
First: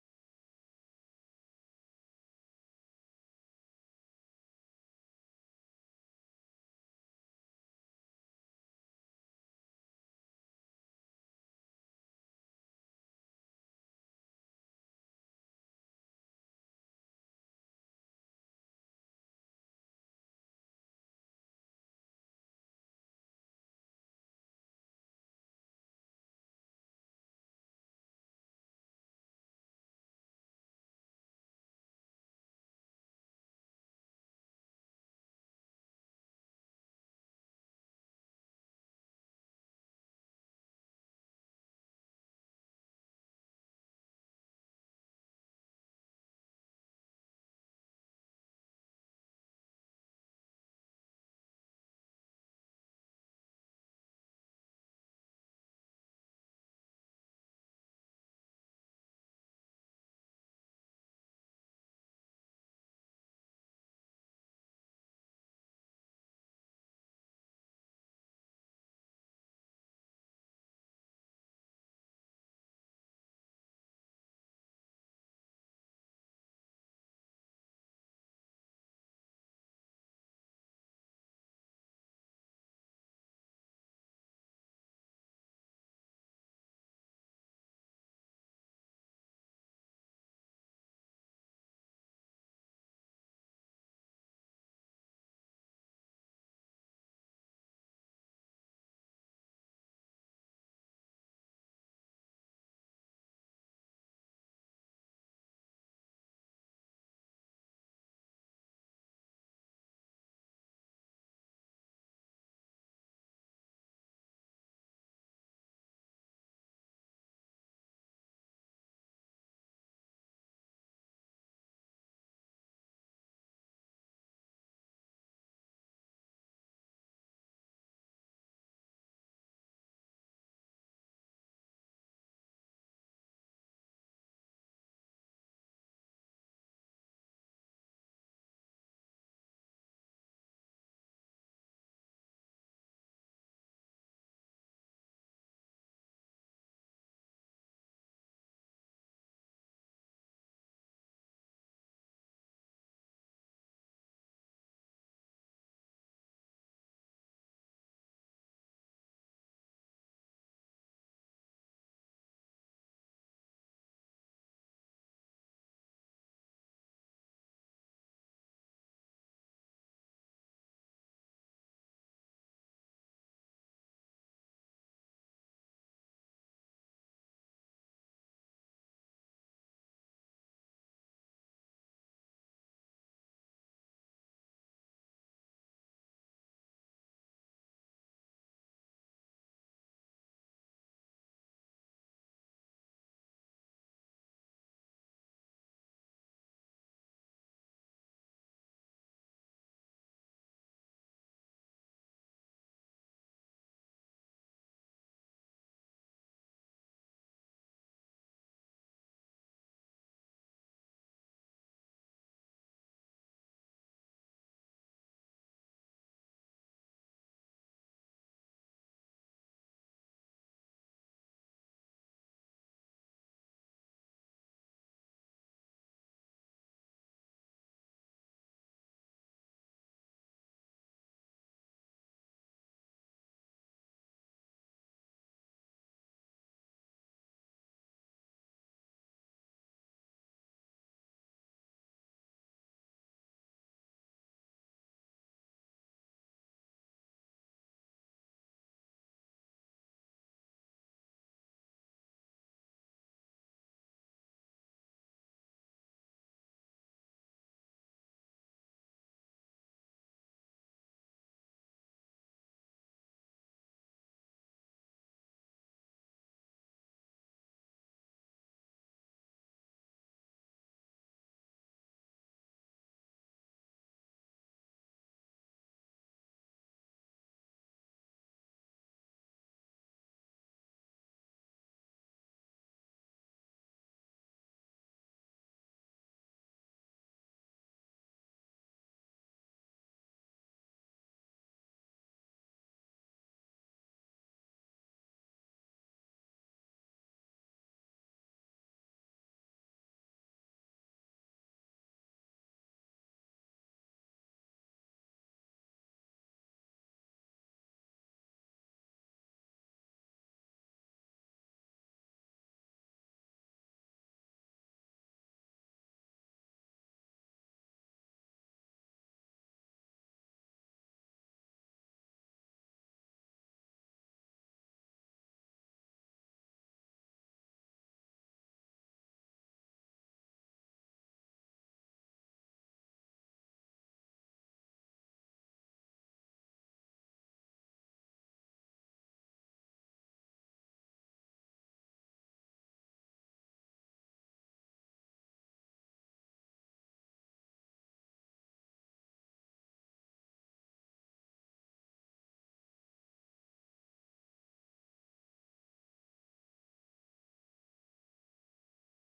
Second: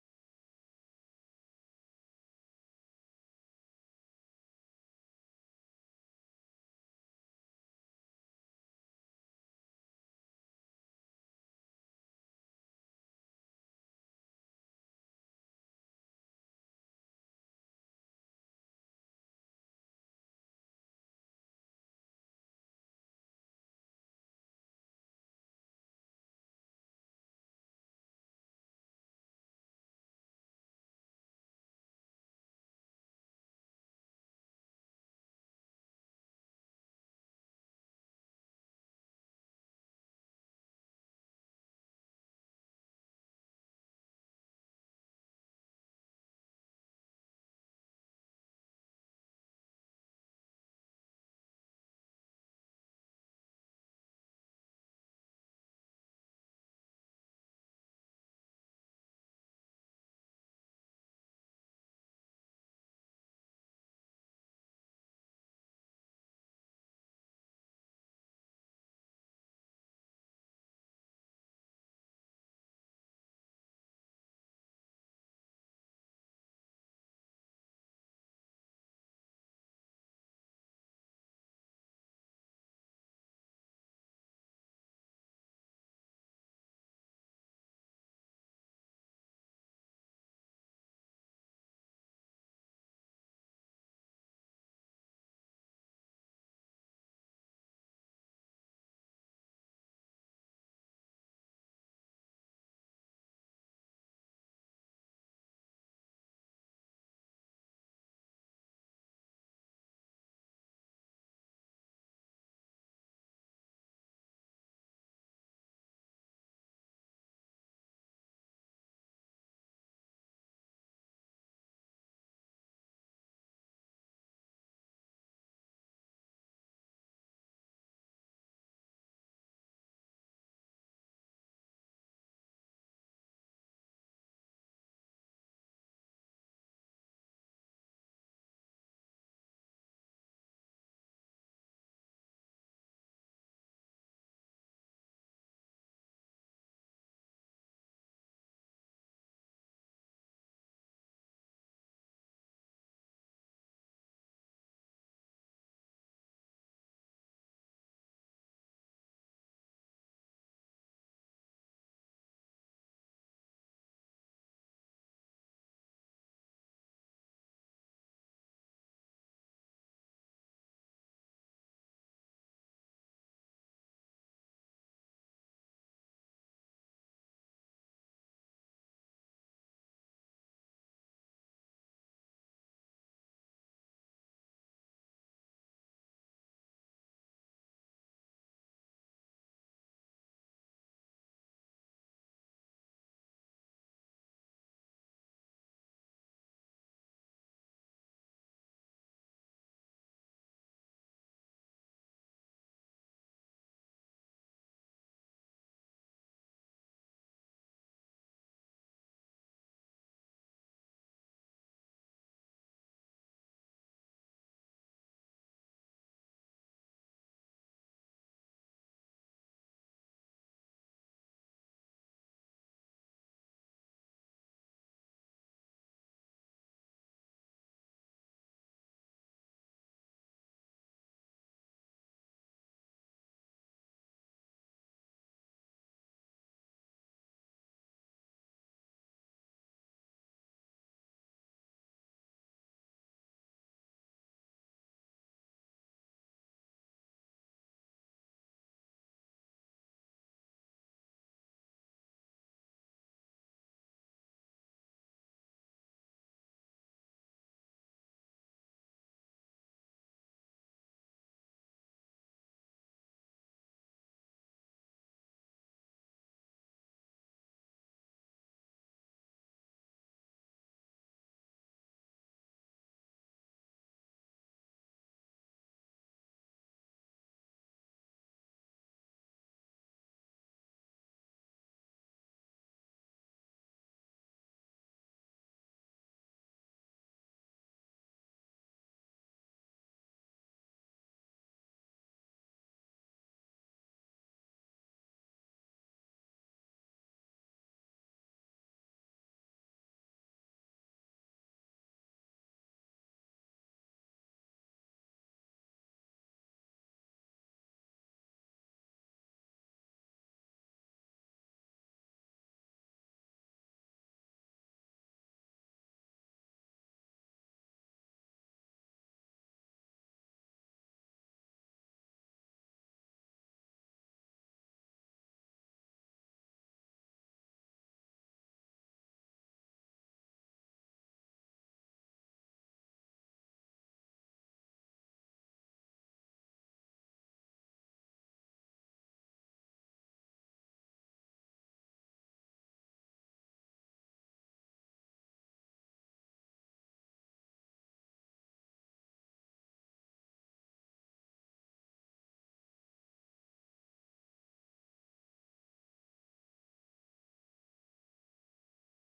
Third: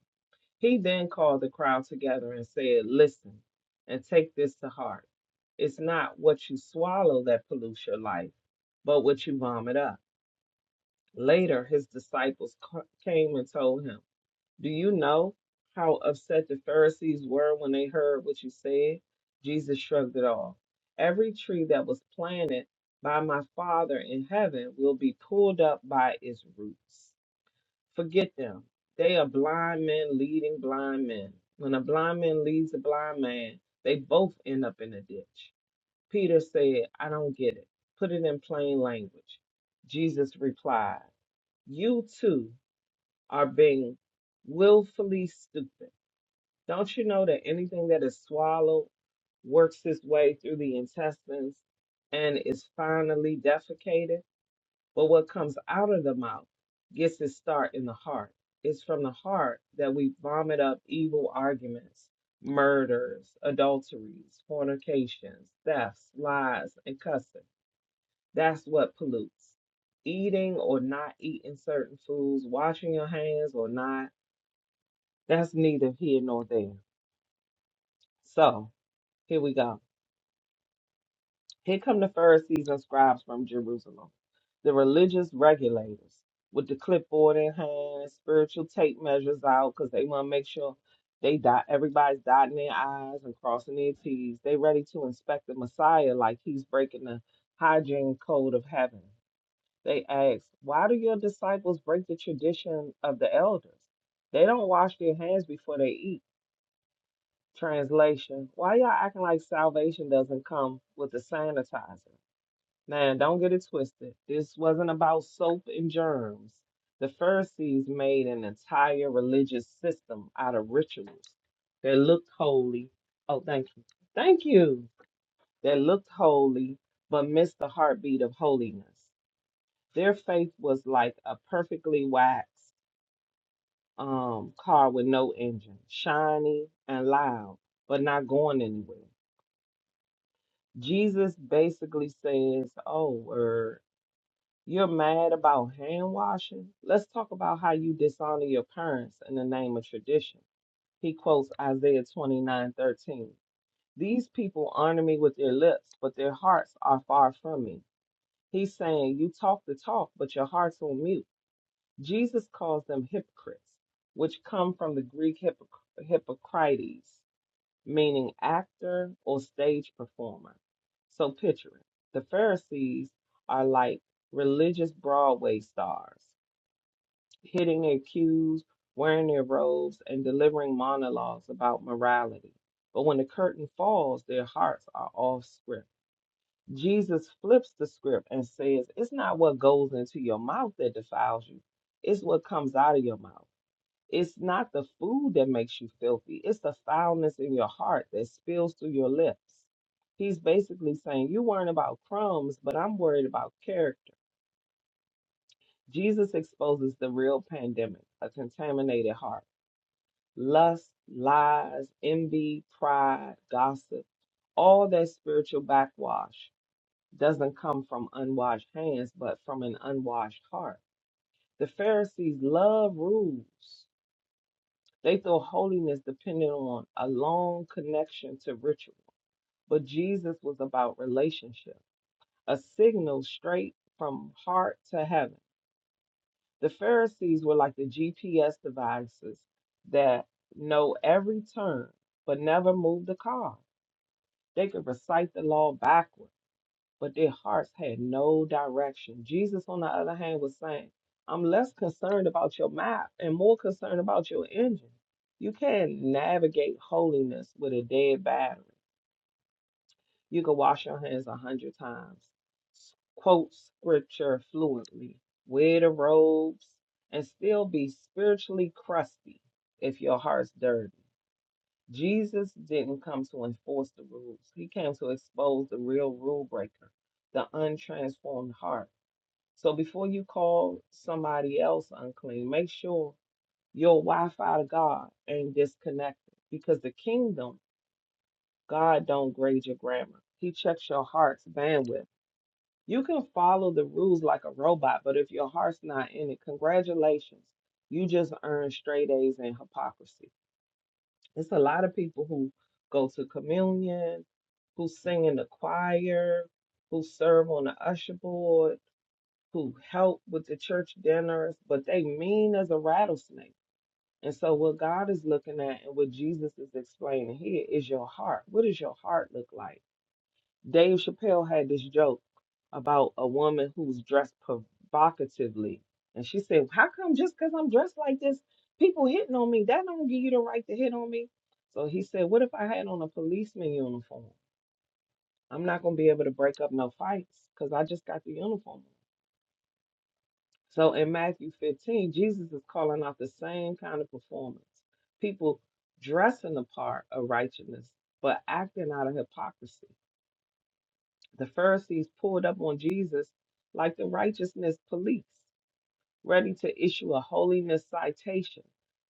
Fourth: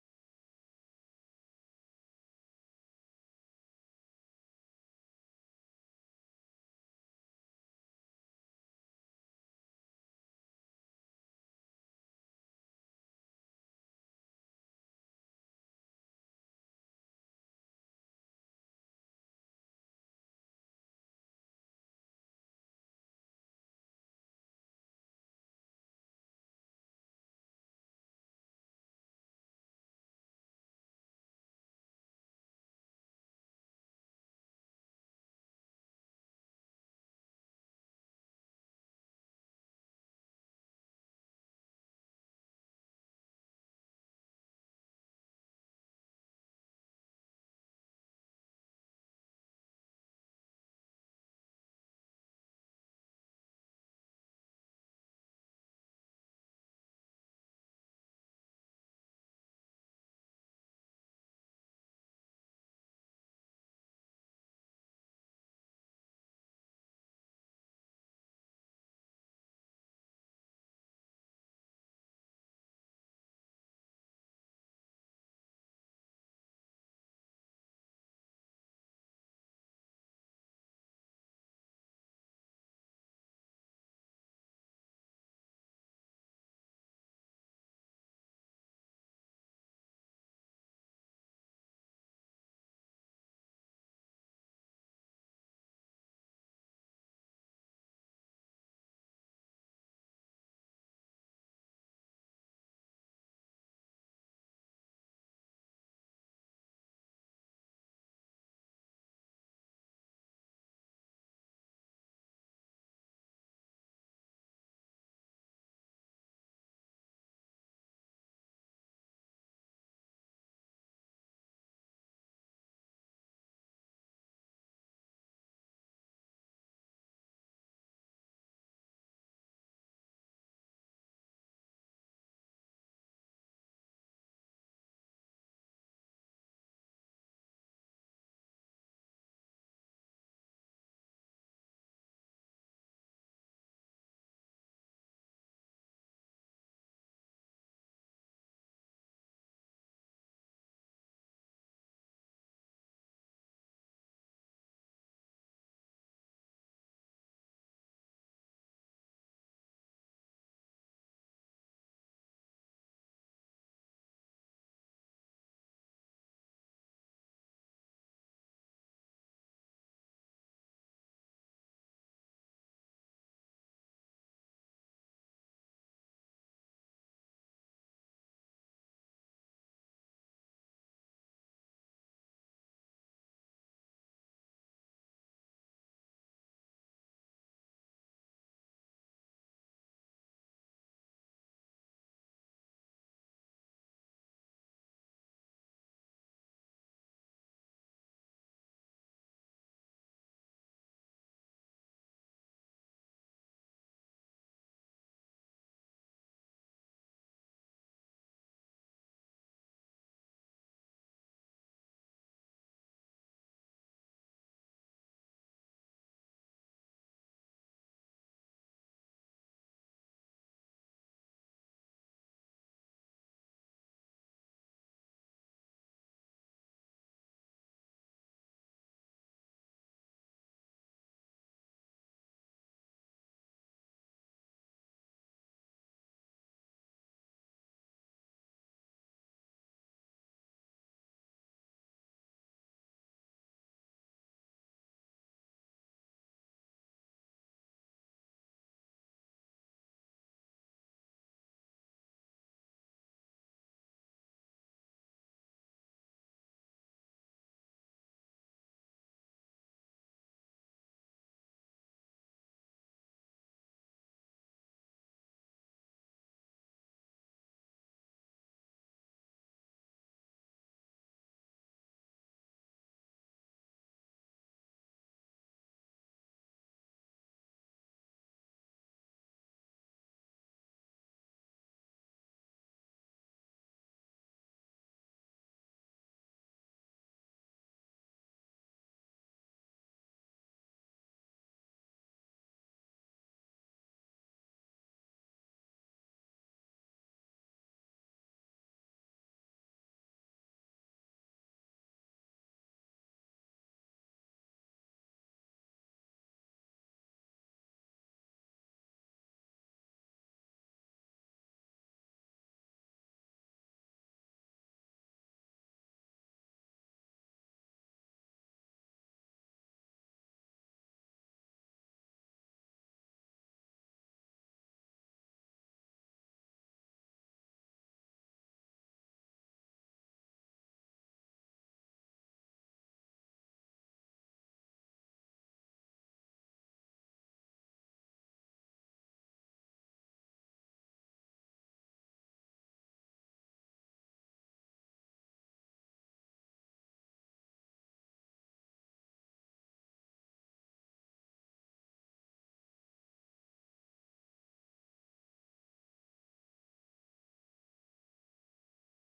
S2: He then called the crowd together and said, Listen and take this to heart. It's not what you swallow that pollutes your life, but what you vomit up. Later, his disciples ca- came and told him, Do you know how upset the Pharisees were when they heard what you said? Jesus shrugged it off. Every tree that was planted by my Father in heaven will be pulled up by its roots. Forget them. They are blind men leading blind men. When a blind man leads a blind man, they both end up in a ditch. Peter said, I don't get it. Put it in plain language. Jesus replied, You too are being willfully stupid. Don't you know that anything that is swallowed works its way through the intestines and is finally defecated? But what comes out of the mouth gets its start in the heart. It's from the heart that we vomit up evil arguments, murders, adulteries, fornications, thefts, lies, and cussing. That's what pollutes. Eating or not eating certain foods, washing your hands or not, that's neither here nor there. So, here we go. Here come the Pharisees and scribes from Jerusalem, the religious regulators with the clipboard in hand, spiritual tape measures out because they want to make sure they dot everybody's dotting their I's and crossing their T's. They ready to inspect the Messiah like he's breaking the hygiene code of heaven. They ask, why do your disciples break the tradition of the elders? They don't wash their hands before they eat. Translation, why y'all acting like salvation doesn't come with the sanitizer? Now, don't get it twisted. This wasn't about soap and germs. The Pharisees made an entire religious system out of rituals that looked holy. Oh, thank you. Thank you. That looked holy, but missed the heartbeat of holiness. Their faith was like a perfectly waxed um, car with no engine, shiny and loud, but not going anywhere. Jesus basically says, Oh, word. You're mad about hand washing? Let's talk about how you dishonor your parents in the name of tradition. He quotes Isaiah 29:13. These people honor me with their lips, but their hearts are far from me. He's saying, You talk the talk, but your heart's on mute. Jesus calls them hypocrites, which come from the Greek hypoc- hypocrites, meaning actor or stage performer. So picture it. The Pharisees are like religious Broadway stars, hitting their cues, wearing their robes, and delivering monologues about morality. But when the curtain falls, their hearts are off script. Jesus flips the script and says, It's not what goes into your mouth that defiles you, it's what comes out of your mouth. It's not the food that makes you filthy, it's the foulness in your heart that spills through your lips. He's basically saying, You're worrying about crumbs, but I'm worried about character. Jesus exposes the real pandemic a contaminated heart, lust, lies, envy, pride, gossip. All that spiritual backwash doesn't come from unwashed hands, but from an unwashed heart. The Pharisees love rules They thought holiness depended on a long connection to ritual, but Jesus was about relationship, a signal straight from heart to heaven. The Pharisees were like the GPS devices that know every turn but never move the car. They could recite the law backwards but their hearts had no direction. Jesus, on the other hand, was saying, I'm less concerned about your map and more concerned about your engine. You can't navigate holiness with a dead battery. You can wash your hands a hundred times, quote scripture fluently, wear the robes, and still be spiritually crusty if your heart's dirty. Jesus didn't come to enforce the rules. He came to expose the real rule breaker, the untransformed heart. So before you call somebody else unclean, make sure your Wi-Fi to God ain't disconnected because the kingdom, God don't grade your grammar. He checks your heart's bandwidth. You can follow the rules like a robot, but if your heart's not in it, congratulations. You just earned straight A's in hypocrisy. It's a lot of people who go to communion, who sing in the choir, who serve on the usher board, who help with the church dinners, but they mean as a rattlesnake. And so, what God is looking at and what Jesus is explaining here is your heart. What does your heart look like? Dave Chappelle had this joke about a woman who's dressed provocatively. And she said, How come just because I'm dressed like this, people hitting on me? That don't give you the right to hit on me. So he said, What if I had on a policeman uniform? I'm not going to be able to break up no fights because I just got the uniform. on." So in Matthew 15, Jesus is calling out the same kind of performance. People dressing the part of righteousness, but acting out of hypocrisy. The Pharisees pulled up on Jesus like the righteousness police, ready to issue a holiness citation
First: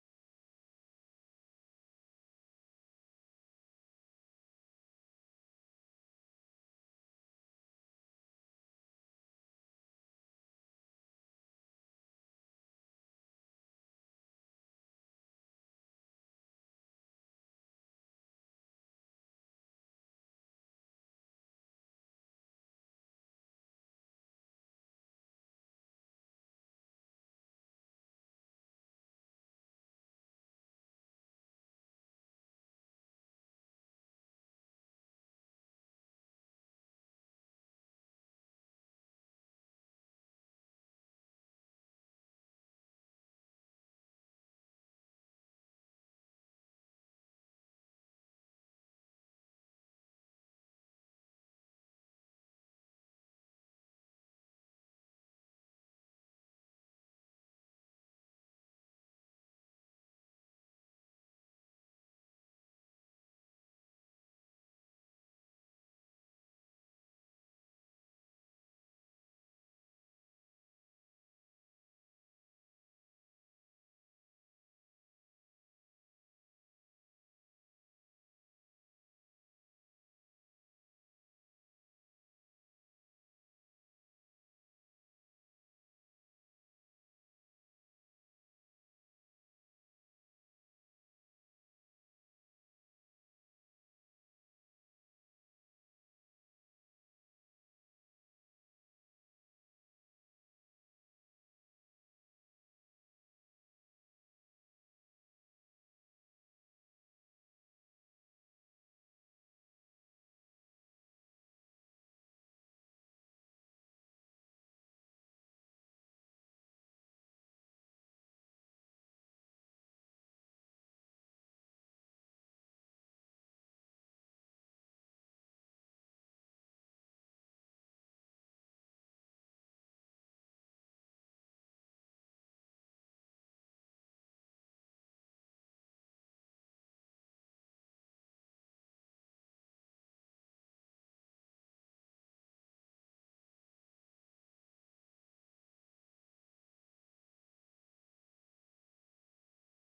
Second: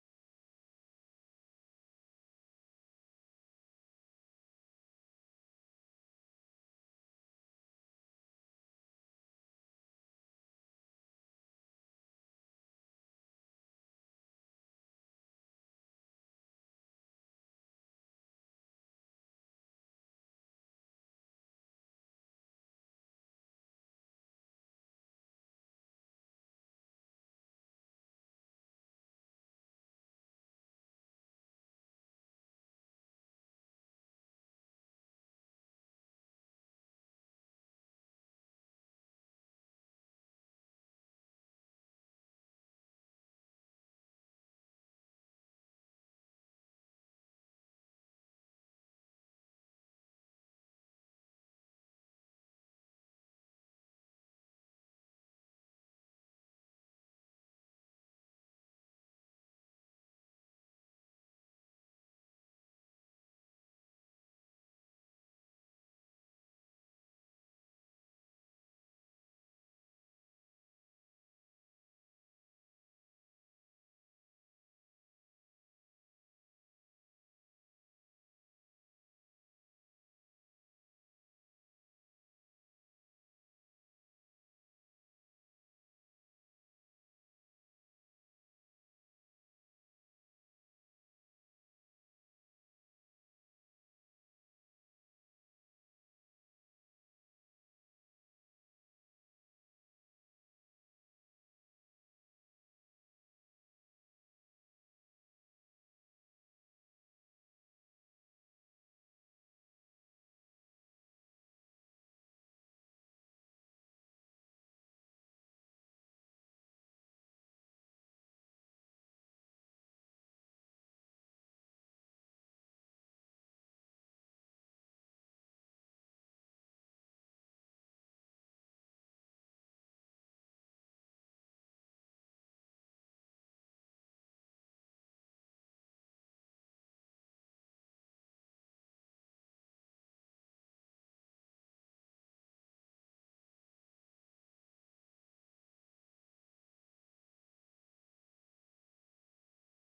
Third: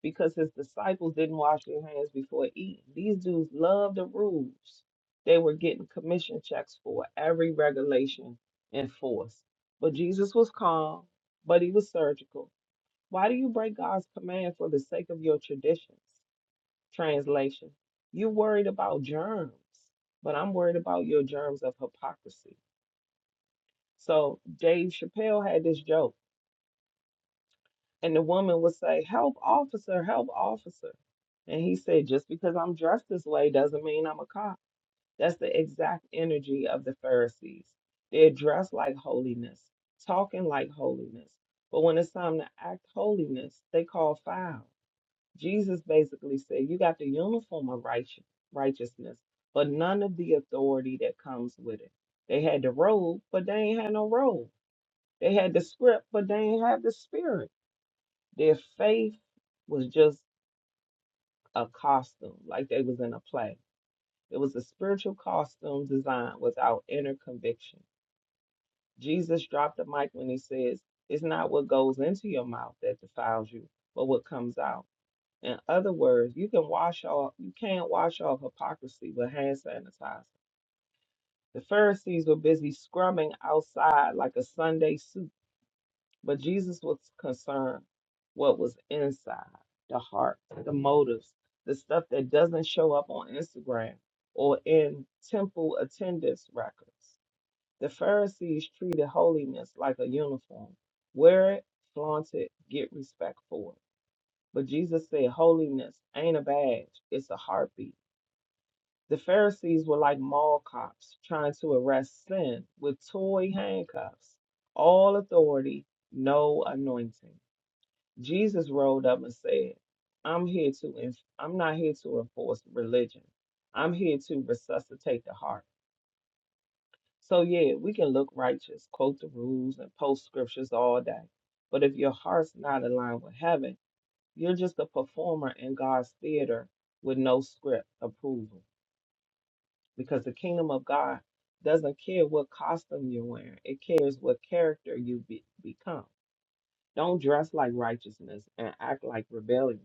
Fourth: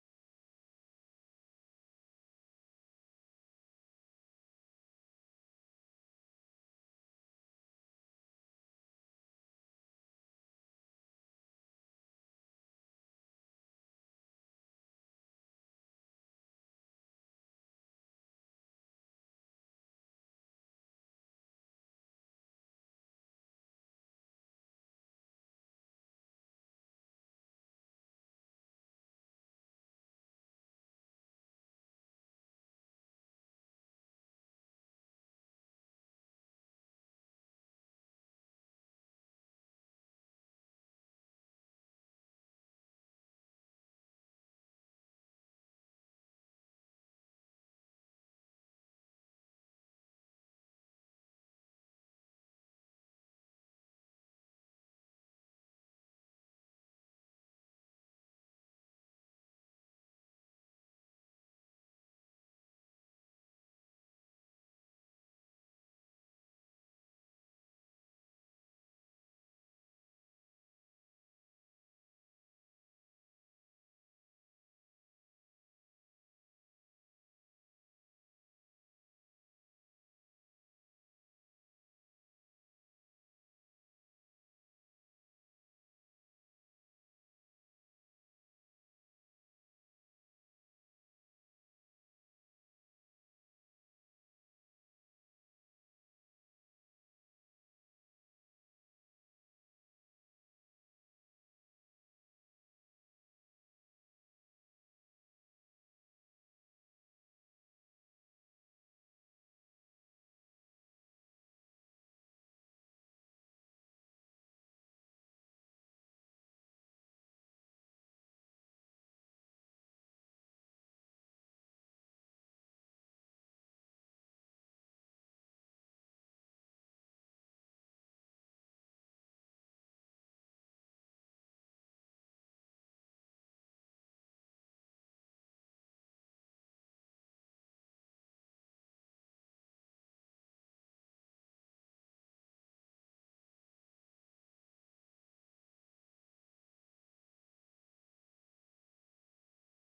S2: because his disciples didn't wash their hands before eating. These dudes loved the rules. They were getting commission checks for every regulation enforced. But Jesus was calm, but he was surgical. Why do you break God's command for the sake of your traditions? Translation You're worried about germs, but I'm worried about your germs of hypocrisy. So Dave Chappelle had this joke, and the woman would say, "Help, officer! Help, officer!" And he said, "Just because I'm dressed this way doesn't mean I'm a cop." That's the exact energy of the Pharisees. They're dressed like holiness, talking like holiness, but when it's time to act holiness, they call foul. Jesus basically said, "You got the uniform of righteous, righteousness, but none of the authority that comes with it." They had the robe, but they ain't had no robe. They had the script, but they ain't had the spirit. Their faith was just a costume, like they was in a play. It was a spiritual costume designed without inner conviction. Jesus dropped the mic when he says, It's not what goes into your mouth that defiles you, but what comes out. In other words, you can wash off you can't wash off hypocrisy with hand sanitizer. The Pharisees were busy scrumming outside like a Sunday But Jesus was concerned what was inside, the heart, the motives, the stuff that doesn't show up on Instagram or in temple attendance records. The Pharisees treated holiness like a uniform. Wear it, flaunt it, get respect for it. But Jesus said holiness ain't a badge, it's a heartbeat. The Pharisees were like mall cops trying to arrest sin with toy handcuffs. All authority, no anointing. Jesus rolled up and said, I'm here to enf- I'm not here to enforce religion. I'm here to resuscitate the heart. So yeah, we can look righteous, quote the rules and post scriptures all day. But if your heart's not aligned with heaven, you're just a performer in God's theater with no script approval. Because the kingdom of God doesn't care what costume you're wearing. It cares what character you be- become. Don't dress like righteousness and act like rebellion.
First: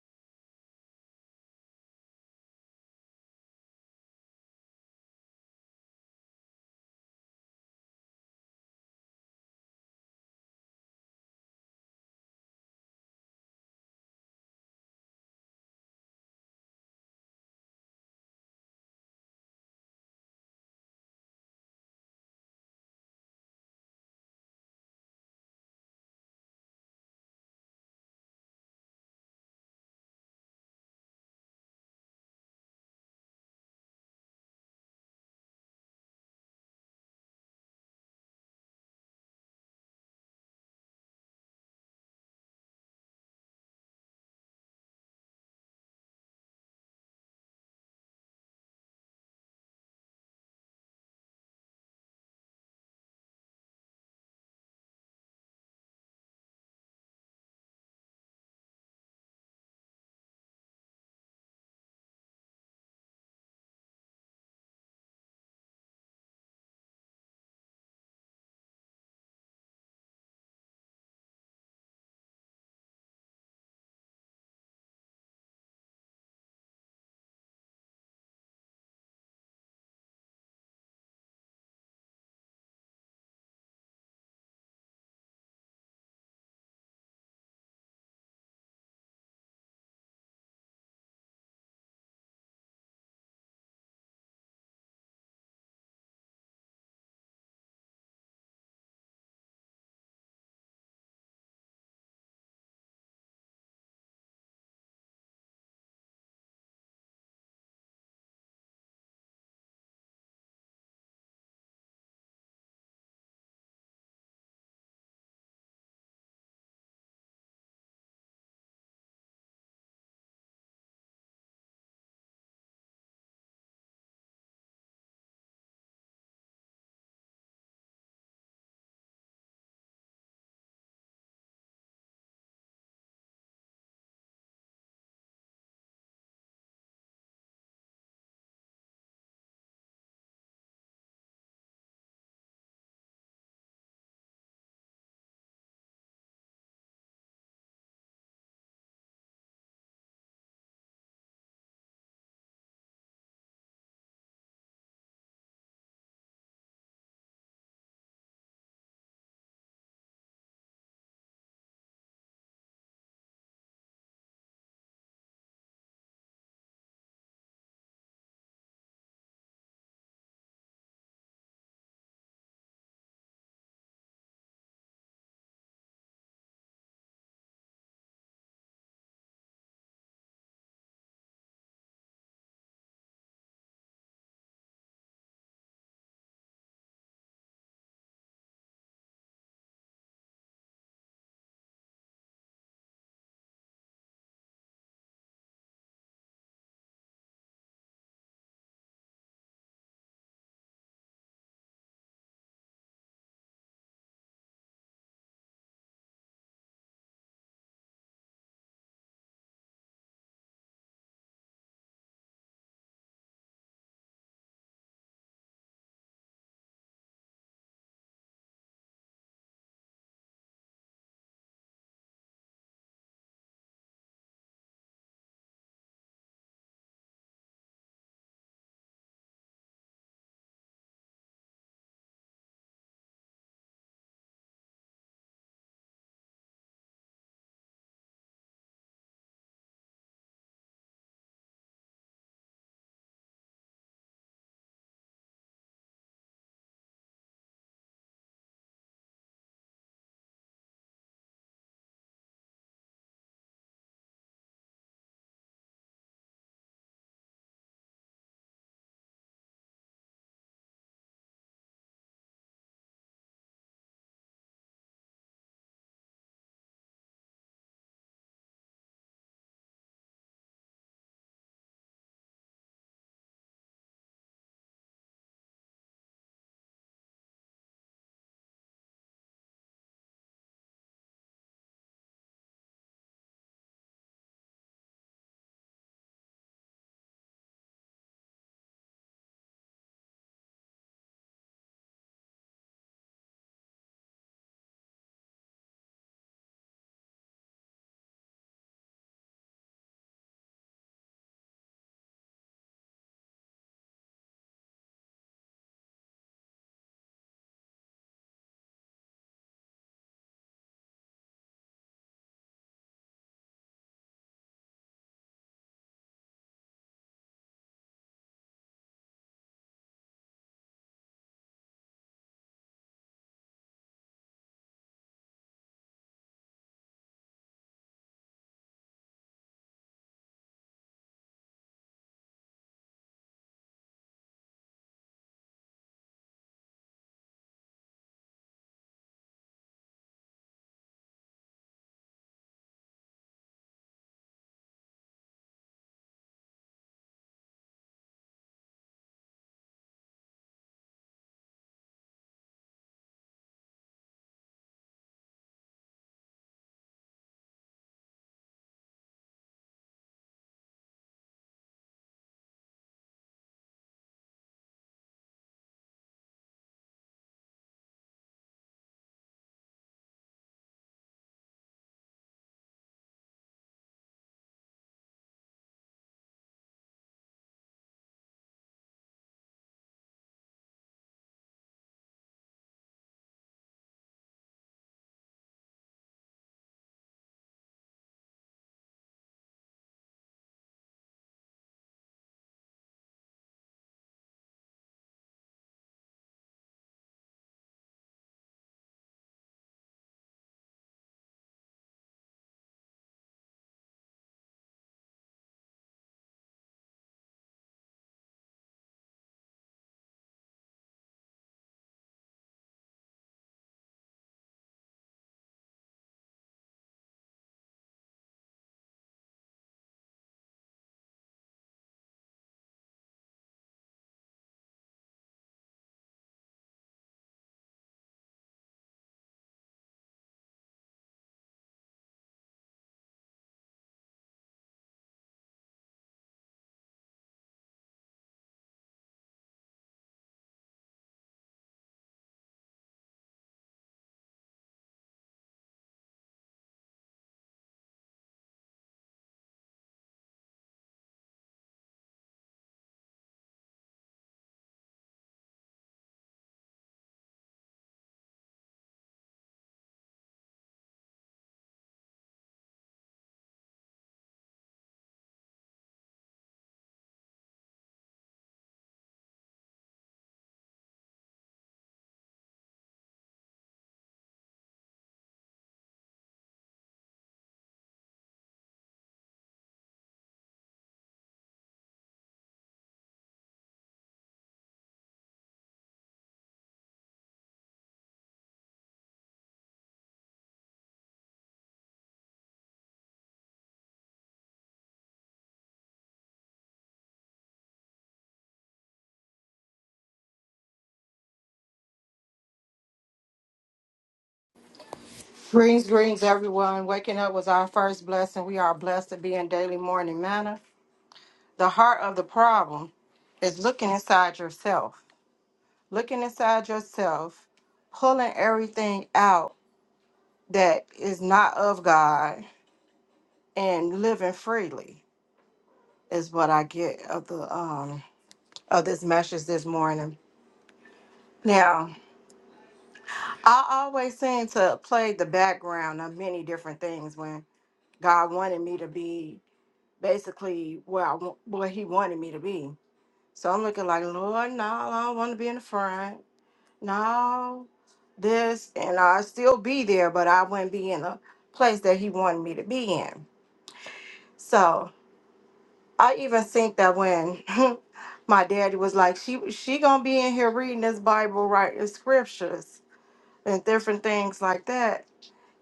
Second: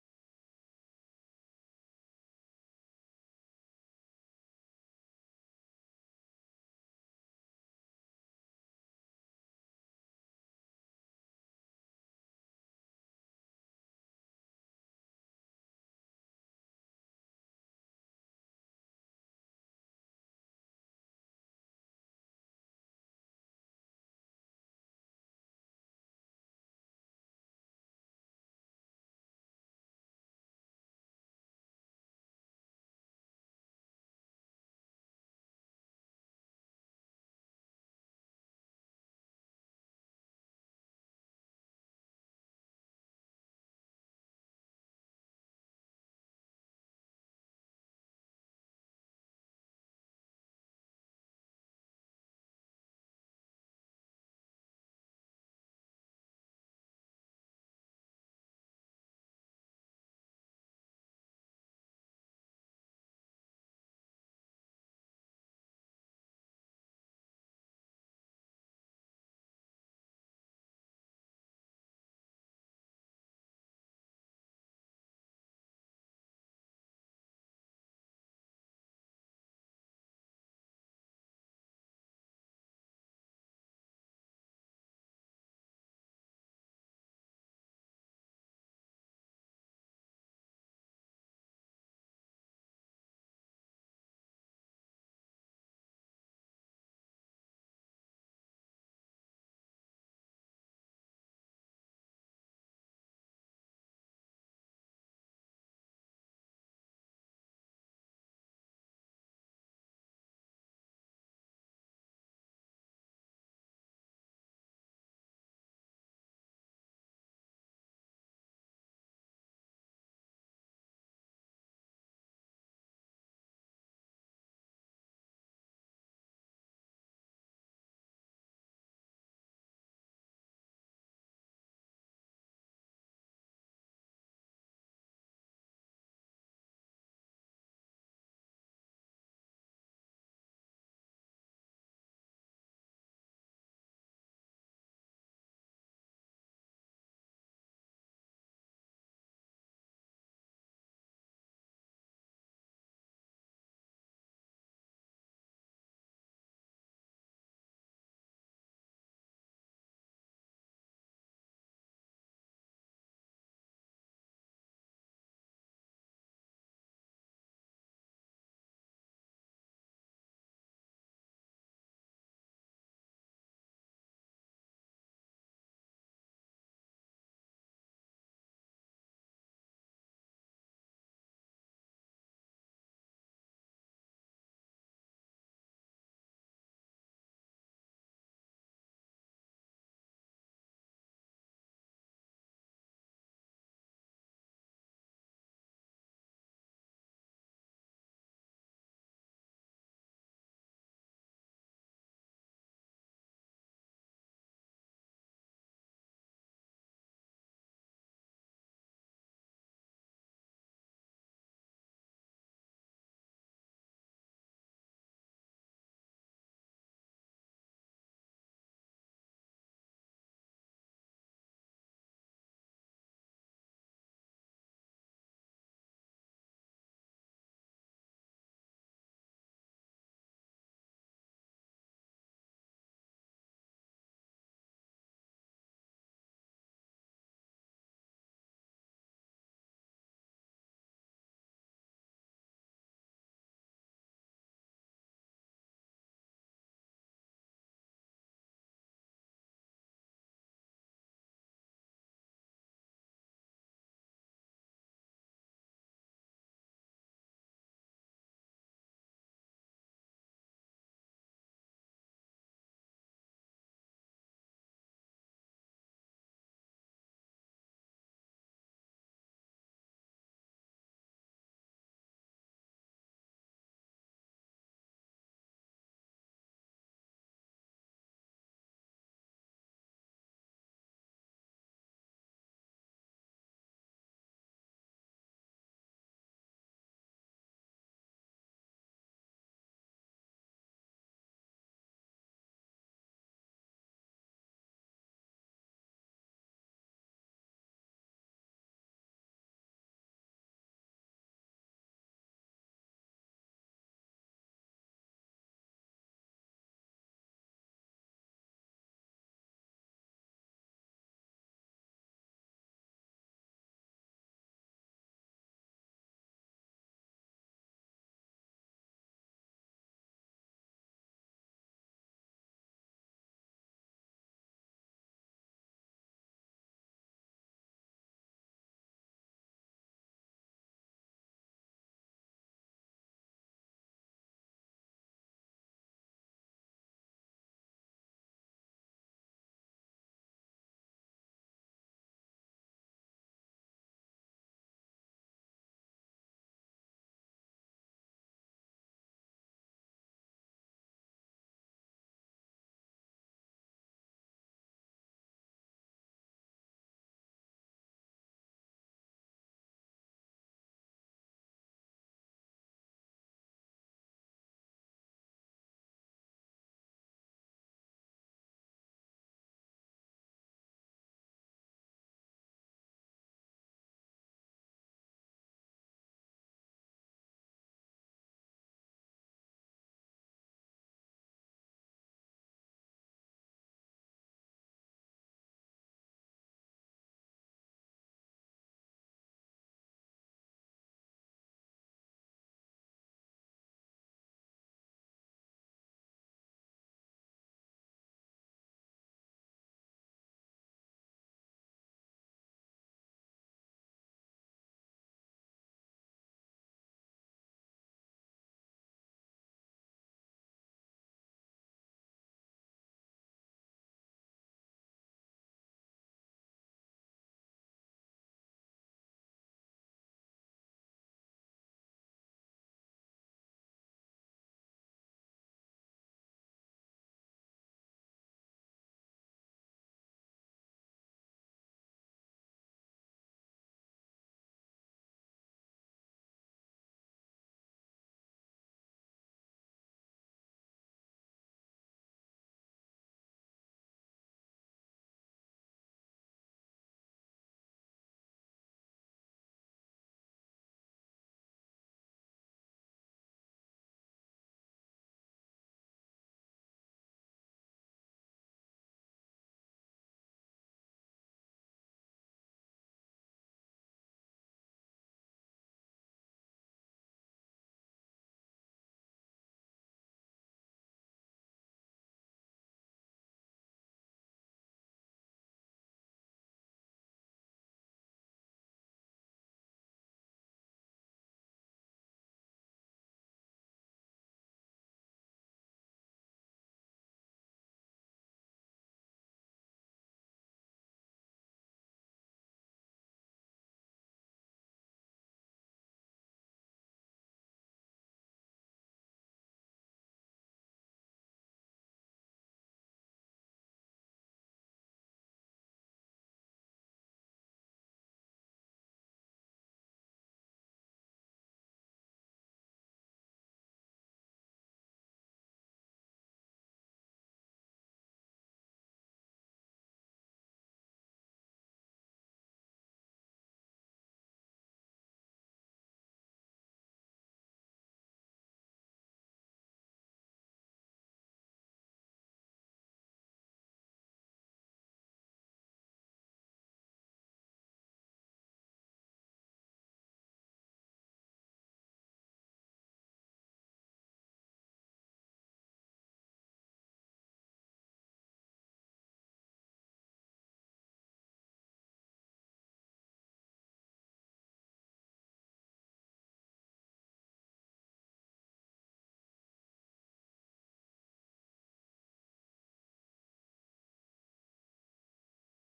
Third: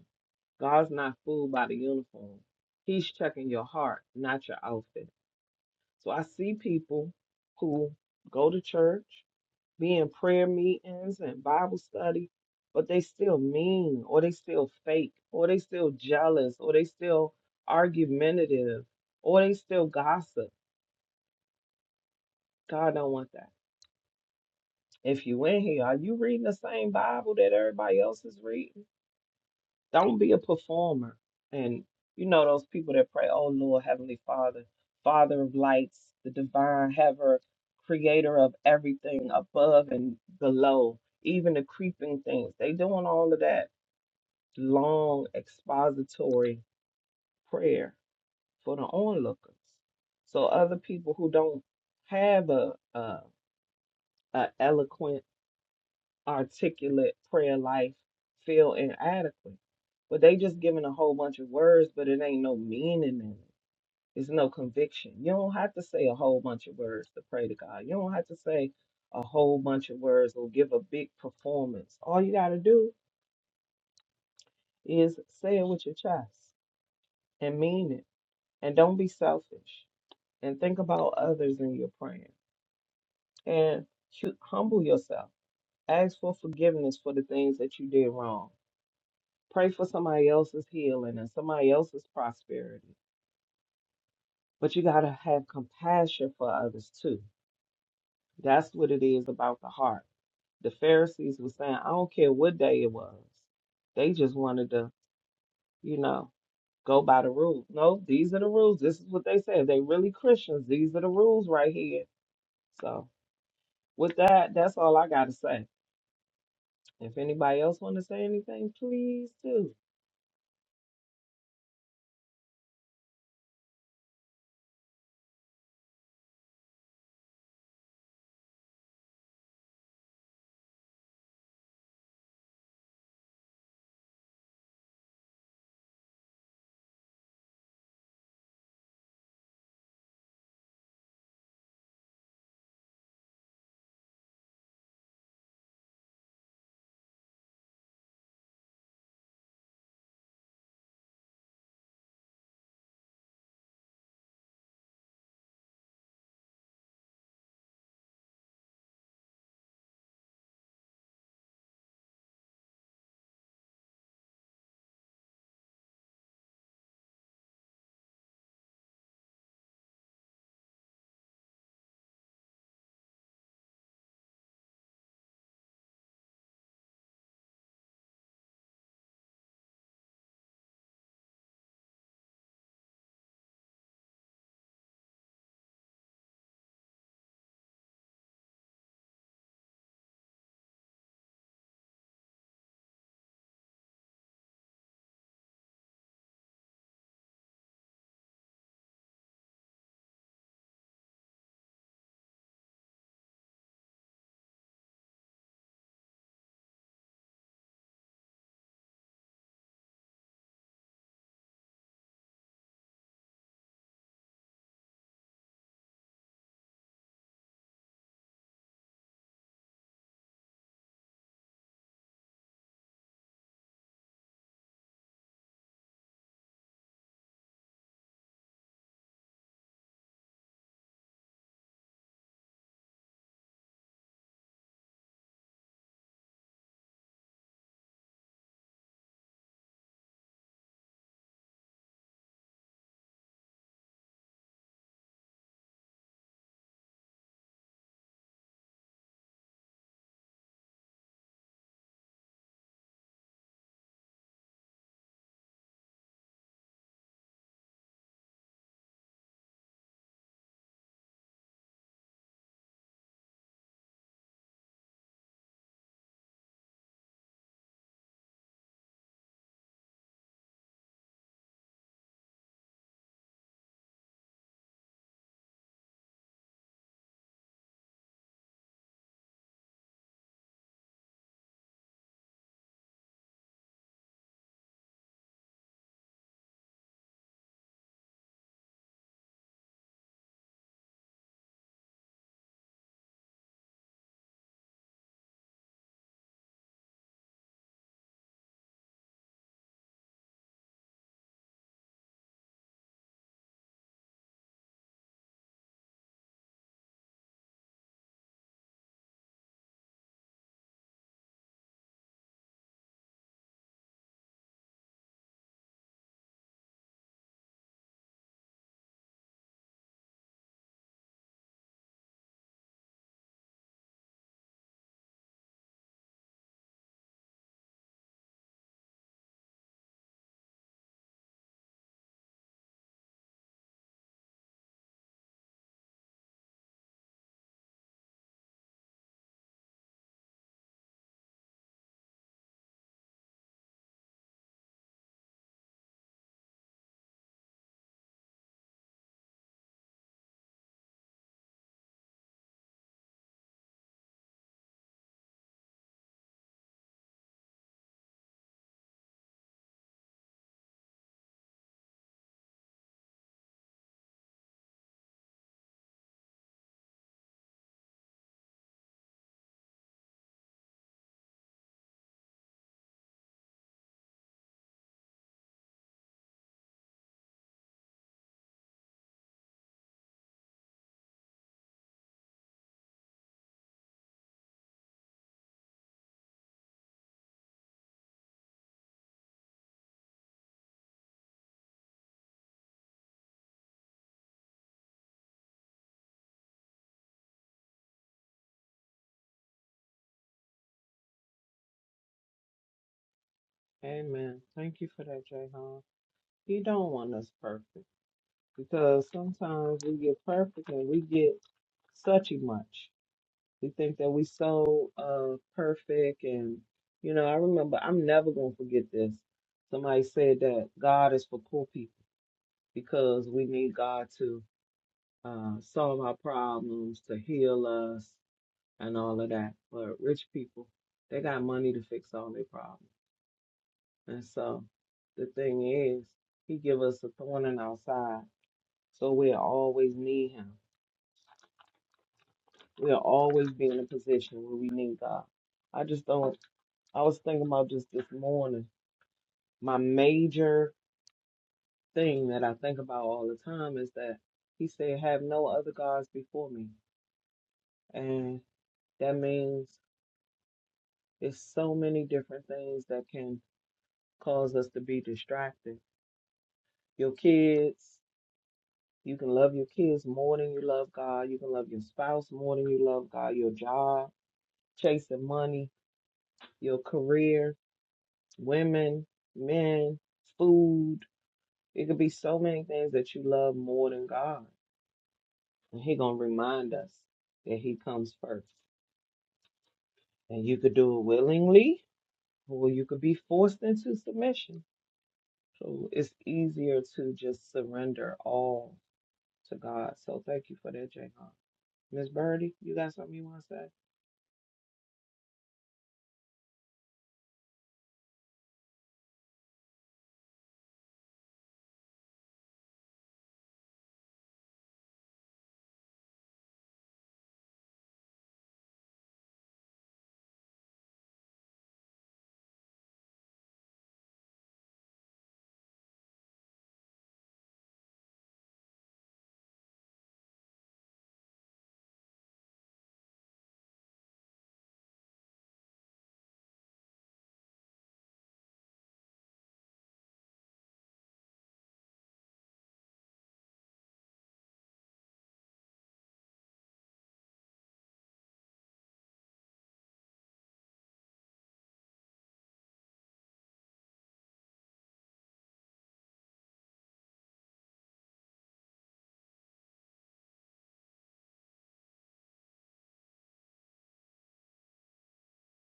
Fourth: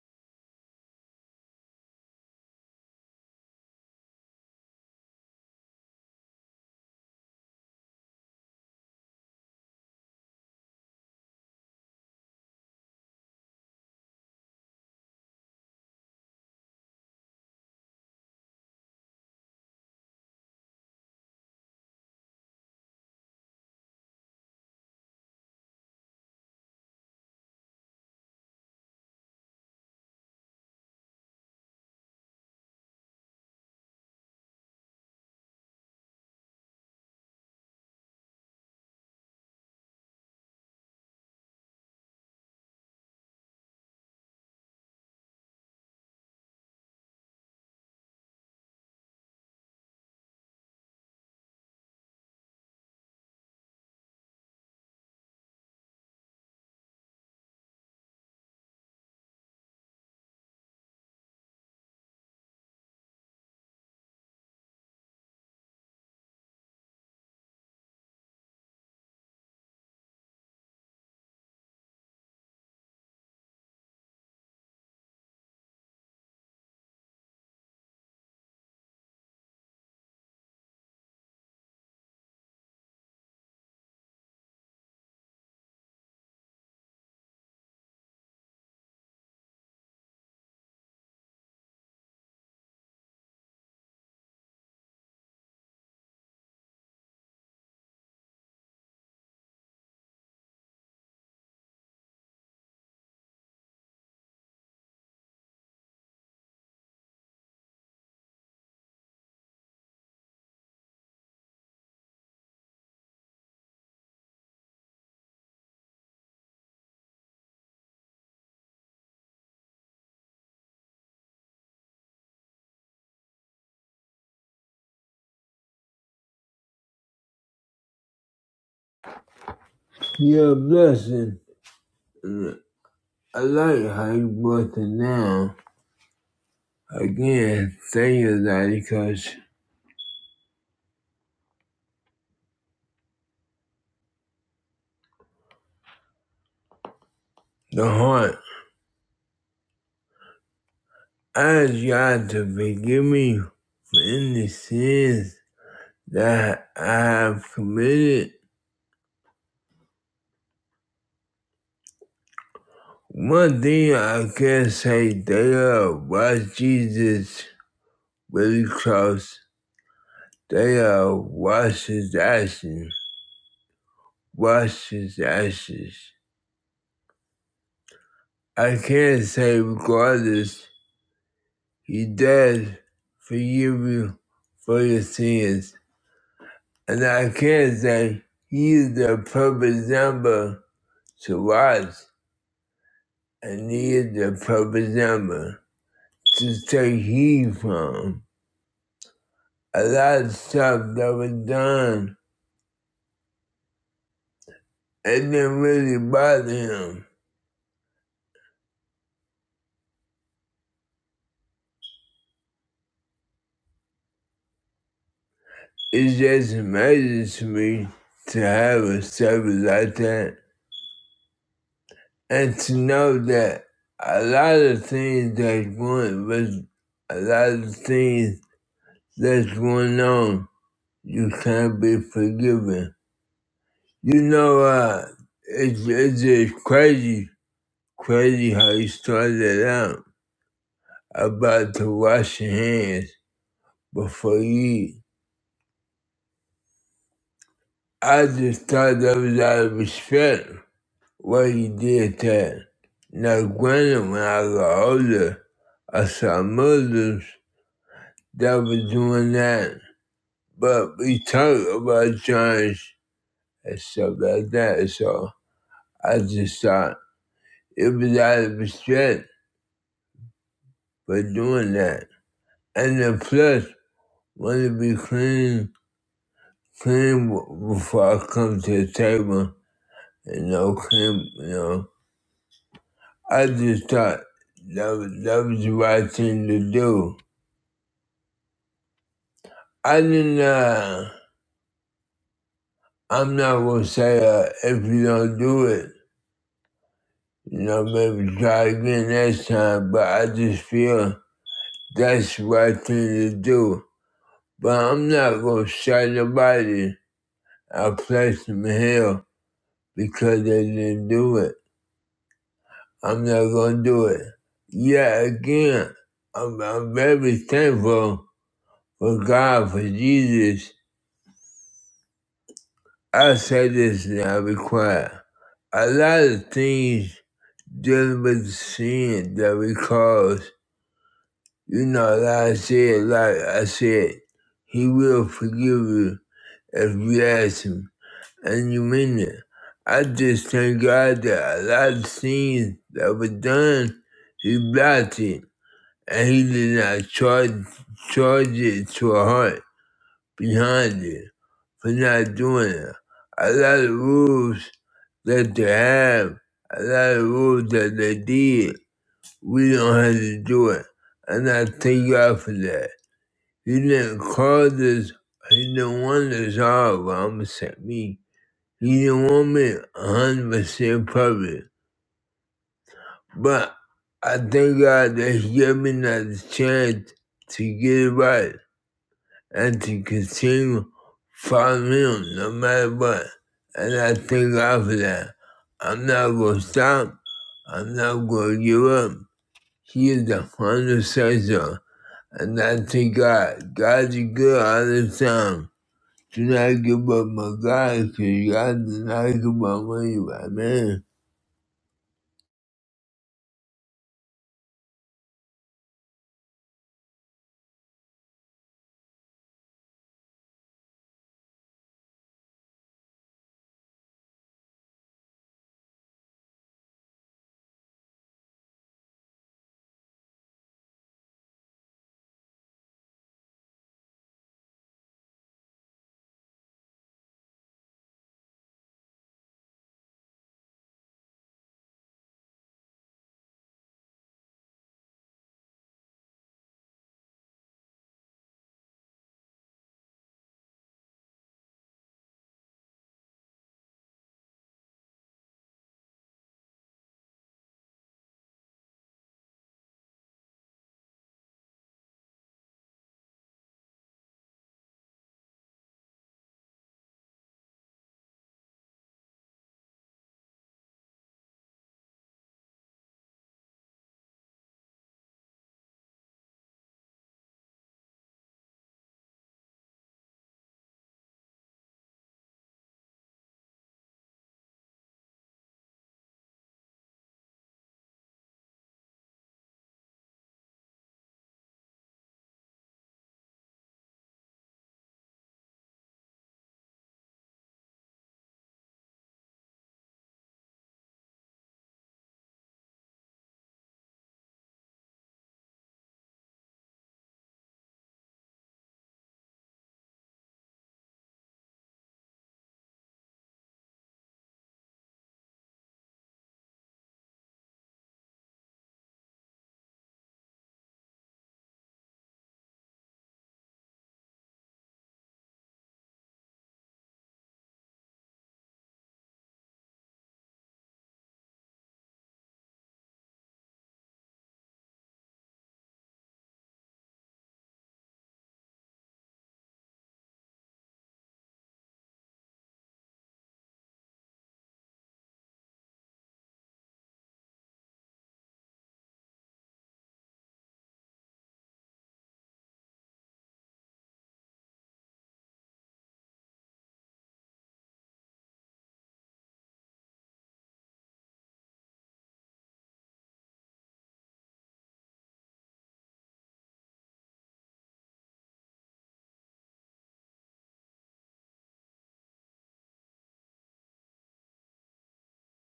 S2: God's not fooled by the uniform. He's checking your heart, not your outfit. So I see people who go to church, be in prayer meetings and Bible study, but they still mean, or they still fake, or they still jealous, or they still argumentative, or they still gossip. God don't want that. If you in here, are you reading the same Bible that everybody else is reading? Don't be a performer. And you know those people that pray, "Oh Lord, Heavenly Father, Father of lights, the divine haver, creator of everything above and below, even the creeping things." They doing all of that long expository prayer for the onlookers. So other people who don't have a a, a eloquent articulate prayer life feel inadequate. But they just giving a whole bunch of words, but it ain't no meaning in it. It's no conviction. You don't have to say a whole bunch of words to pray to God. You don't have to say a whole bunch of words or give a big performance. All you got to do is say it with your chest and mean it. And don't be selfish. And think about others in your praying. And hu- humble yourself. Ask for forgiveness for the things that you did wrong Pray for somebody else's healing and somebody else's prosperity. But you got to have compassion for others too. That's what it is about the heart. The Pharisees were saying, I don't care what day it was. They just wanted to, you know, go by the rules. No, these are the rules. This is what they said. If they really Christians, these are the rules right here. So with that, that's all I gotta say. If anybody else wanna say anything, please do.
S3: Your blessing. I like how you broke it down. Again, thank you, Daddy, because the heart. I ask God to forgive me for any sins that I have committed. One thing I can say, they are watch Jesus really close. They are watch his actions. Watch his actions. I can't say regardless, he does forgive you for your sins. And I can say he is the perfect number to watch, and he is the perfect number to take heed from. A lot of stuff that was done, it didn't really bother him. It's just amazing to me to have a service like that. and to know that a lot of things that's going was a lot of things that's going on, you can't be forgiven. You know, uh, it's it's just crazy, crazy how you started out about to wash your hands before you eat. I just thought that was out of respect why you did that. Now, granted, when I got older, I saw Muslims that was doing that. But we talk about church and stuff like that, so I just thought it was out of respect for doing that. And the flesh want to be clean, clean before I come to the table, and no clean, you know. I just thought that was, that was the right thing to do. I didn't, uh, I'm not gonna say uh, if you don't do it. You know, maybe try again next time, but I just feel that's the right thing to do. But I'm not gonna shut nobody I place them here because they didn't do it. I'm not gonna do it. Yeah, again, I'm, I'm very thankful for God, for Jesus. I say this and I be quiet. A lot of things dealing with sin that we cause. You know, like I said, like I said, he will forgive you if you ask him, and you mean it. I just thank God that a lot of things that were done, he blocked it, and he did not charge charge it to a heart behind it for not doing it. A lot of rules that they have, a lot of rules that they did, we don't have to do it, and I thank God for that. He didn't cause this. He didn't want to solve. I'm upset me. He didn't want me 100% perfect. But I thank God that He gave me that chance to get it right and to continue following Him no matter what. And I thank God for that. I'm not going to stop. I'm not going to give up. He is the final say so. And I thank God. God's good all the time. Do not give up my God, because God did not give up on you. Amen.
S2: Amen. Thank you for that, Jay He don't want us perfect. because sometimes we get perfect and we get such a much. We think that we so uh perfect and you know, I remember I'm never gonna forget this. Somebody said that God is for poor people because we need God to uh solve our problems, to heal us and all of that. But rich people, they got money to fix all their problems. And so the thing is, he give us a thorn in our side. So we always need him. We'll always be in a position where we need God. I just don't, I was thinking about just this morning. My major thing that I think about all the time is that he said, have no other gods before me. And that means it's so many different things that can cause us to be distracted. Your kids, you can love your kids more than you love God. You can love your spouse more than you love God. Your job, chasing money, your career, women, men, food. It could be so many things that you love more than God. And He gonna remind us that He comes first. And you could do it willingly, or you could be forced into submission. So it's easier to just surrender all to God. So thank you for that, Jayhan. Miss Birdie, you got something you wanna say?
S4: Greetings, greetings, everyone. Waking up was our first blessing. We are blessed to be in daily morning manner. The heart of the problem is looking inside yourself, looking inside yourself, pulling everything out that is not of God, and living freely is what I get of the um of this message this morning. Now, I always seem to play the background of many different things when God wanted me to be basically where I want, where he wanted me to be. So I'm looking like, Lord, no, I don't want to be in the front. No, this, and I'll still be there, but I wouldn't be in the place that he wanted me to be in. So I even think that when my daddy was like, she she gonna be in here reading this Bible, right, and scriptures and different things like that,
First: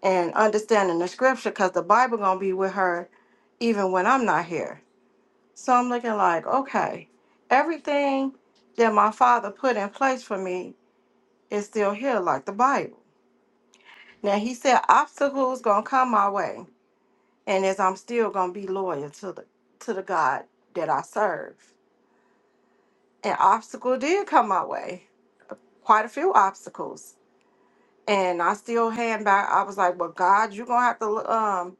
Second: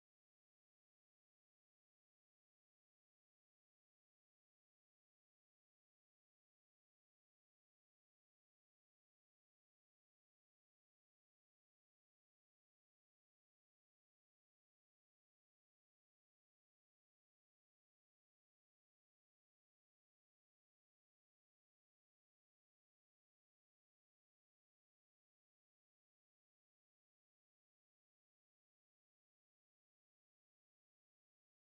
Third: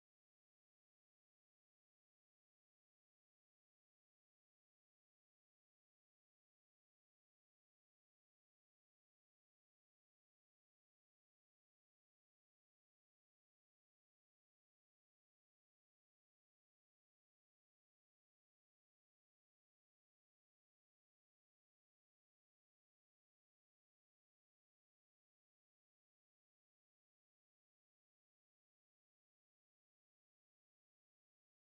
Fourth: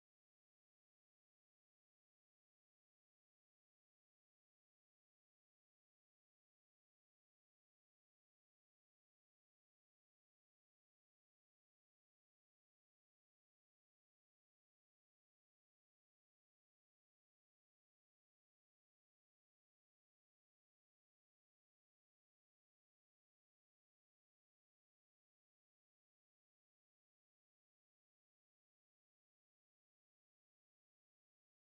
S4: and understanding the scripture, cause the Bible gonna be with her, even when I'm not here. So I'm looking like, okay, everything that my father put in place for me is still here, like the Bible. Now he said obstacles gonna come my way, and as I'm still gonna be loyal to the to the God that I serve. And obstacle did come my way, quite a few obstacles. And I still hand back. I was like, "Well, God, you're gonna have to um,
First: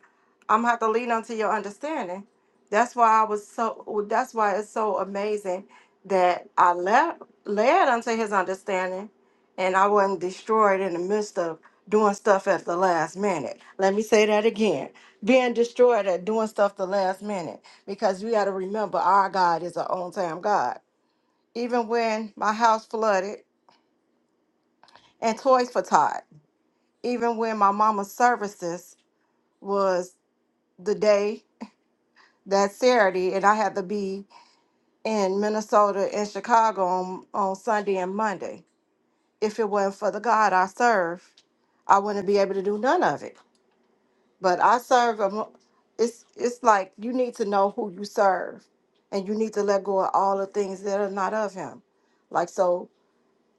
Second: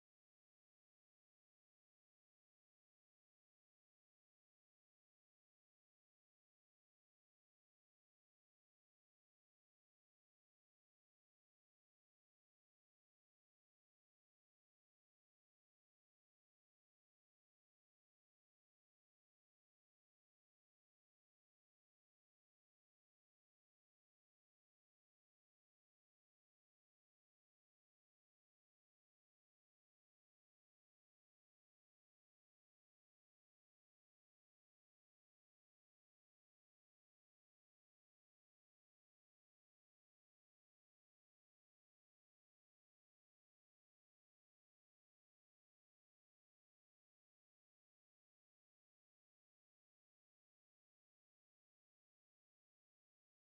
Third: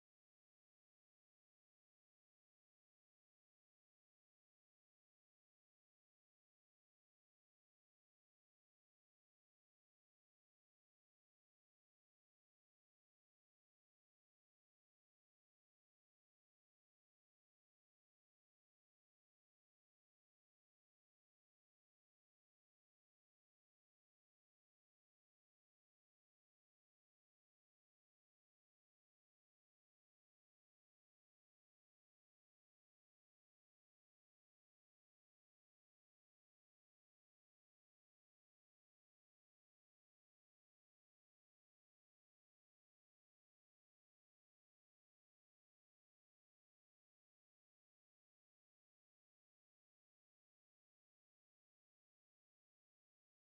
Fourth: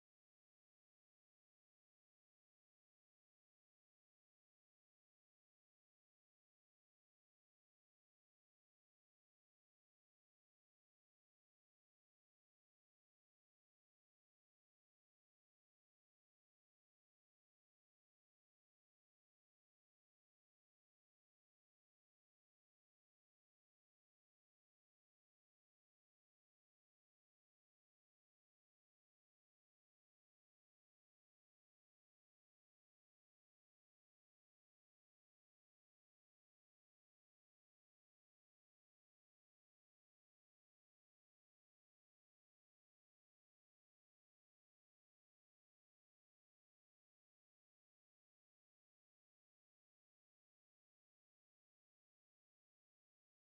S4: I'm gonna have to lean onto your understanding." That's why I was so. That's why it's so amazing that I left led unto His understanding, and I wasn't destroyed in the midst of doing stuff at the last minute. Let me say that again: being destroyed at doing stuff the last minute, because you got to remember our God is an on-time God. Even when my house flooded and toys for Todd even when my mama's services was the day that Saturday, and I had to be in Minnesota and Chicago on, on Sunday and Monday. If it wasn't for the God I serve, I wouldn't be able to do none of it. But I serve a, mo- it's it's like you need to know who you serve, and you need to let go of all the things that are not of Him. Like so,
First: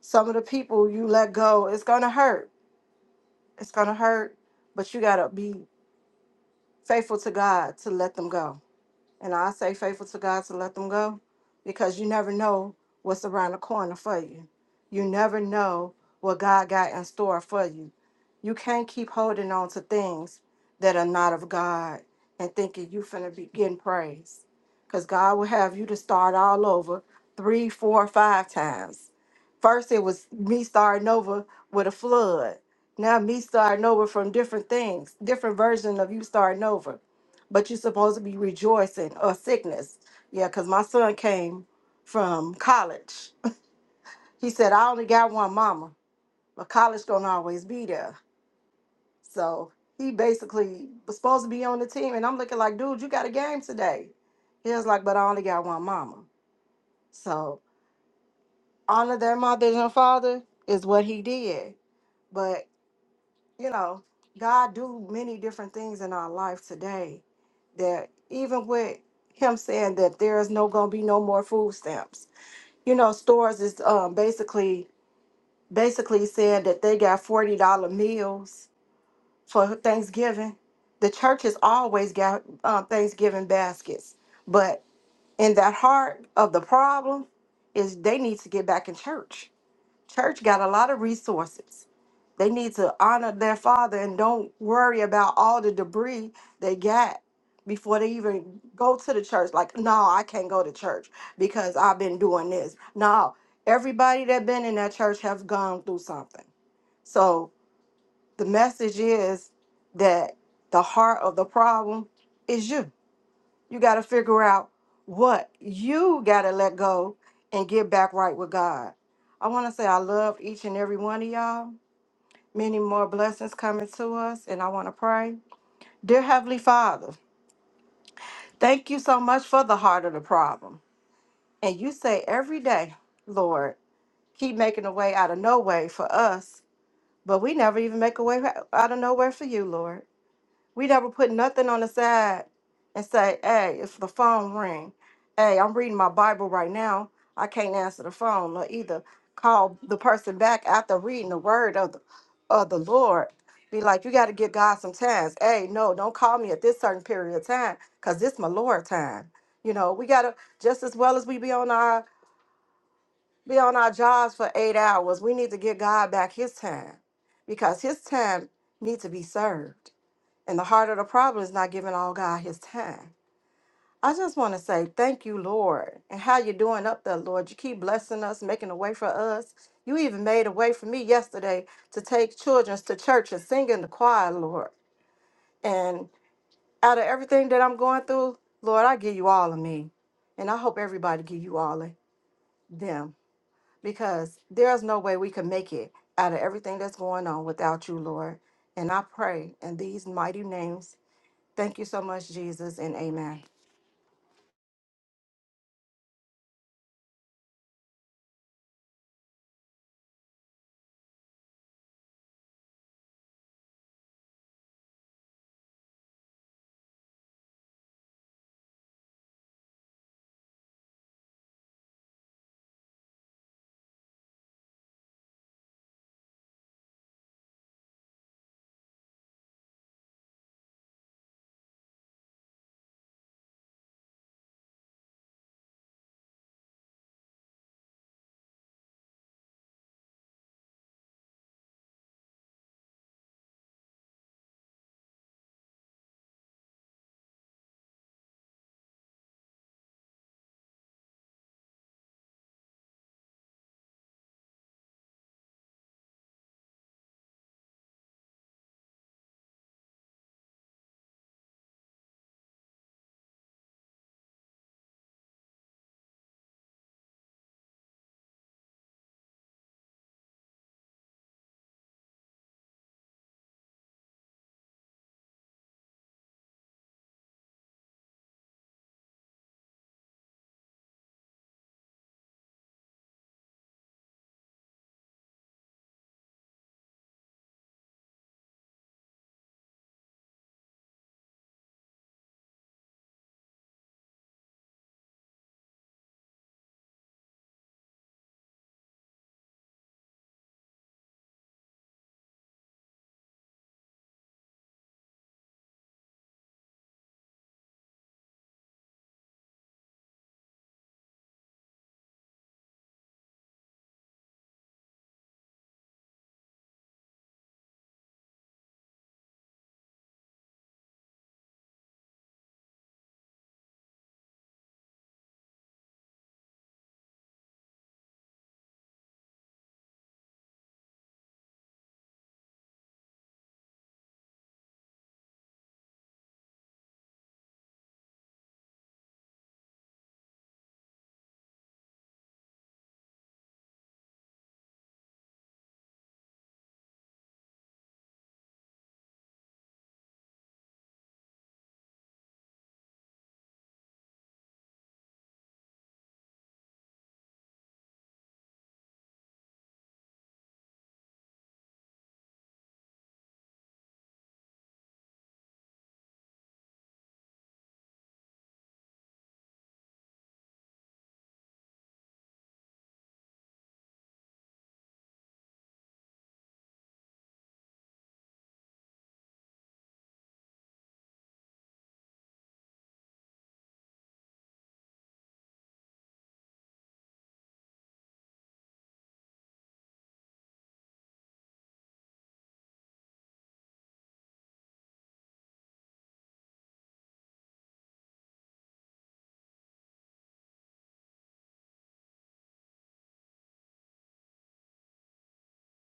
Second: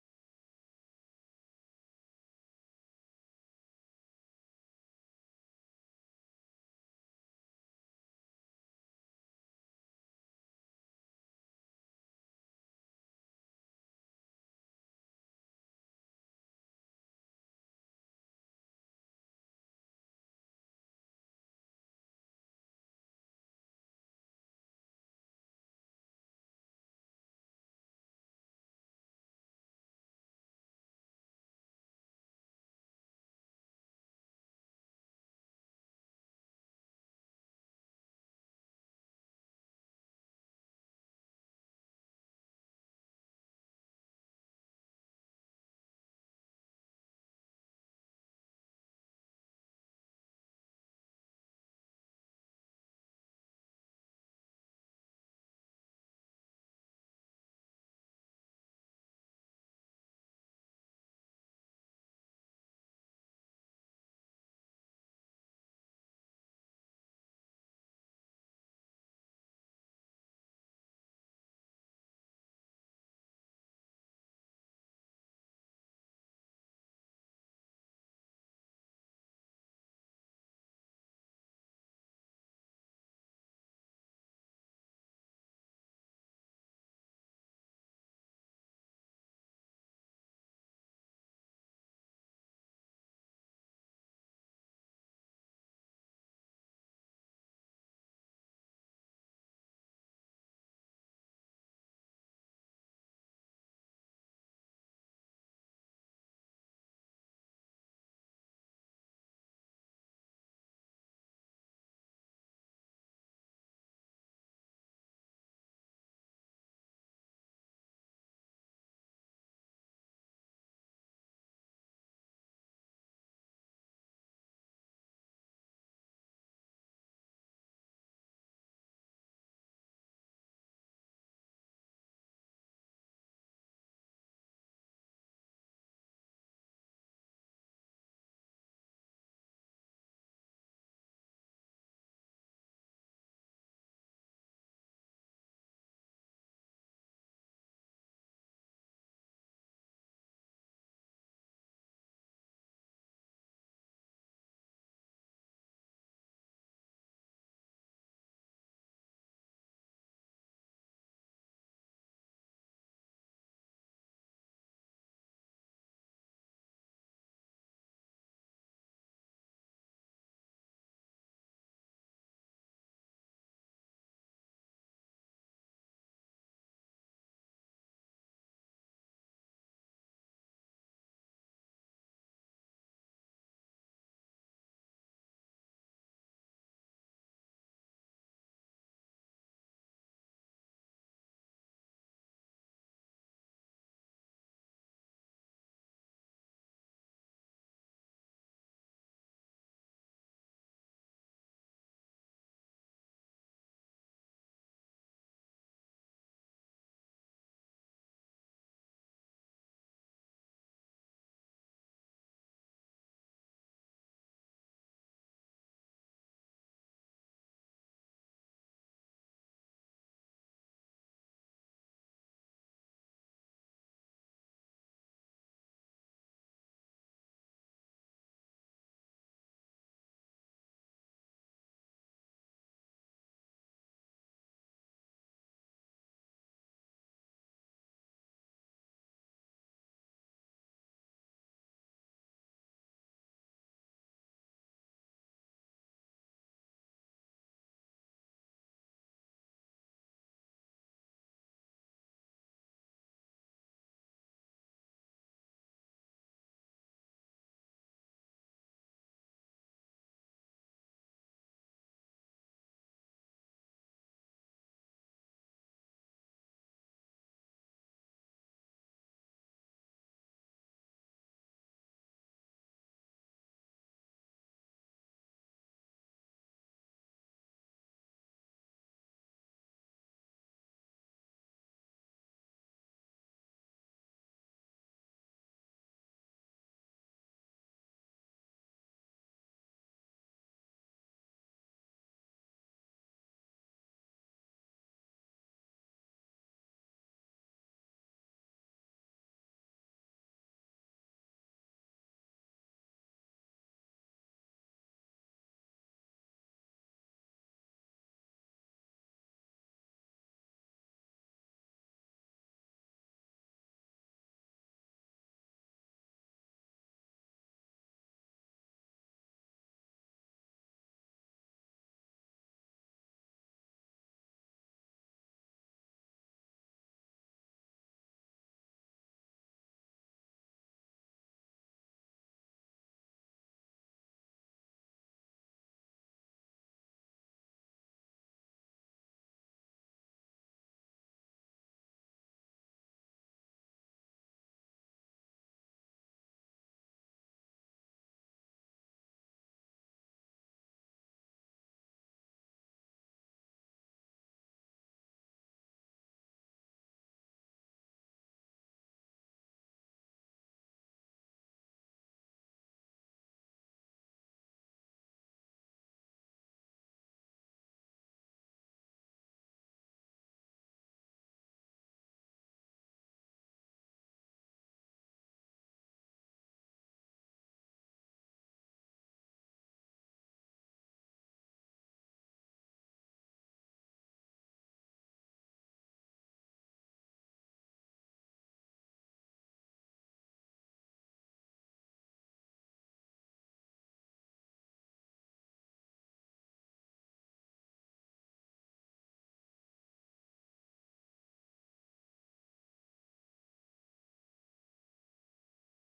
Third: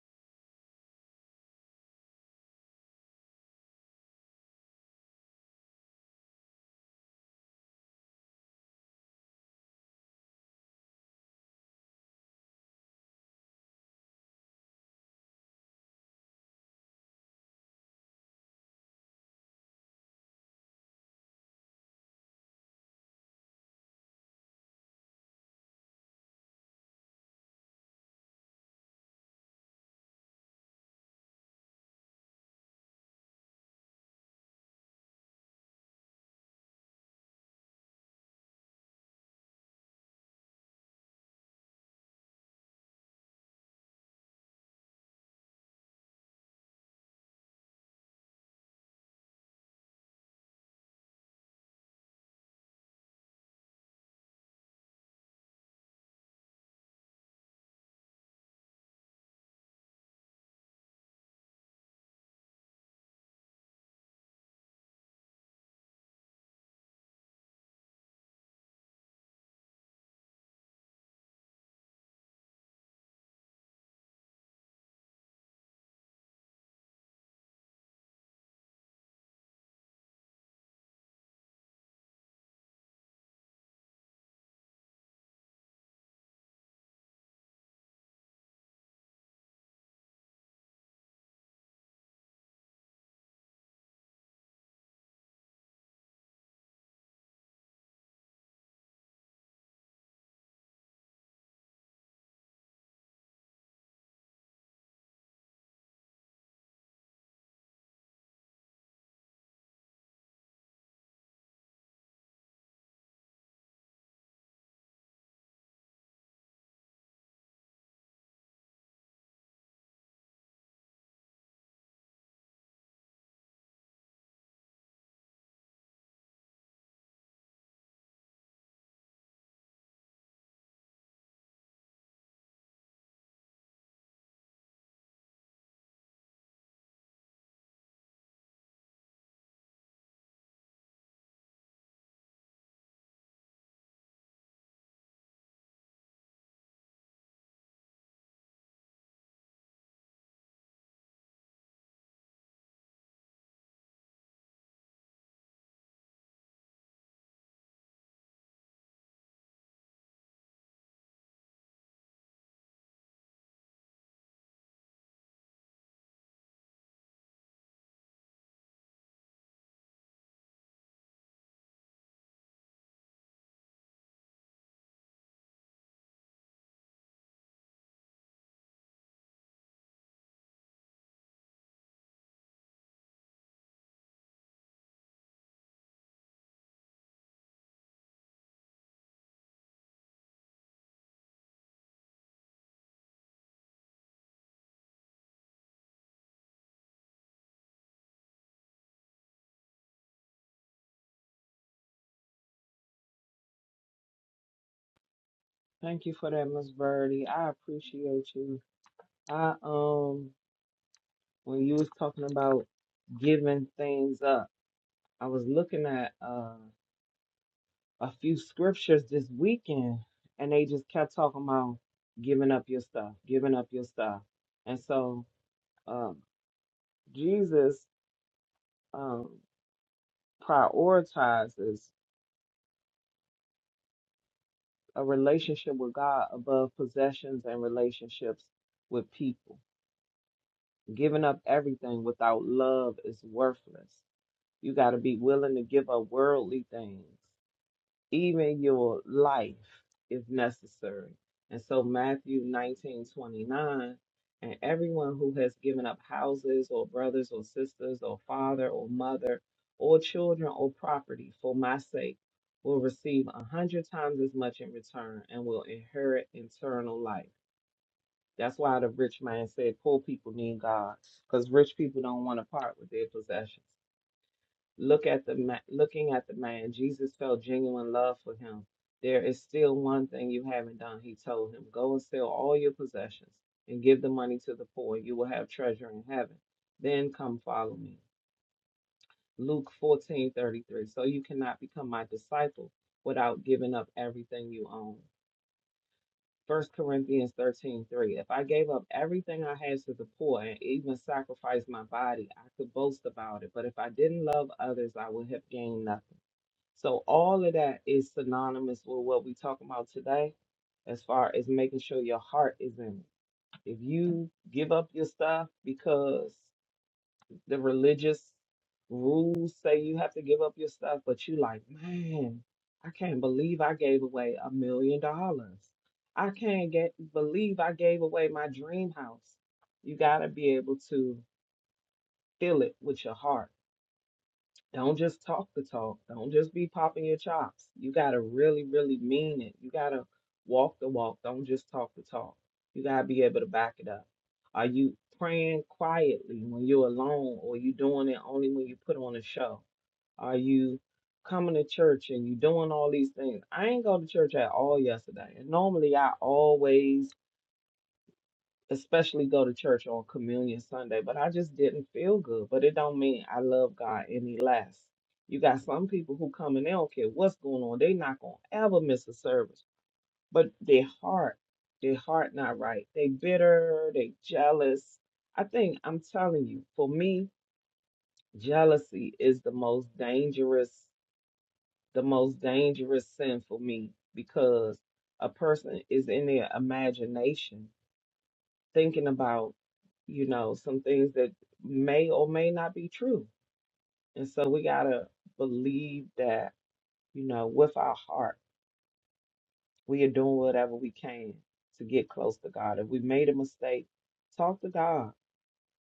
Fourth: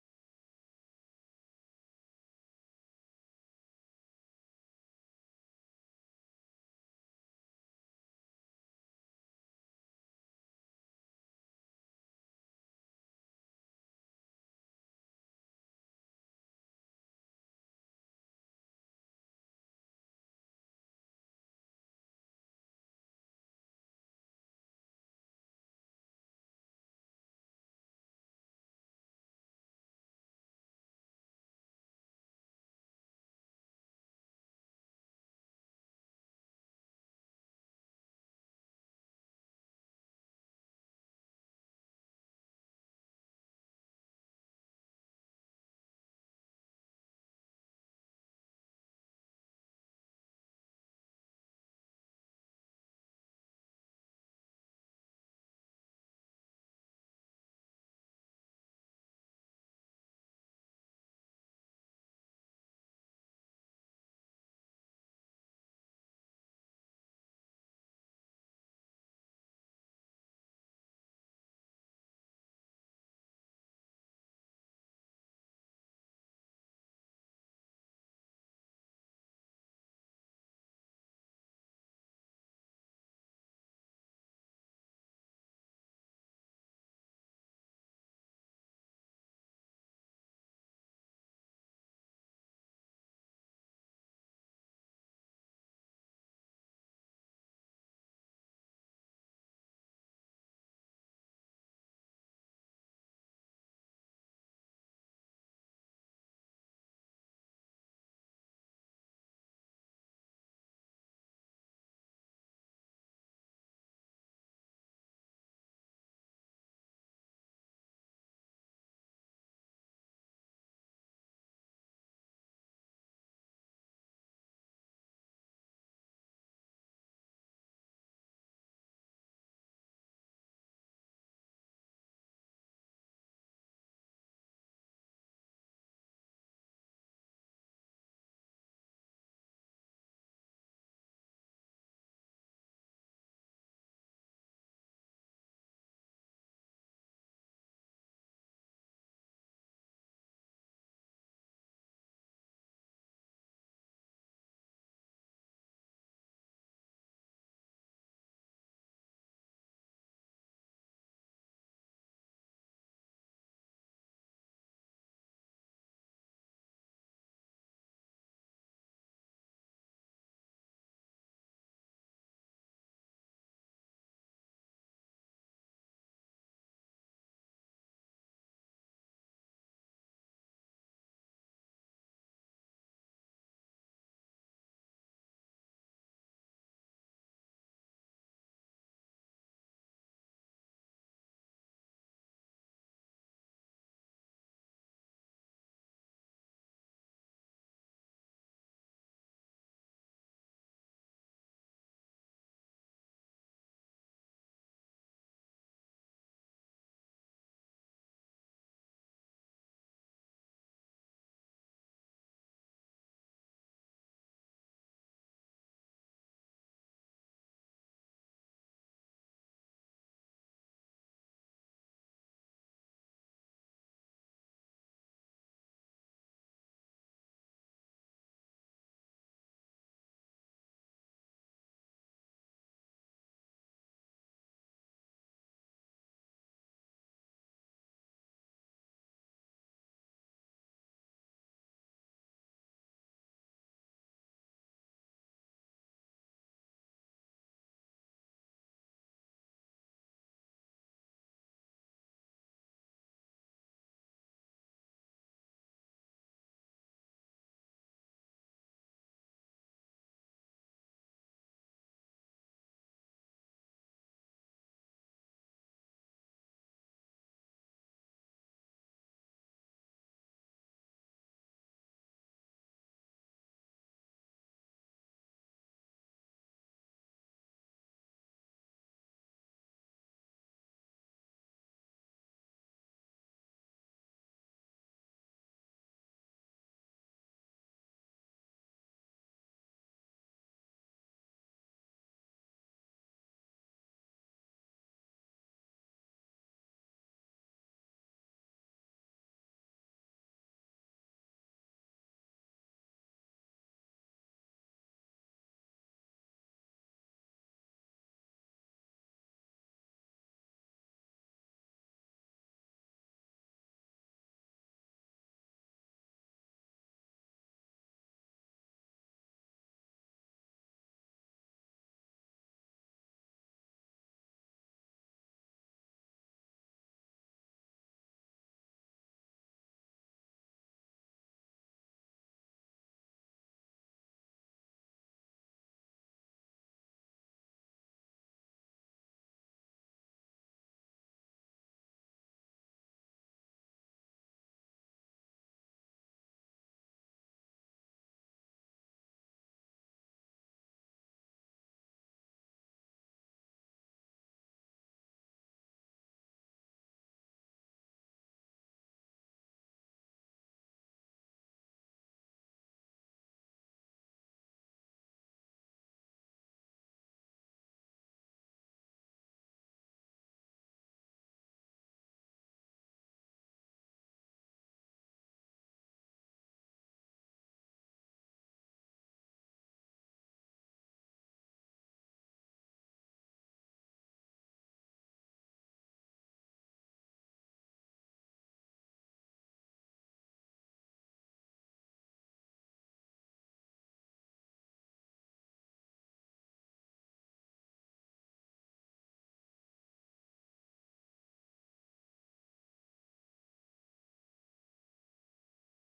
S4: some of the people you let go, it's gonna hurt. It's gonna hurt, but you gotta be faithful to God to let them go And I say faithful to God to let them go because you never know what's around the corner for you. You never know what God got in store for you. You can't keep holding on to things that are not of God and thinking you finna be getting praise. Because God will have you to start all over three, four, five times. First, it was me starting over with a flood. Now, me starting over from different things, different version of you starting over but you're supposed to be rejoicing or sickness. Yeah, because my son came from college. He said, I only got one mama, but college don't always be there. So he basically was supposed to be on the team. And I'm looking like, dude, you got a game today. He was like, but I only got one mama. So honor their mother and father is what he did. but. you know, God do many different things in our life today that even with him saying that there is no gonna be no more food stamps. You know, stores is um basically basically saying that they got forty dollar meals for Thanksgiving. The churches always got um, Thanksgiving baskets, but in that heart of the problem is they need to get back in church. Church got a lot of resources they need to honor their father and don't worry about all the debris they got before they even go to the church. Like, no, I can't go to church because I've been doing this. No, everybody that been in that church have gone through something. So the message is that the heart of the problem is you. You got to figure out what you got to let go and get back right with God. I want to say I love each and every one of y'all many more blessings coming to us, and I want to pray. Dear Heavenly Father, thank you so much for the heart of the problem. And you say every day, Lord, keep making a way out of no way for us, but we never even make a way out of no way for you, Lord. We never put nothing on the side and say, hey, if the phone ring, hey, I'm reading my Bible right now. I can't answer the phone or either call the person back after reading the word of the, of the Lord. Be like, you got to give God some times. Hey, no, don't call me at this certain period of time because this my Lord time. You know, we got to, just as well as we be on our, be on our jobs for eight hours, we need to give God back his time because his time needs to be served. And the heart of the problem is not giving all God his time. I just want to say thank you, Lord. And how you doing up there, Lord? You keep blessing us, making a way for us. You even made a way for me yesterday to take children to church and sing in the choir, Lord. And out of everything that I'm going through, Lord, I give you all of me. And I hope everybody give you all of them. Because there's no way we can make it out of everything that's going on without you, Lord. And I pray in these mighty names Thank you so much, Jesus, and amen.
S2: Thank you for that, Miss Birdie. I appreciate you. I um when you was talking about giving things up. I was looking at uh, a few scriptures this weekend, and they just kept talking about giving up your stuff, giving up your stuff. And so um, Jesus um, prioritizes a relationship with God above possessions and relationships with people. Giving up everything without love is worthless. You got to be willing to give up worldly things even your life if necessary. And so Matthew 19 29, and everyone who has given up houses or brothers or sisters or father or mother or children or property for my sake will receive a hundred times as much in return and will inherit eternal life. That's why the rich man said poor people need God because rich people don't want to part with their possessions. Look at the ma- looking at the man. Jesus felt genuine love for him. There is still one thing you haven't done, he told him. Go and sell all your possessions and give the money to the poor. You will have treasure in heaven. Then come follow me. Luke 14:33. So you cannot become my disciple without giving up everything you own. First Corinthians 13 3. If I gave up everything I had to the poor and even sacrificed my body, I could boast about it. But if I didn't love others, I would have gained nothing. So all of that is synonymous with what we're talking about today, as far as making sure your heart is in it. If you give up your stuff because the religious rules say you have to give up your stuff, but you like, man, I can't believe I gave away a million dollars. I can't get believe I gave away my dream house. You gotta be able to feel it with your heart don't just talk the talk. Don't just be popping your chops. You got to really, really mean it. You got to walk the walk. Don't just talk the talk. You got to be able to back it up. Are you praying quietly when you're alone or you doing it only when you put on a show? Are you coming to church and you doing all these things? I ain't go to church at all yesterday. And normally I always especially go to church on communion Sunday, but I just didn't feel good. But it don't mean I love God any less. You got some people who come and they don't care what's going on. They not gonna ever miss a service. But their heart, their heart not right. They bitter, they jealous. I think I'm telling you, for me, jealousy is the most dangerous, the most dangerous sin for me because a person is in their imagination thinking about, you know, some things that may or may not be true. And so we got to believe that, you know, with our heart, we are doing whatever we can to get close to God. If we made a mistake, talk to God.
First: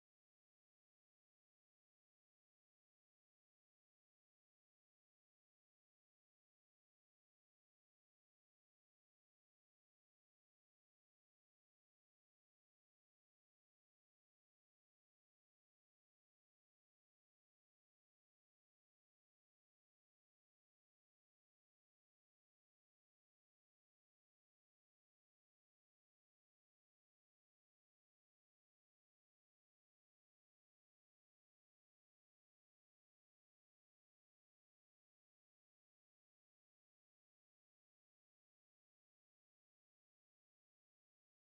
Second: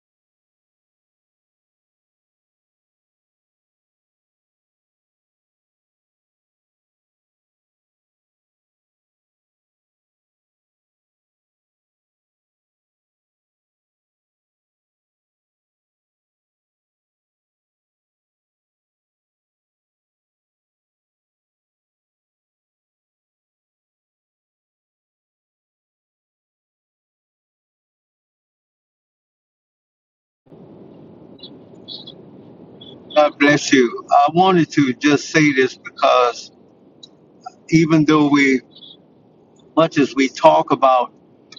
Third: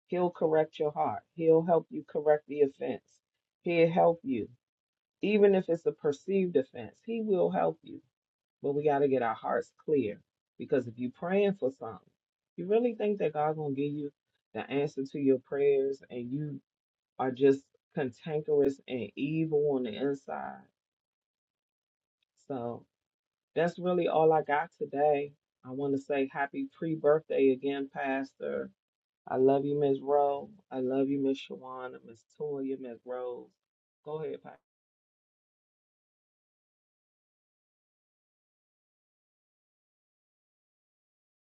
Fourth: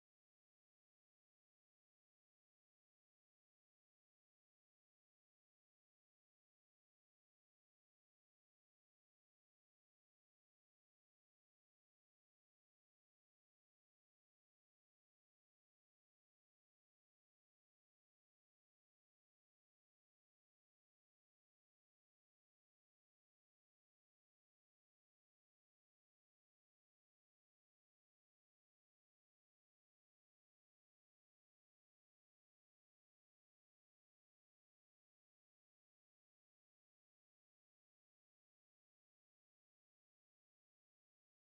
S2: He'll correct your heart, He'll help you correct the offense, He'll help you. Even if it's a perceived offense, He will help you. But we got to get our hearts clear because if you're praying for something, you really think that God's going to give you the answer to your prayers and you are just cantankerous and evil on the inside. So that's really all I got today. I want to say happy pre birthday again, Pastor. I love you, Miss Rowe. I love you, Miss Shawana, Miss Toya, Miss
S1: God
S2: Rose.
S1: bless you.
S2: Go
S1: I
S2: ahead, Pastor.
S1: wanted to just say this because even though we much as we talk about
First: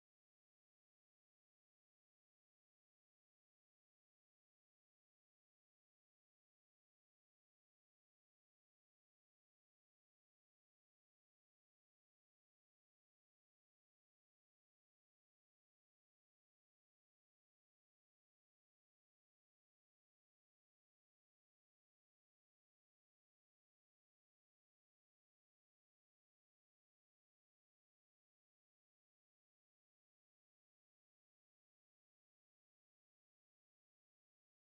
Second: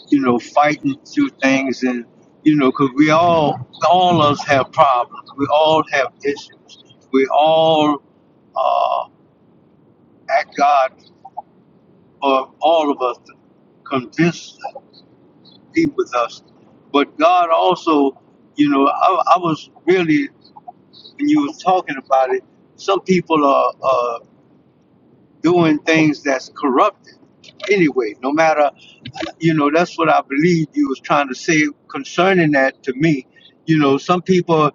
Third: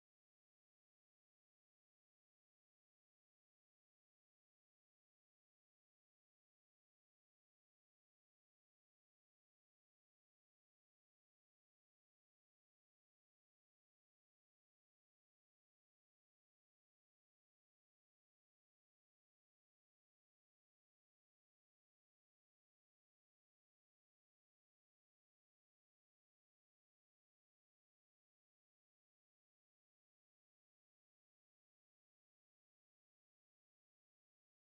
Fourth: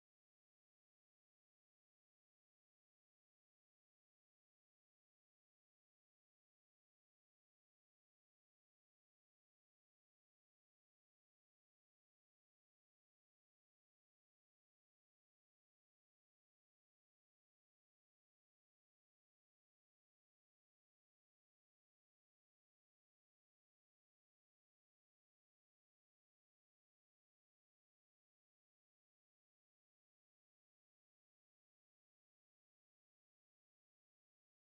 S1: you know fighting through things and you know because we all all of us have problems we all have issues we all ask god for all of us to convince be with us but god also you know i, I was really when you were talking about it some people are are doing things that's corrupted anyway no matter you know that's what i believe you was trying to say concerning that to me you know some people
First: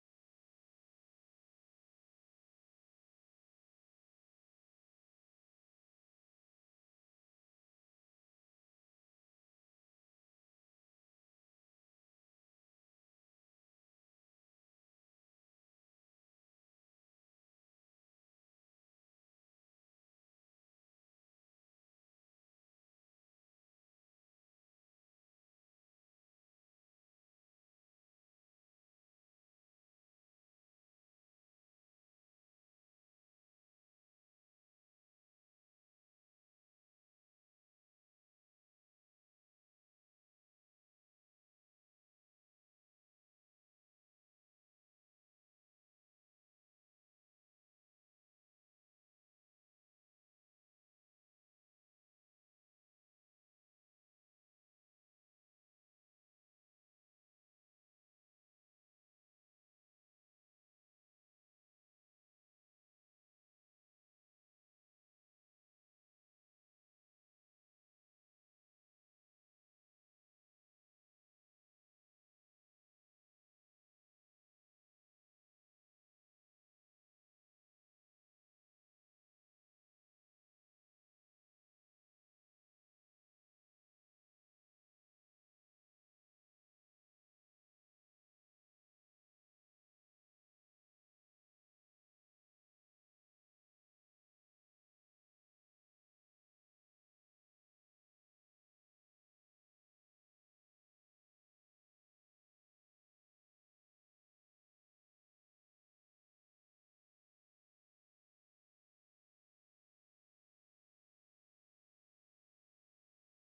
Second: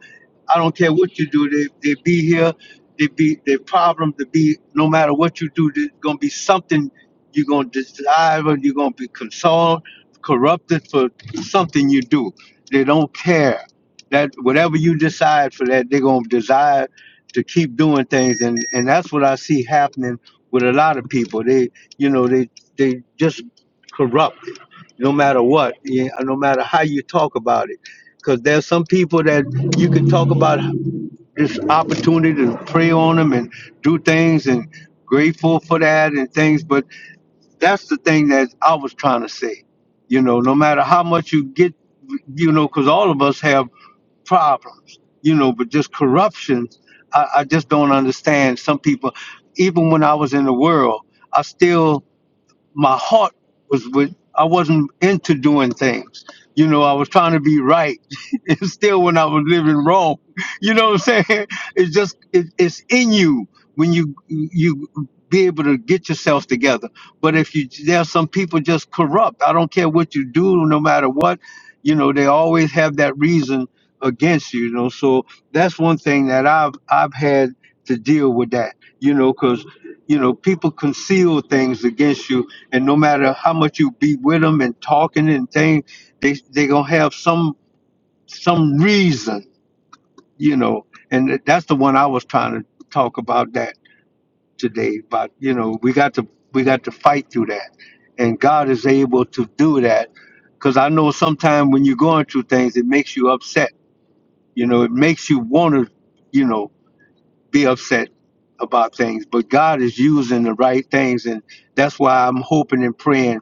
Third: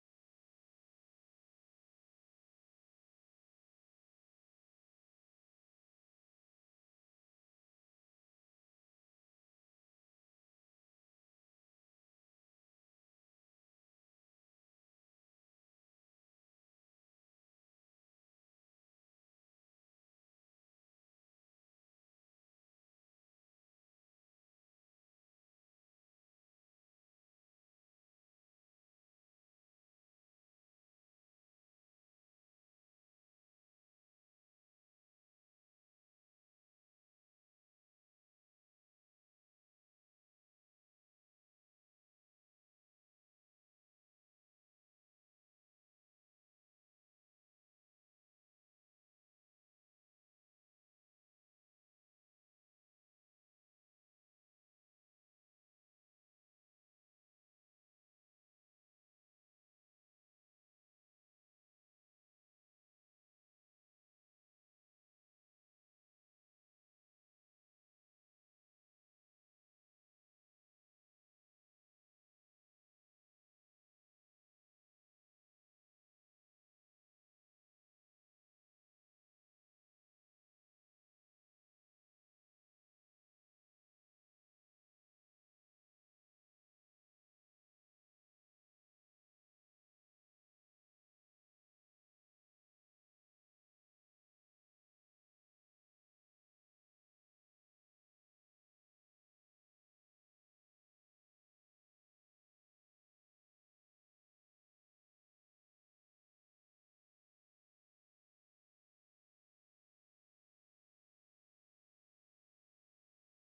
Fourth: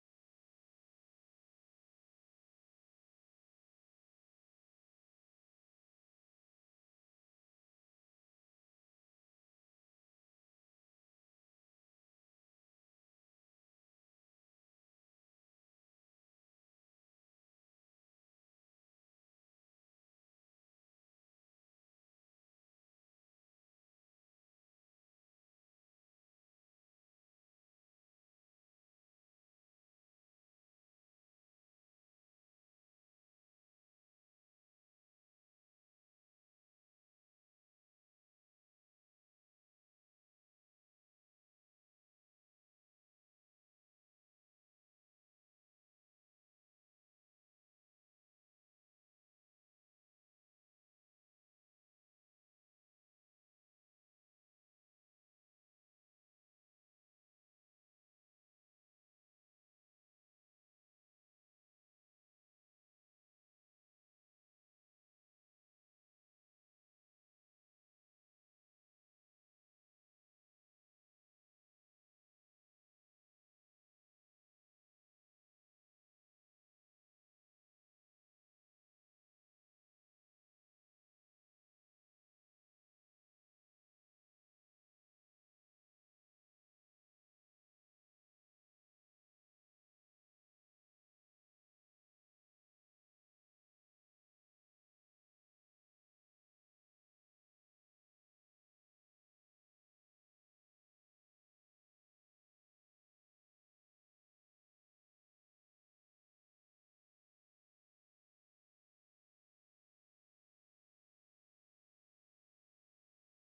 S1: i don't care what you do they, they be here they be their problem to be no matter what you do there's gonna be something you're gonna desire and you're gonna be consoled corrupted for something you do they don't care that whatever you decide for that they're gonna desire to keep doing things and and that's what i see happening with a lot of people. They, you know, they they just corrupted, no matter what, yeah, no matter how you talk about it. Because there's some people that you can talk about this opportunity to pray on them and do things and grateful for that and things, but that's the thing that I was trying to say. You know, no matter how much you get, you know, because all of us have problems, you know, but just corruption, I, I just don't understand. Some people, even when I was in the world, I still my heart was with I wasn't into doing things. You know, I was trying to be right. and still when I was living wrong. You know what I'm saying? It's just it, it's in you when you you be able to get yourself together. But if you there's some people just corrupt. I don't care what you do, no matter what, you know, they always have that reason against you, you know. So that's one thing that I've I've had to deal with that, you know, because you know, people conceal things against you and no matter how much you be with them and talking and things, they they gonna have some some reason, you know. And that's the one I was trying to talk about that today. But you know, we got to we got to fight through that, and God is able to do that. Because I know sometimes when you're going through things, it makes you upset. You know, it makes you want to, you know, be upset about things. But God is using the right things, and that's why I'm hoping and praying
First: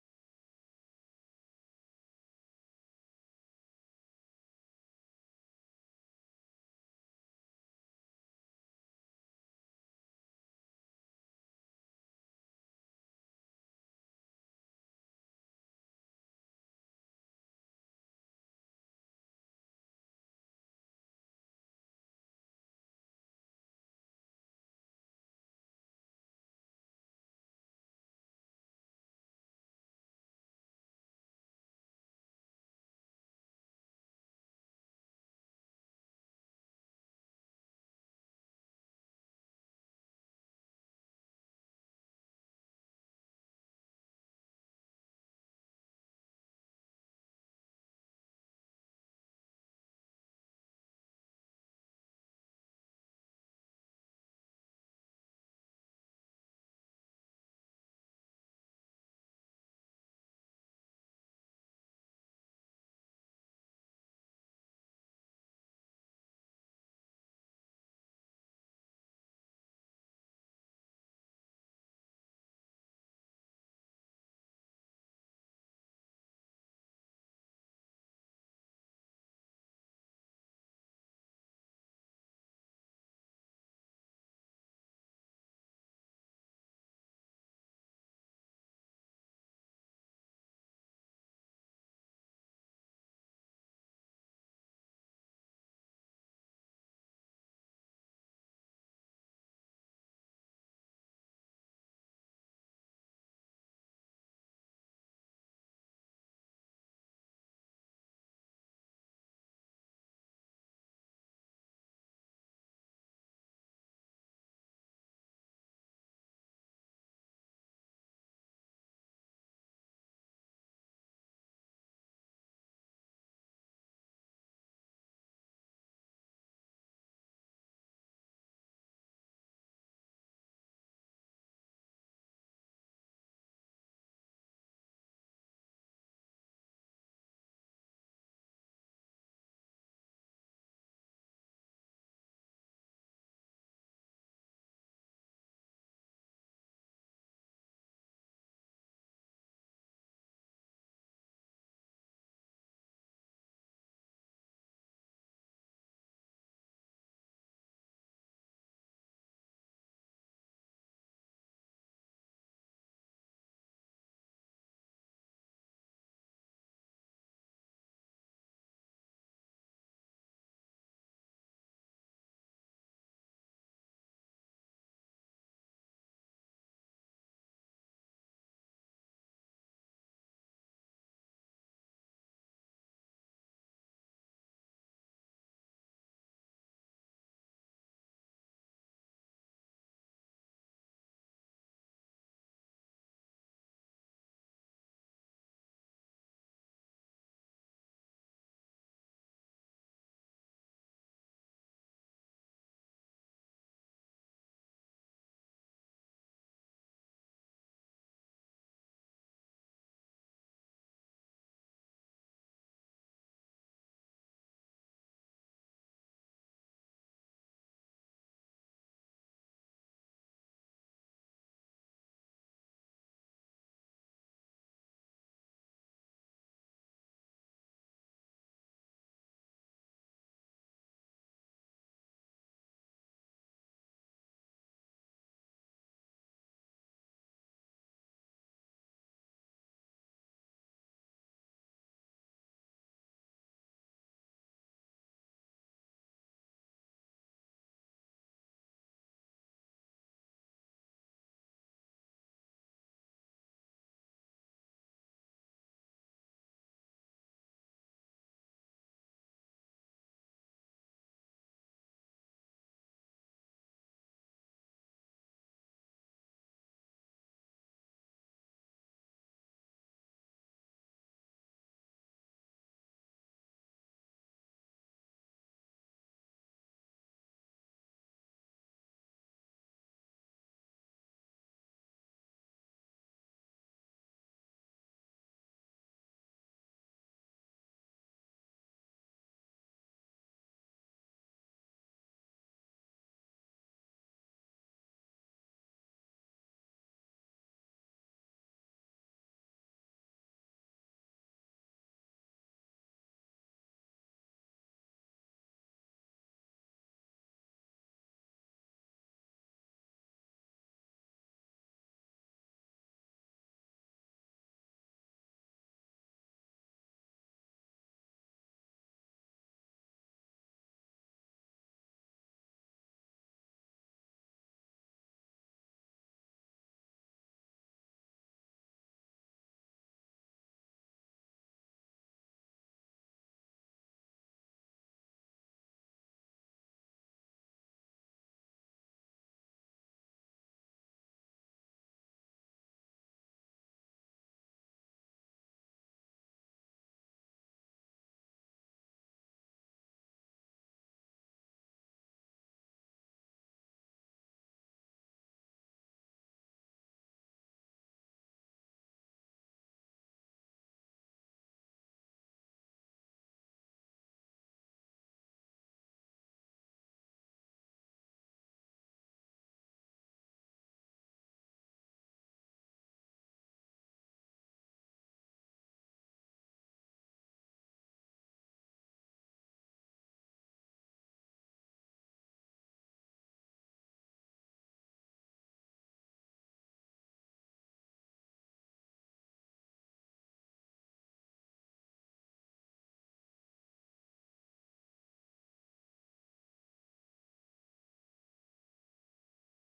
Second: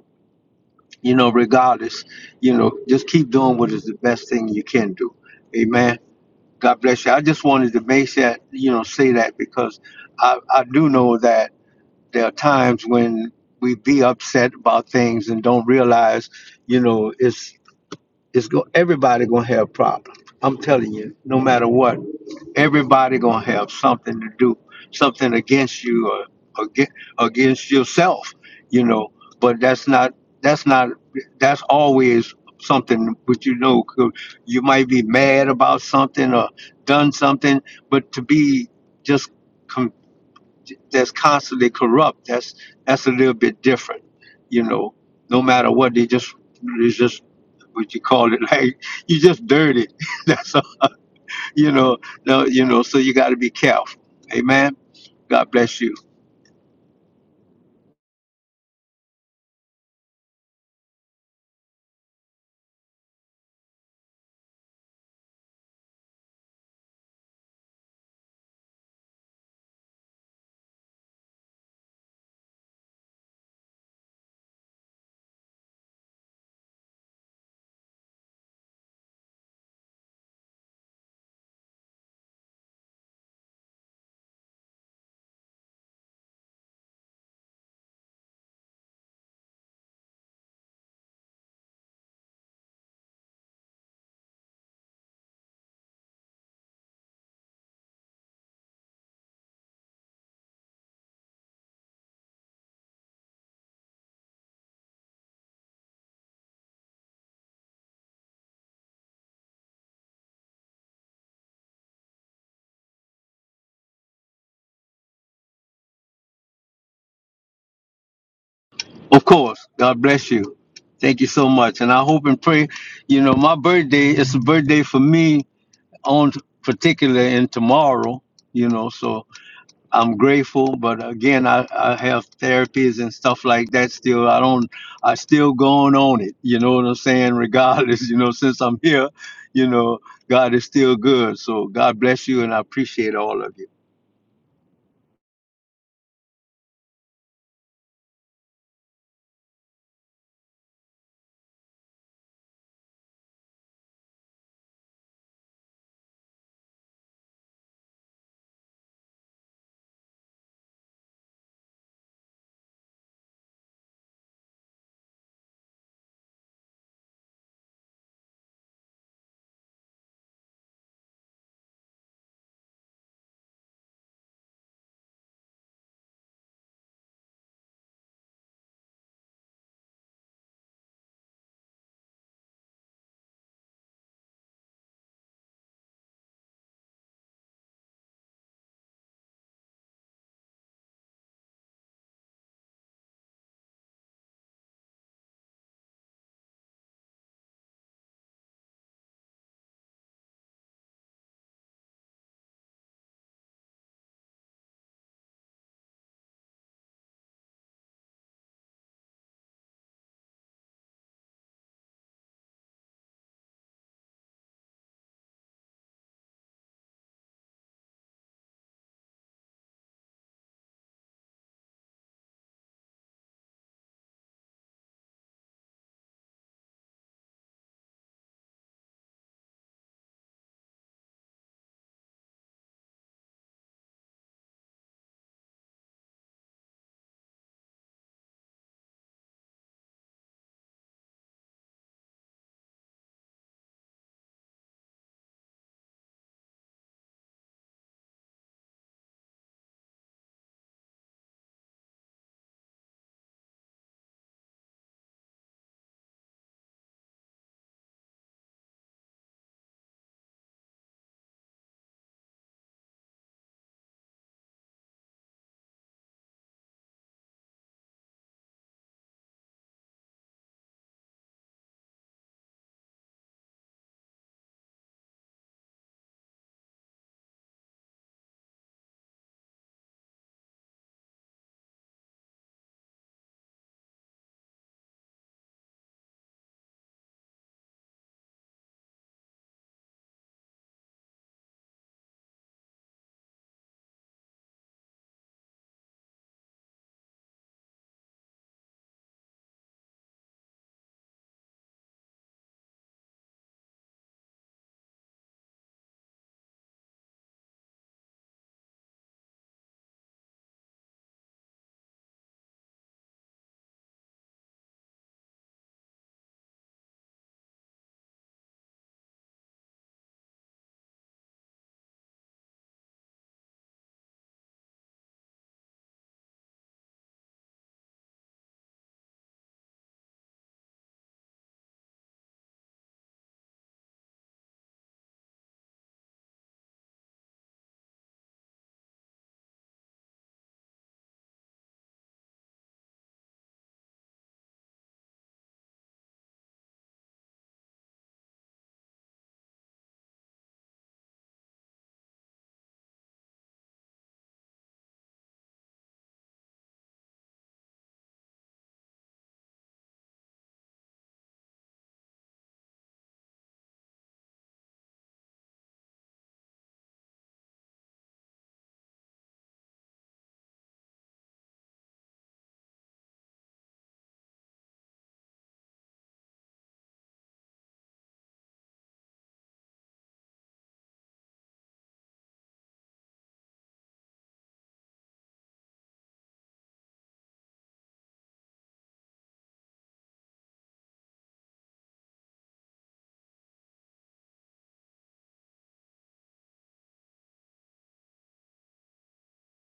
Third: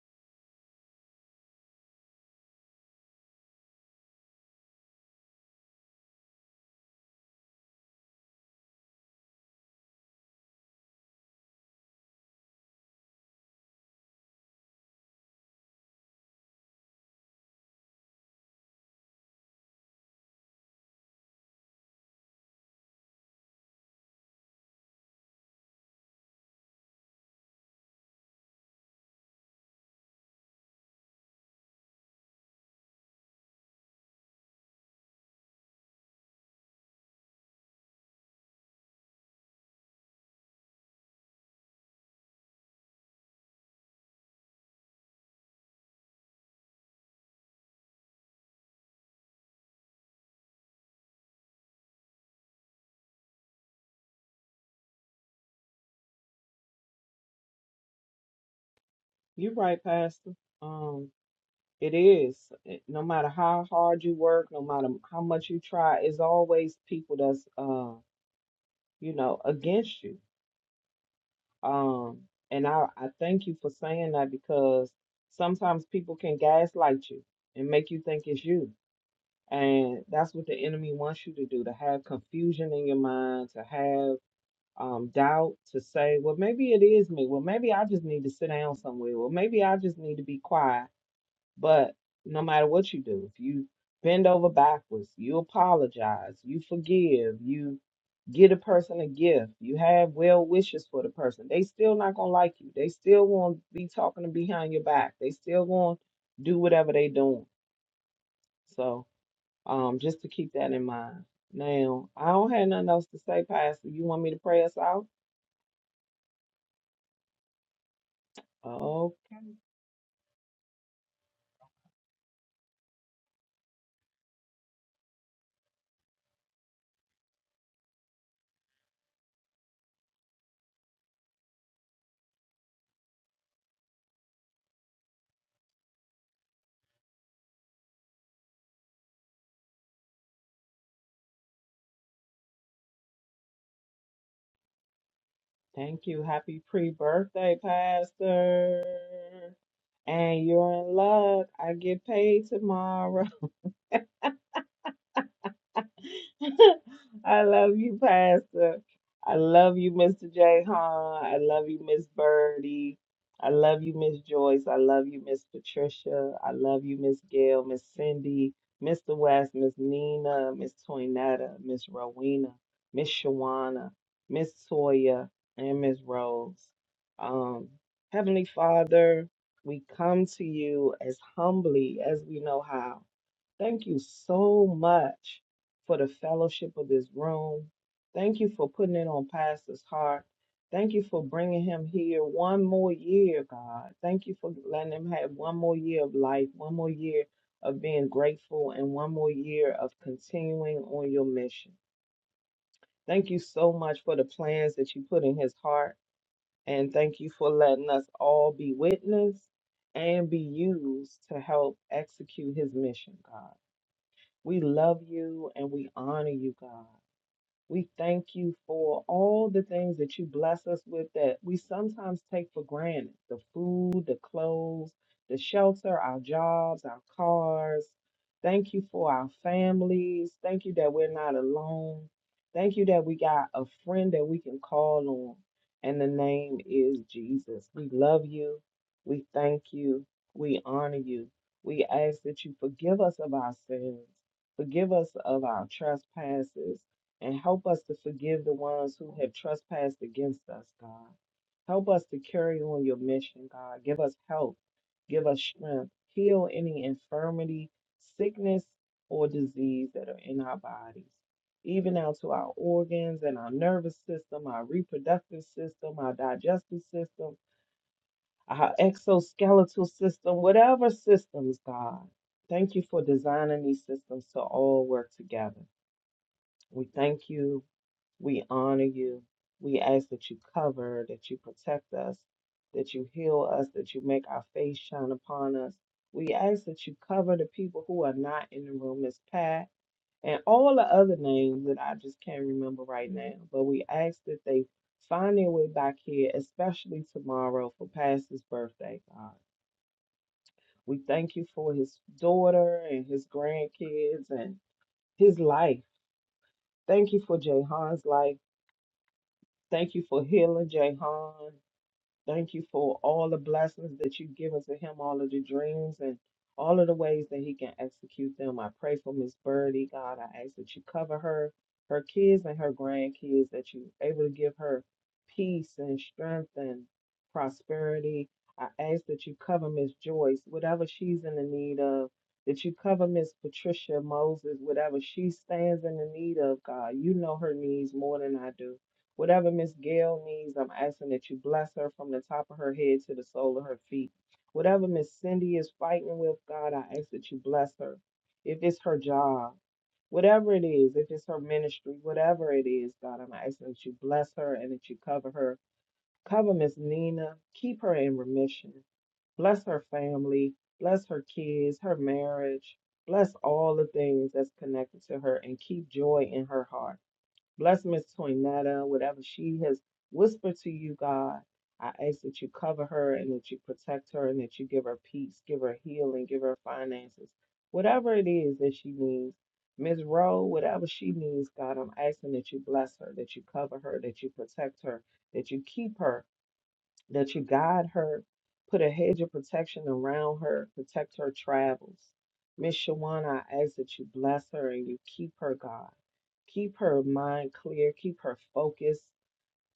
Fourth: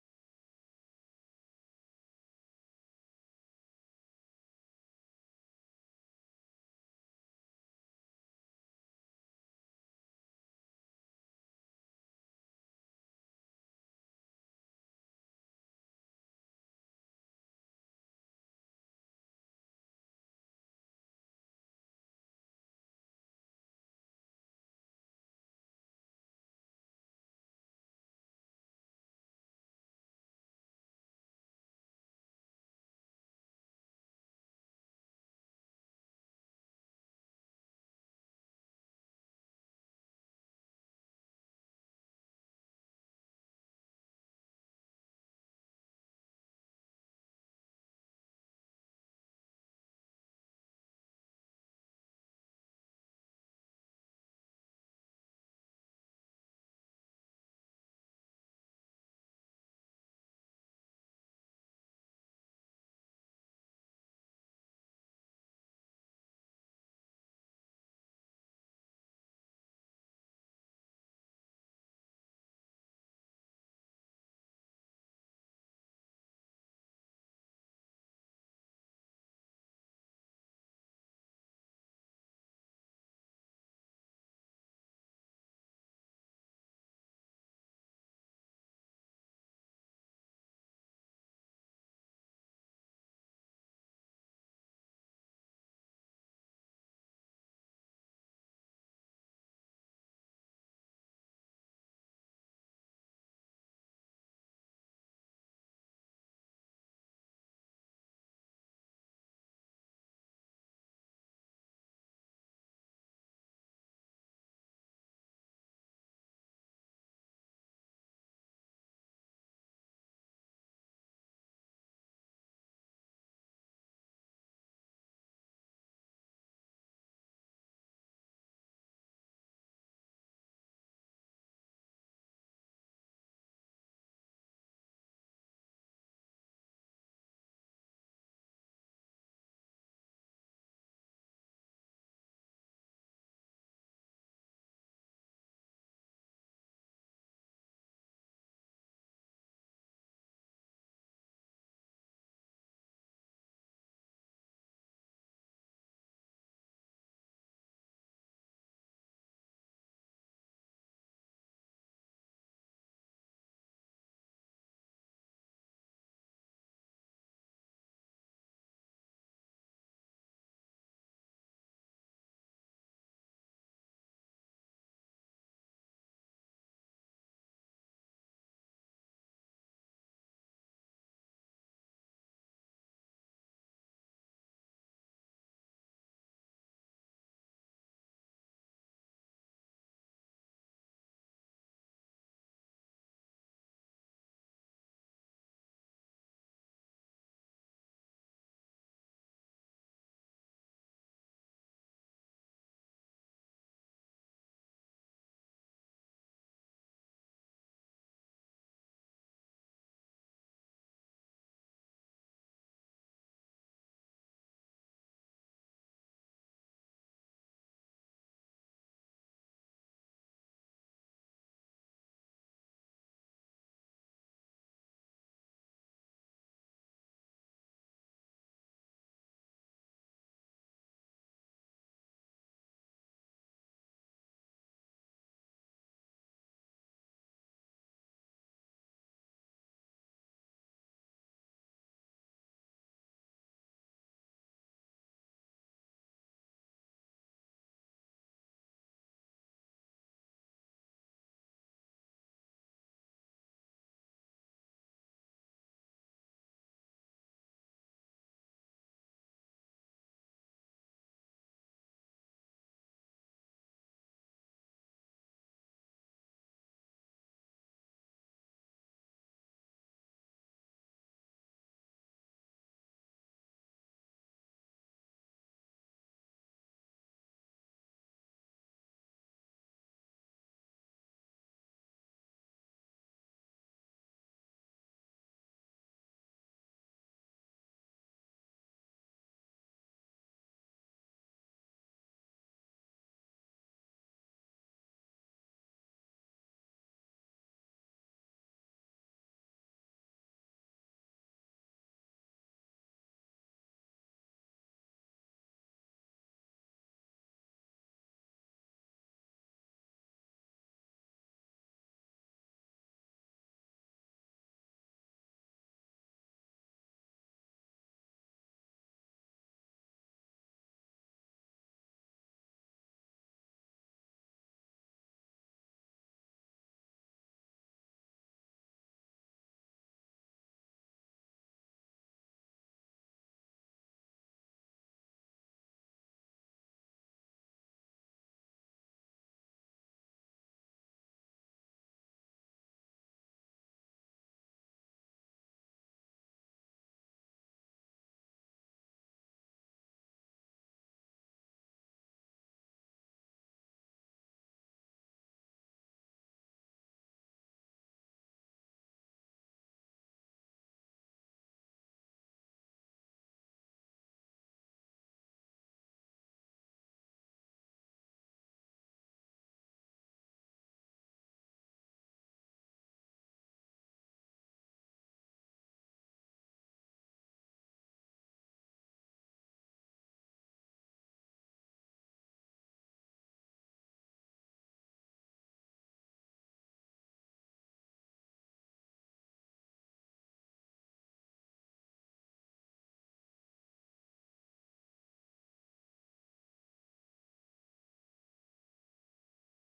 S1: you know, regardless, you know, just keep doing what is the best thing you can do. Amen. God bless you. I just wanted to make that, you know, say that because I, I do know that there are times when we be upset about things and don't realize, you know, it's it's go everybody gonna have problems. I'm telling you, no matter what, everybody gonna have something to do, something against you or against, against yourself, you know. But that's not that's not that's always something But you know 'cause you might be mad about something or done something, but to be just that's constantly corrupt. That's that's a little bit different, you know. No matter what, they just they just what you call it like you just dirty. that's all, you know. No, you know. So you got to be careful. Amen. God bless you.
S2: You're right, Pastor. Um, It is. It- No matter how hard you work, no matter how much you try, it's always people that's uh, you know, against you. Um, and I, I thank you for saying that because sometimes people can gaslight you and make you think it's you. And that's what the enemy wants you to do, to have confusion in your mind, to have um doubt, to say, well, maybe it is me. Well, maybe I just need to sit down somewhere. Well, maybe I just need to be quiet But no matter what you do, if you bend over backwards, you apologize, you forgive, you get a person a gift, you have well wishes for the person, they still not gonna like you. They still gonna be talking behind your back. They still gonna do whatever they doing. So um just to keep that in mind. Now, I don't have nothing else to say, Pastor. You want me to pray us out?
S1: Of
S2: Okay.
S1: course, God bless you. Thank you so much, and I hope and pray. You know, my birthday is a birthday for me on particular and tomorrow. You know, so I'm grateful, but again, I, I have therapies and stuff like that still. I don't, I still going on it. You know what I'm saying? Regardless, you know, since I'm here, you know, God is still good. So God bless you, and I appreciate all of you.
S2: Thank you. Happy pre-birthday, Pastor. And you're in luck. I get paid tomorrow. I love you, Pastor. I love you, Mr. J. Hahn. I love you, Miss Birdie. I love you, Miss Joyce. I love you, Miss Patricia. I love you, Miss Gail, Miss Cindy, Mr. West, Miss Nina, Miss Toinetta, Miss Rowena, Miss Shawana, Miss Toya, and Miss Rose. Um, Heavenly Father, we come to you as humbly as we know how. Thank you so much for the fellowship of this room. Thank you for putting it on Pastor's heart. Thank you for bringing him here one more year, God. Thank you for letting him have one more year of life, one more year of being grateful, and one more year of continuing on your mission. Thank you so much for the plans that you put in his heart. And thank you for letting us all be witness and be used to help execute his mission, God. We love you and we honor you, God. We thank you for all the things that you bless us with that we sometimes take for granted the food, the clothes, the shelter, our jobs, our cars. Thank you for our families. Thank you that we're not alone. Thank you that we got a friend that we can call on, and the name is Jesus. We love you. We thank you. We honor you. We ask that you forgive us of our sins, forgive us of our trespasses and help us to forgive the ones who have trespassed against us, God. Help us to carry on your mission, God. Give us help, give us strength, heal any infirmity, sickness, or disease that are in our bodies, even out to our organs and our nervous system, our reproductive system, our digestive system, our exoskeletal system, whatever systems, God. Thank you for designing these systems to all work together. We thank you. We honor you. We ask that you cover, that you protect us, that you heal us, that you make our face shine upon us. We ask that you cover the people who are not in the room, Miss Pat, and all the other names that I just can't remember right now. But we ask that they find their way back here, especially tomorrow for Pastor's birthday, God. We thank you for his daughter and his grandkids and his life. Thank you for Jahan's life. Thank you for healing Jahan. Thank you for all the blessings that you've given to him, all of the dreams and all of the ways that he can execute them. I pray for Miss Birdie, God. I ask that you cover her, her kids, and her grandkids, that you able to give her peace and strength and prosperity. I ask that you cover Miss Joyce, whatever she's in the need of, that you cover Miss Patricia Moses, whatever she stands in the need of, God. You know her needs more than I do. Whatever Miss Gail needs, I'm asking that you bless her from the top of her head to the sole of her feet. Whatever Miss Cindy is fighting with, God, I ask that you bless her. If it's her job, whatever it is, if it's her ministry, whatever it is, God, I'm asking that you bless her and that you cover her. Cover Miss Nina. Keep her in remission. Bless her family. Bless her kids, her marriage. Bless all the things that's connected to her and keep joy in her heart. Bless Miss Toinetta, whatever she has whispered to you, God. I ask that you cover her and that you protect her and that you give her peace, give her healing, give her finances, whatever it is that she needs. Miss Rowe, whatever she needs, God, I'm asking that you bless her, that you cover her, that you protect her, that you keep her, that you guide her, put a hedge of protection around her, protect her travels. Miss Shawana, I ask that you bless her and you keep her, God. Keep her mind clear, keep her focused,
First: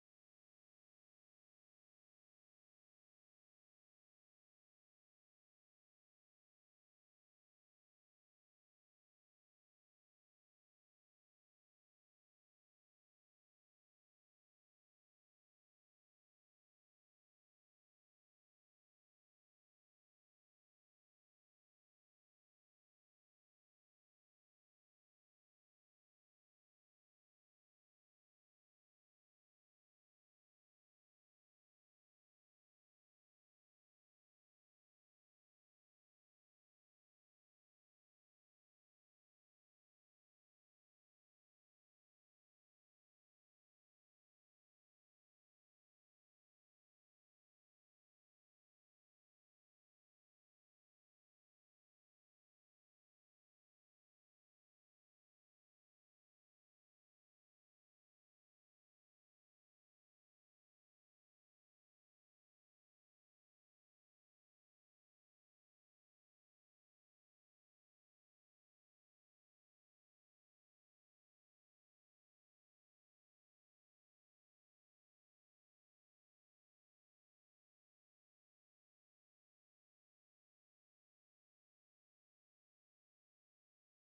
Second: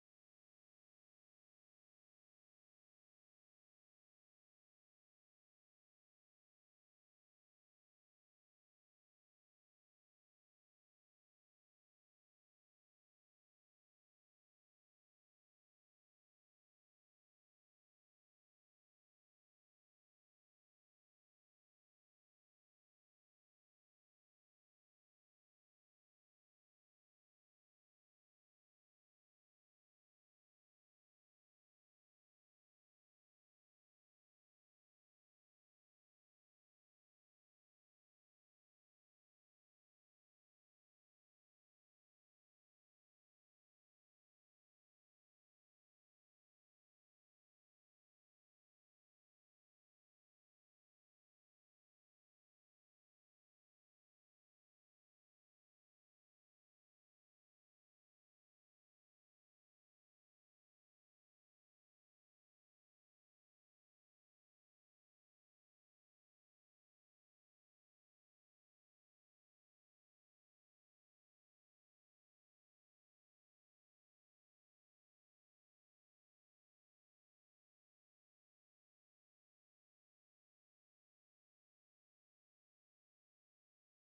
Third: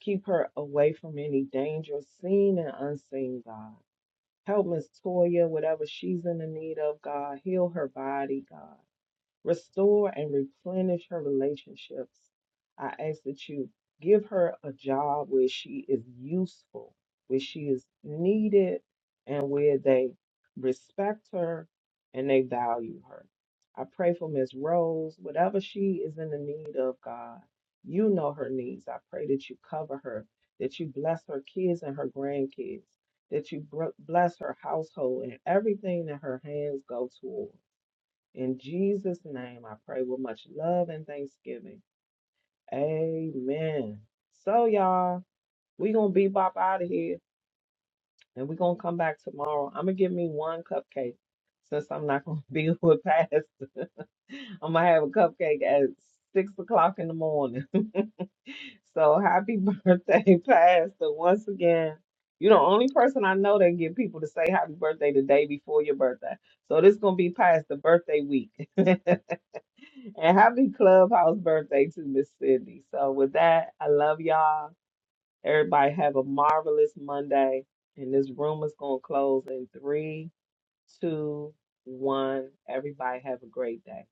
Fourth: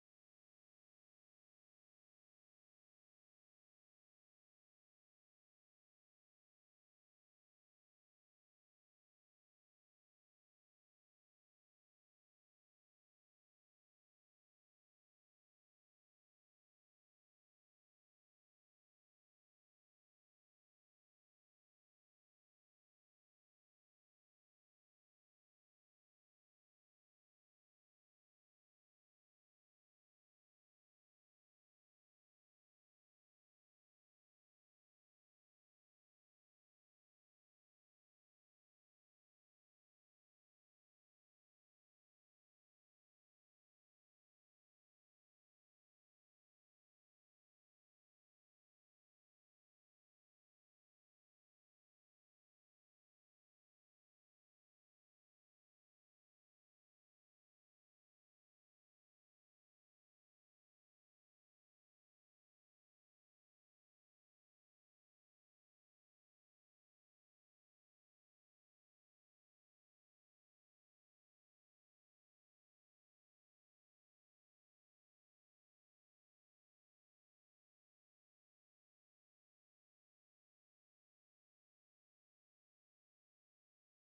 S2: keep her away from any danger, seen and unseen, God. Help Miss Toya, whatever she's in the need of, God. Heal her body, God. Restore and replenish her relationships. I ask that you give her a job where she is useful, where she is needed, and where they respect her and they value her. I pray for Miss Rose, whatever she is in the need of, God, you know her needs. I pray that you cover her, that you bless her kids and her grandkids, that you br- bless her household and everything that her hands go toward. In Jesus' name, I pray with much love and thanksgiving. Amen. So, y'all, we going to bebop out of here and we going to come back tomorrow. I'm going to give me one cupcake since I'm not going to be with Pastor. I'm going to have a cupcake at 6 o'clock in the morning. So, happy birthday, Pastor, once again. You're the only person I know that get people to say happy birthday the day before your birthday. So, this going to be Pastor birthday week. And happy clubhouse birthday to Miss Cindy. So with that, I love y'all. Everybody have a marvelous Monday. And this room is gonna close in three, two, one. Everybody have a great day.